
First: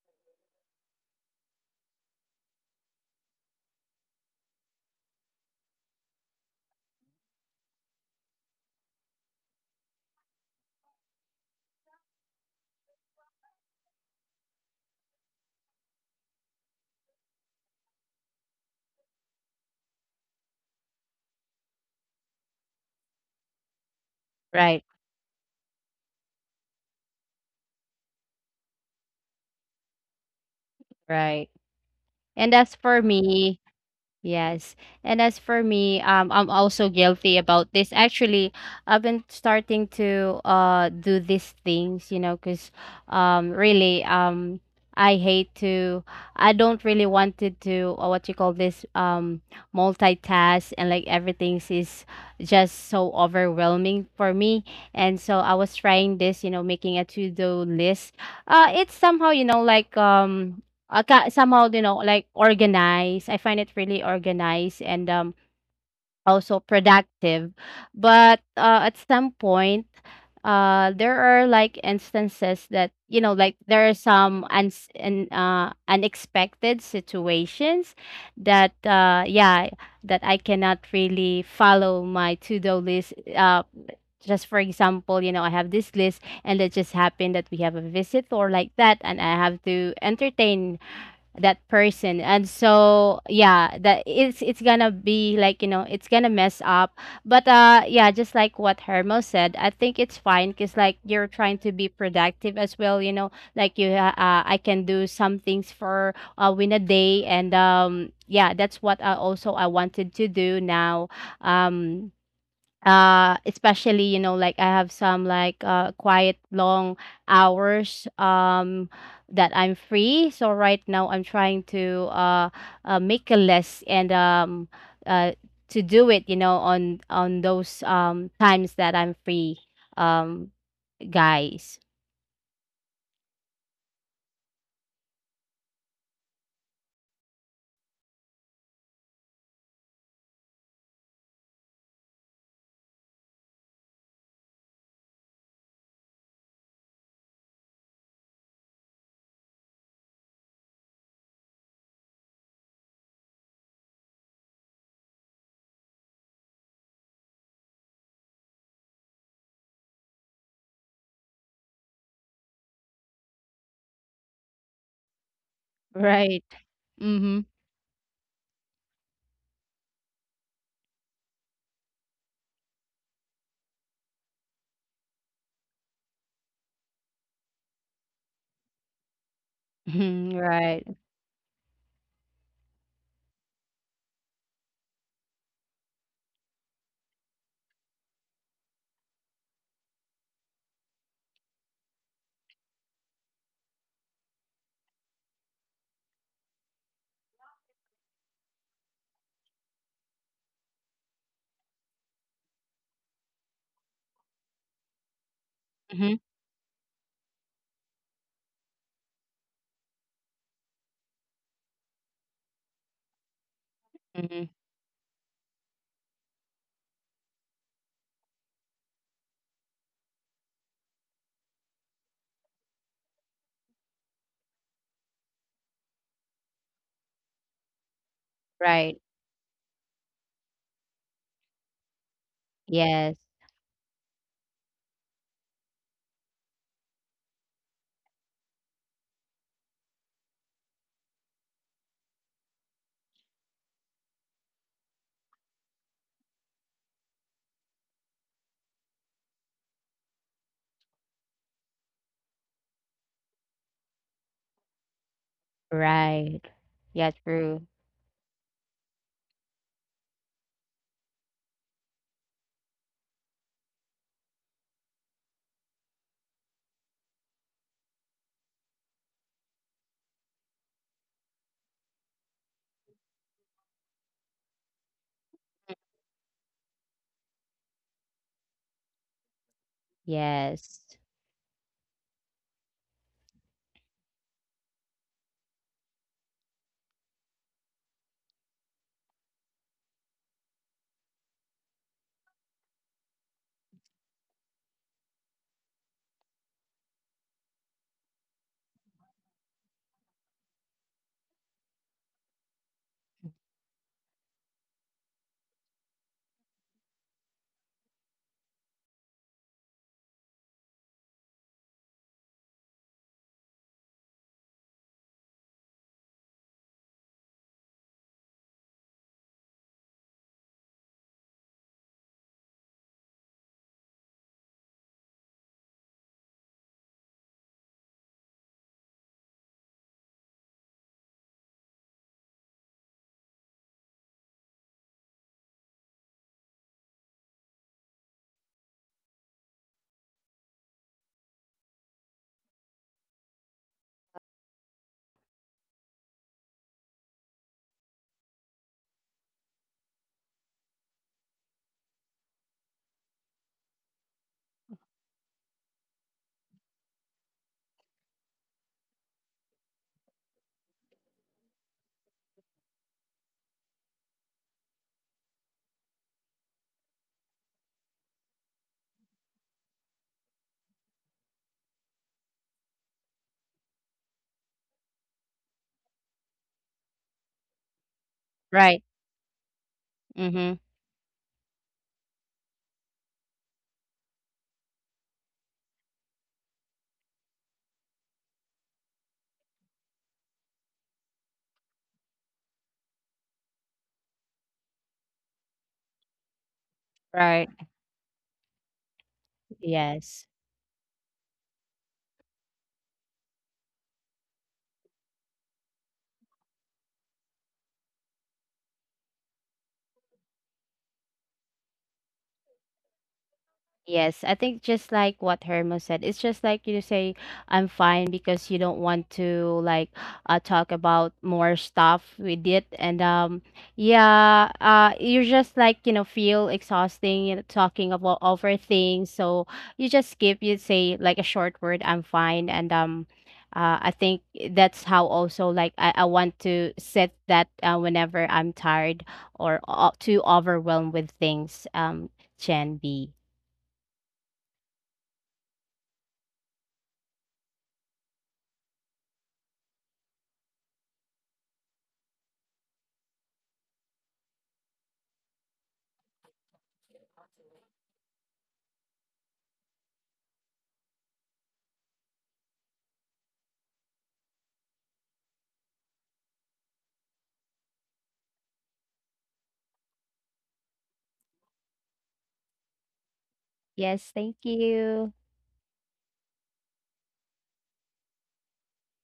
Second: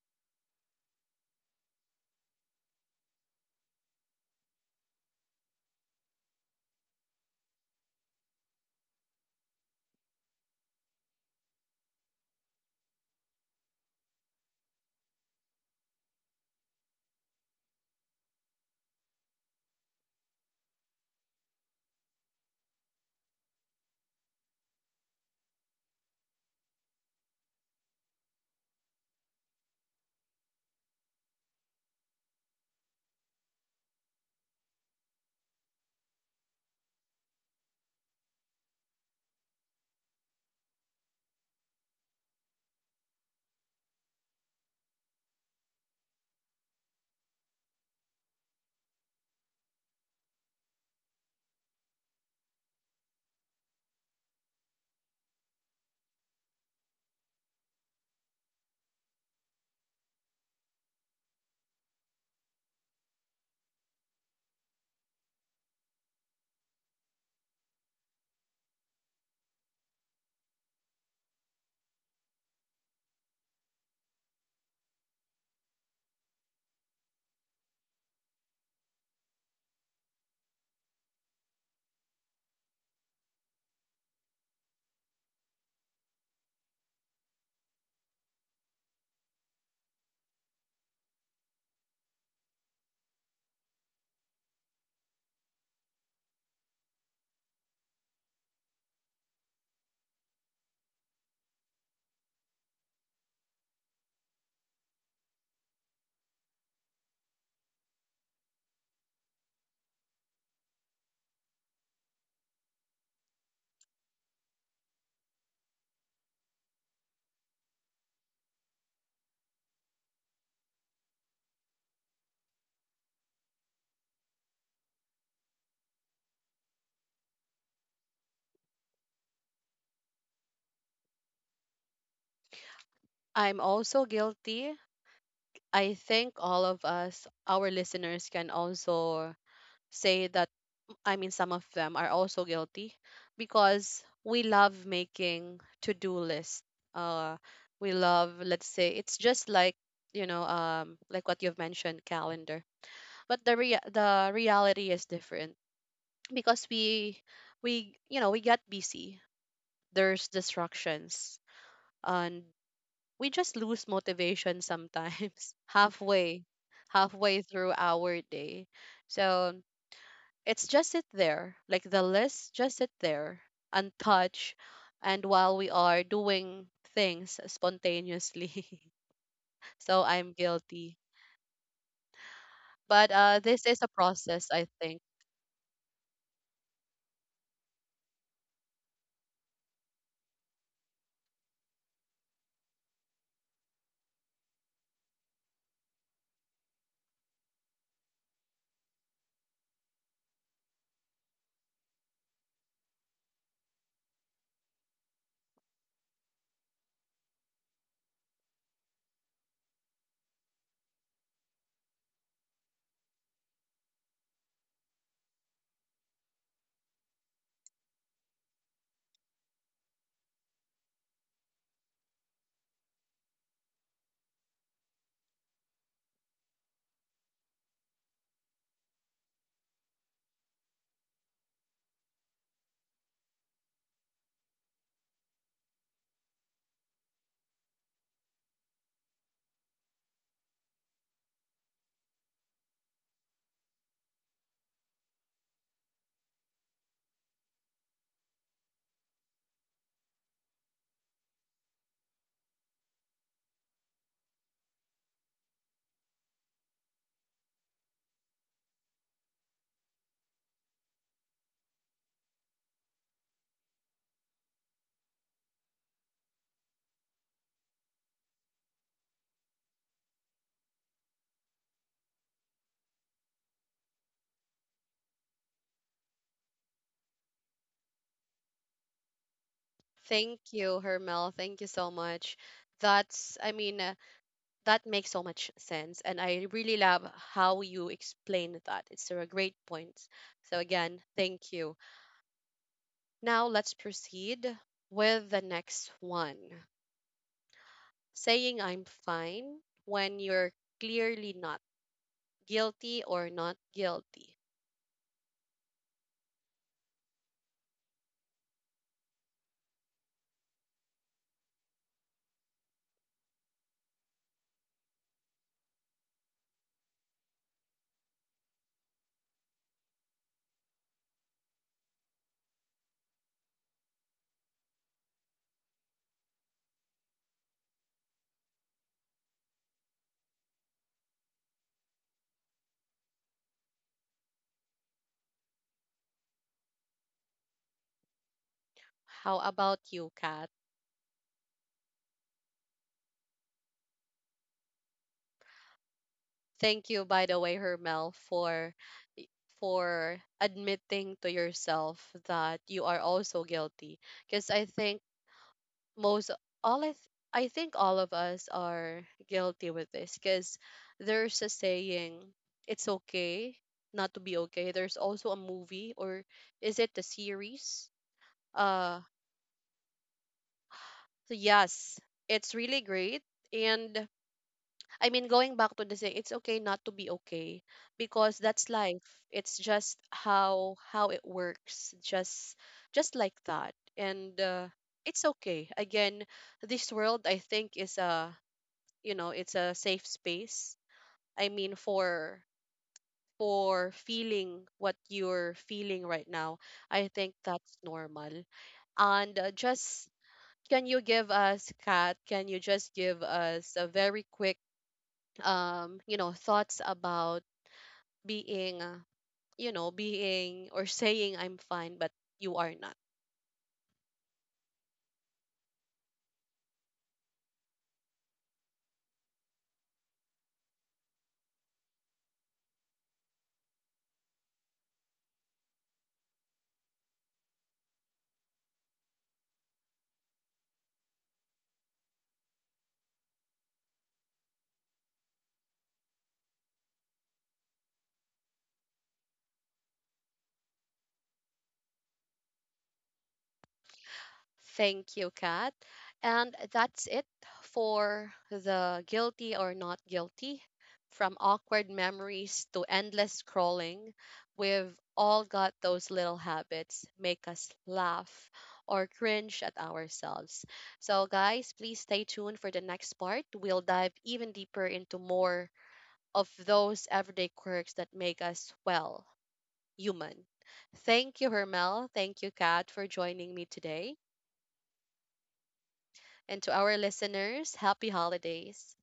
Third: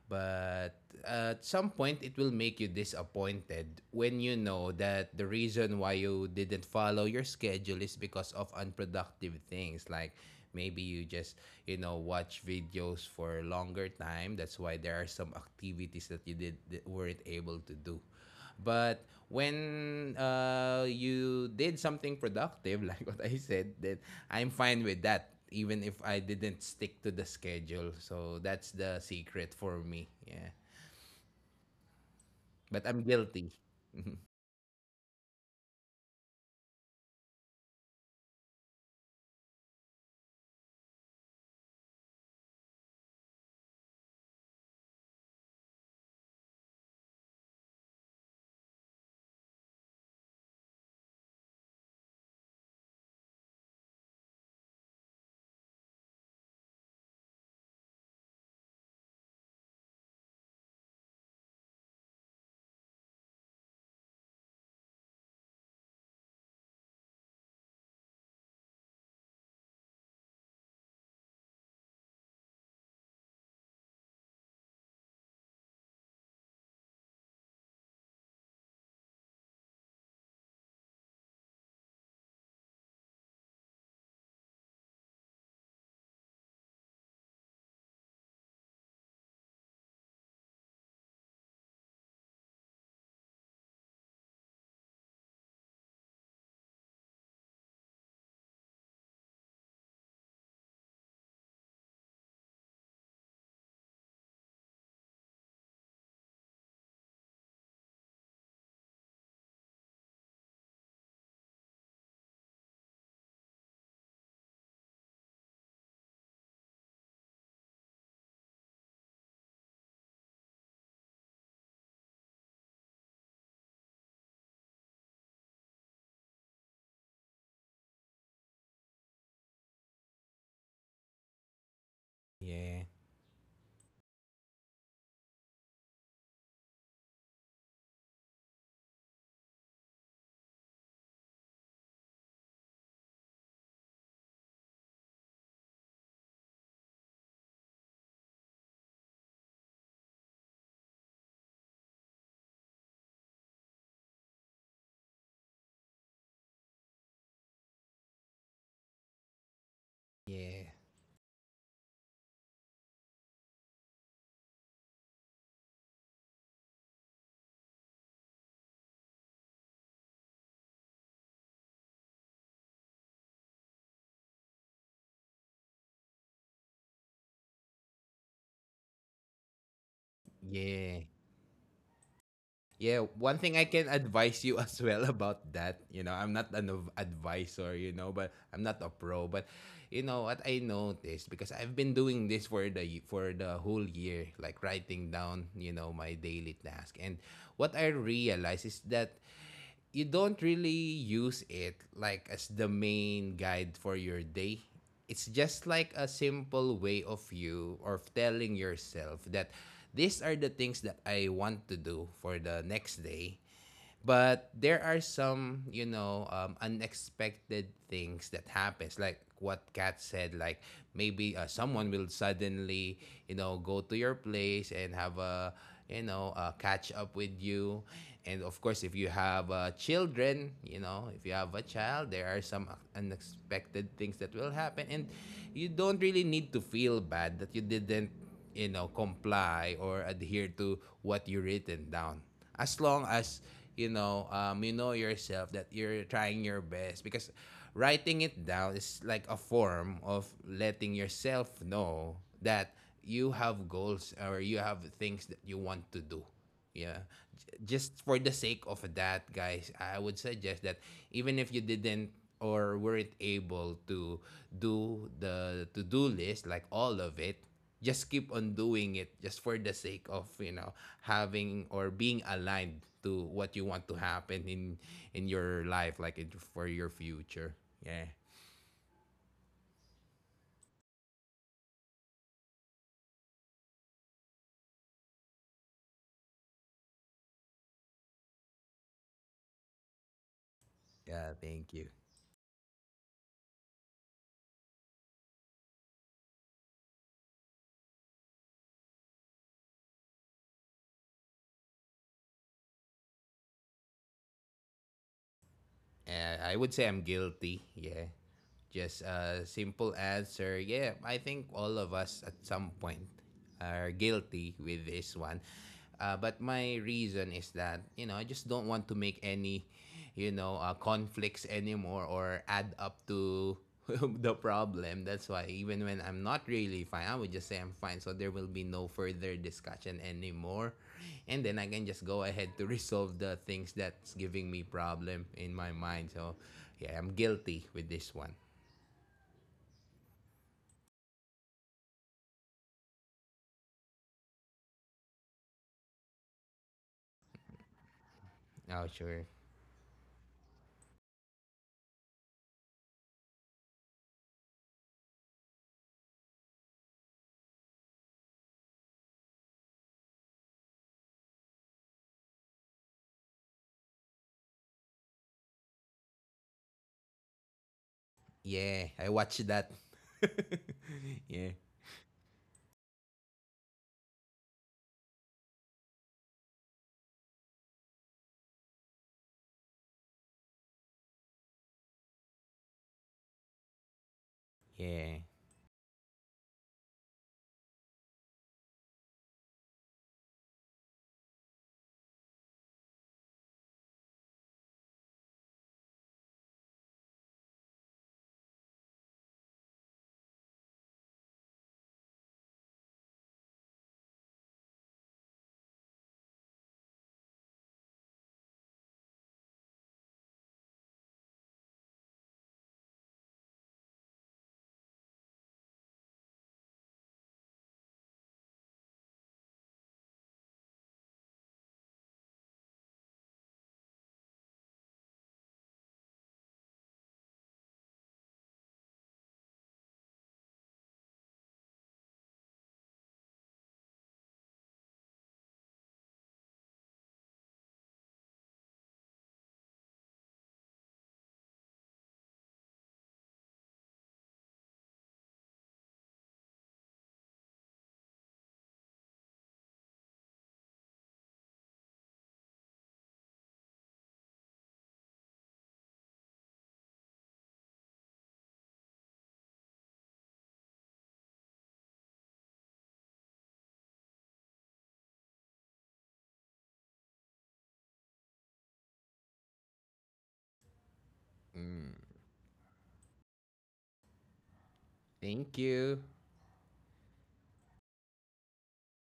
Speaker 2: But at some point, it will make you disappointed when you know that the reason why you didn't follow your schedule is because of unproductive things, like maybe you just, you know, watch videos for a longer time. That's why there are some activities that you did that weren't able to do. But when uh, you did something productive, like what I said, that I'm
Speaker 3: right,
Speaker 2: fine with that, even if I didn't stick to the schedule. So that's the secret for me. Yeah.
Speaker 3: right. And as
Speaker 2: But
Speaker 3: for
Speaker 2: I'm guilty.
Speaker 3: me, yes. And as for me, um, I'm also guilty about this. Actually, I've been starting to uh do these things, you know, because um really um I hate to I don't really wanted to, uh, what you call this, um multitask, and like everything is just so overwhelming for me. And so I was trying this, you know, making a to-do list. Uh it's somehow, you know, like, um uh, ki somehow, you know, like organized. I find it really organized and um also productive. But uh, at some point, uh, there are like instances that, you know, like there are some uns and uh, unexpected situations that, uh, yeah, that I cannot really follow my to-do list. Uh, just for example, you know, I have this list and it just happened that we have a visit or like that, and I have to entertain that person, and so yeah, that it's it's gonna be like, you know, it's gonna mess up. But uh yeah, just like what Hermo said, I think it's fine, because like you're trying to be productive as well, you know, like you ha- uh, I can do some things for, uh, win a day, and um yeah, that's what I also I wanted to do now. um uh Especially, you know, like I have some like uh quiet long hours, um that I'm free, so right now I'm trying to, uh, uh make a list and um uh to do it, you know, on on those, um times that I'm free, um guys.
Speaker 2: Yeah.
Speaker 1: I'm also guilty. I think all of us, our listeners, can also say that, I mean, some of them are also guilty, because we love making to do lists. Uh, we love, let's say, it's just like, you know, um, like what you've mentioned, calendar. But the rea- the reality is different because we we you know we get busy. There's
Speaker 2: Yeah.
Speaker 1: distractions, and we just lose motivation sometimes
Speaker 3: Right.
Speaker 1: halfway
Speaker 3: Mm-hmm.
Speaker 1: halfway through our day. So it's just sit there, like the list just sit there, untouched, and while we are doing things spontaneously. So
Speaker 3: Mhm,
Speaker 1: I'm
Speaker 3: right.
Speaker 1: guilty.
Speaker 2: Yeah. Yeah,
Speaker 1: But
Speaker 2: one
Speaker 1: uh,
Speaker 2: thing
Speaker 1: this
Speaker 2: I
Speaker 1: is
Speaker 2: can
Speaker 1: a
Speaker 2: advise
Speaker 1: process,
Speaker 2: you
Speaker 1: I
Speaker 2: as
Speaker 1: think.
Speaker 2: well about that, you know, I'm not an adv- advisor, you know, but I'm not a pro, but you know what I noticed, because I've been doing this for the for the whole year, like writing down, you know, my daily task. And what I realized is that you don't really use it like as the main guide for your day. It's just like a
Speaker 3: Mm-hmm.
Speaker 2: simple way of you or of telling yourself that these are the things that I want to do for the next day.
Speaker 3: Mm-hmm.
Speaker 2: But there are some, you know, um, unexpected things that happens, like what Kat said, like maybe uh, someone will suddenly, you know, go to your place and have a, you know, a catch up with you. And of
Speaker 3: Right.
Speaker 2: course, if you have uh, children, you know, if you have a child, there are some
Speaker 3: Yes.
Speaker 2: unexpected things that will happen. And you don't really need to feel bad that you didn't, you know, comply or adhere to what you written down, as long as, you know, um, you know yourself that you're trying your best, because writing it down is like a form of letting yourself know that you have goals or you have things that you want to do.
Speaker 3: Right. Yeah,
Speaker 2: Yeah.
Speaker 3: true.
Speaker 2: J- just for the sake of that, guys, I would suggest that even if you didn't or weren't able to do the to-do list, like, all of it, just keep on doing it just for the sake of, you know, having or being aligned to what you want to happen in in your life, like in, for your future. Yeah.
Speaker 1: Thank you,
Speaker 3: Yes.
Speaker 1: Hermel. Thank you so much. That's, I mean, uh, that makes so much sense. And I really love how you explained that. It's a great point. So, again,
Speaker 2: Yeah.
Speaker 1: thank you.
Speaker 2: Thank you.
Speaker 1: Now, let's proceed with the next one. Saying I'm fine when you're clearly not, guilty or not guilty.
Speaker 2: Uh, I would say I'm guilty. Yeah. Just a simple answer. Yeah, I think all of us at some point are guilty with this one. Uh, but my reason is that, you know, I just don't want to make any, you know, uh, conflicts anymore or add up to the problem. That's why even when I'm not really fine, I would just say I'm fine. So there will be no further discussion anymore. And then I can just go ahead to resolve the things that's giving me problem in my mind. So yeah, I'm guilty with this one.
Speaker 1: How about you, Kat? Thank you, by the way, Hermel, for
Speaker 2: Oh, sure.
Speaker 1: for admitting to yourself that you are also guilty. Because I think most all I th- I think all of us are guilty with this. Because there's a saying, it's okay not to be okay. There's also a movie, or is it a series?
Speaker 2: Yeah,
Speaker 1: uh
Speaker 2: I watched that.
Speaker 1: So
Speaker 2: Yeah.
Speaker 1: yes, it's really great. And I mean, going back to the saying, it's okay not to be okay because that's
Speaker 3: Right.
Speaker 1: life. It's just
Speaker 3: Mm-hmm.
Speaker 1: how how it works, just just like that. And uh,
Speaker 2: Yeah.
Speaker 1: it's okay. Again, this world I think is a, you know, it's a safe space. I mean, for for feeling what you're feeling right now, I think
Speaker 3: Right.
Speaker 1: that's normal. And uh, just
Speaker 3: Yes.
Speaker 1: can you give us, Kat, can you just give us a very quick, um, you know, thoughts about being, uh, you know, being or saying I'm fine, but you are not?
Speaker 3: Yes, I think just like what Hermo said, it's just like you say, I'm fine, because you don't want to like, uh, talk about more stuff with it, and um, yeah, uh, you're just like, you know, feel exhausting, you know, talking about over things, so you just skip. You say like a short word, I'm fine, and um, uh, I think that's how also like I, I want to set that, uh, whenever I'm tired or, uh, too overwhelmed with things. Um, Gen B.
Speaker 1: Thank you, Kat. And that's it for the guilty or not guilty. From awkward memories to endless scrolling, we've all got those little habits make us laugh or cringe at ourselves. So guys, please stay tuned for the next part. We'll dive even deeper into more of those everyday quirks that make us well, human. Thank you,
Speaker 2: Mm.
Speaker 1: Hermel. Thank you, Kat, for joining me
Speaker 3: Yes,
Speaker 1: today.
Speaker 3: thank you.
Speaker 2: Thank you.
Speaker 1: And to our listeners, happy holidays.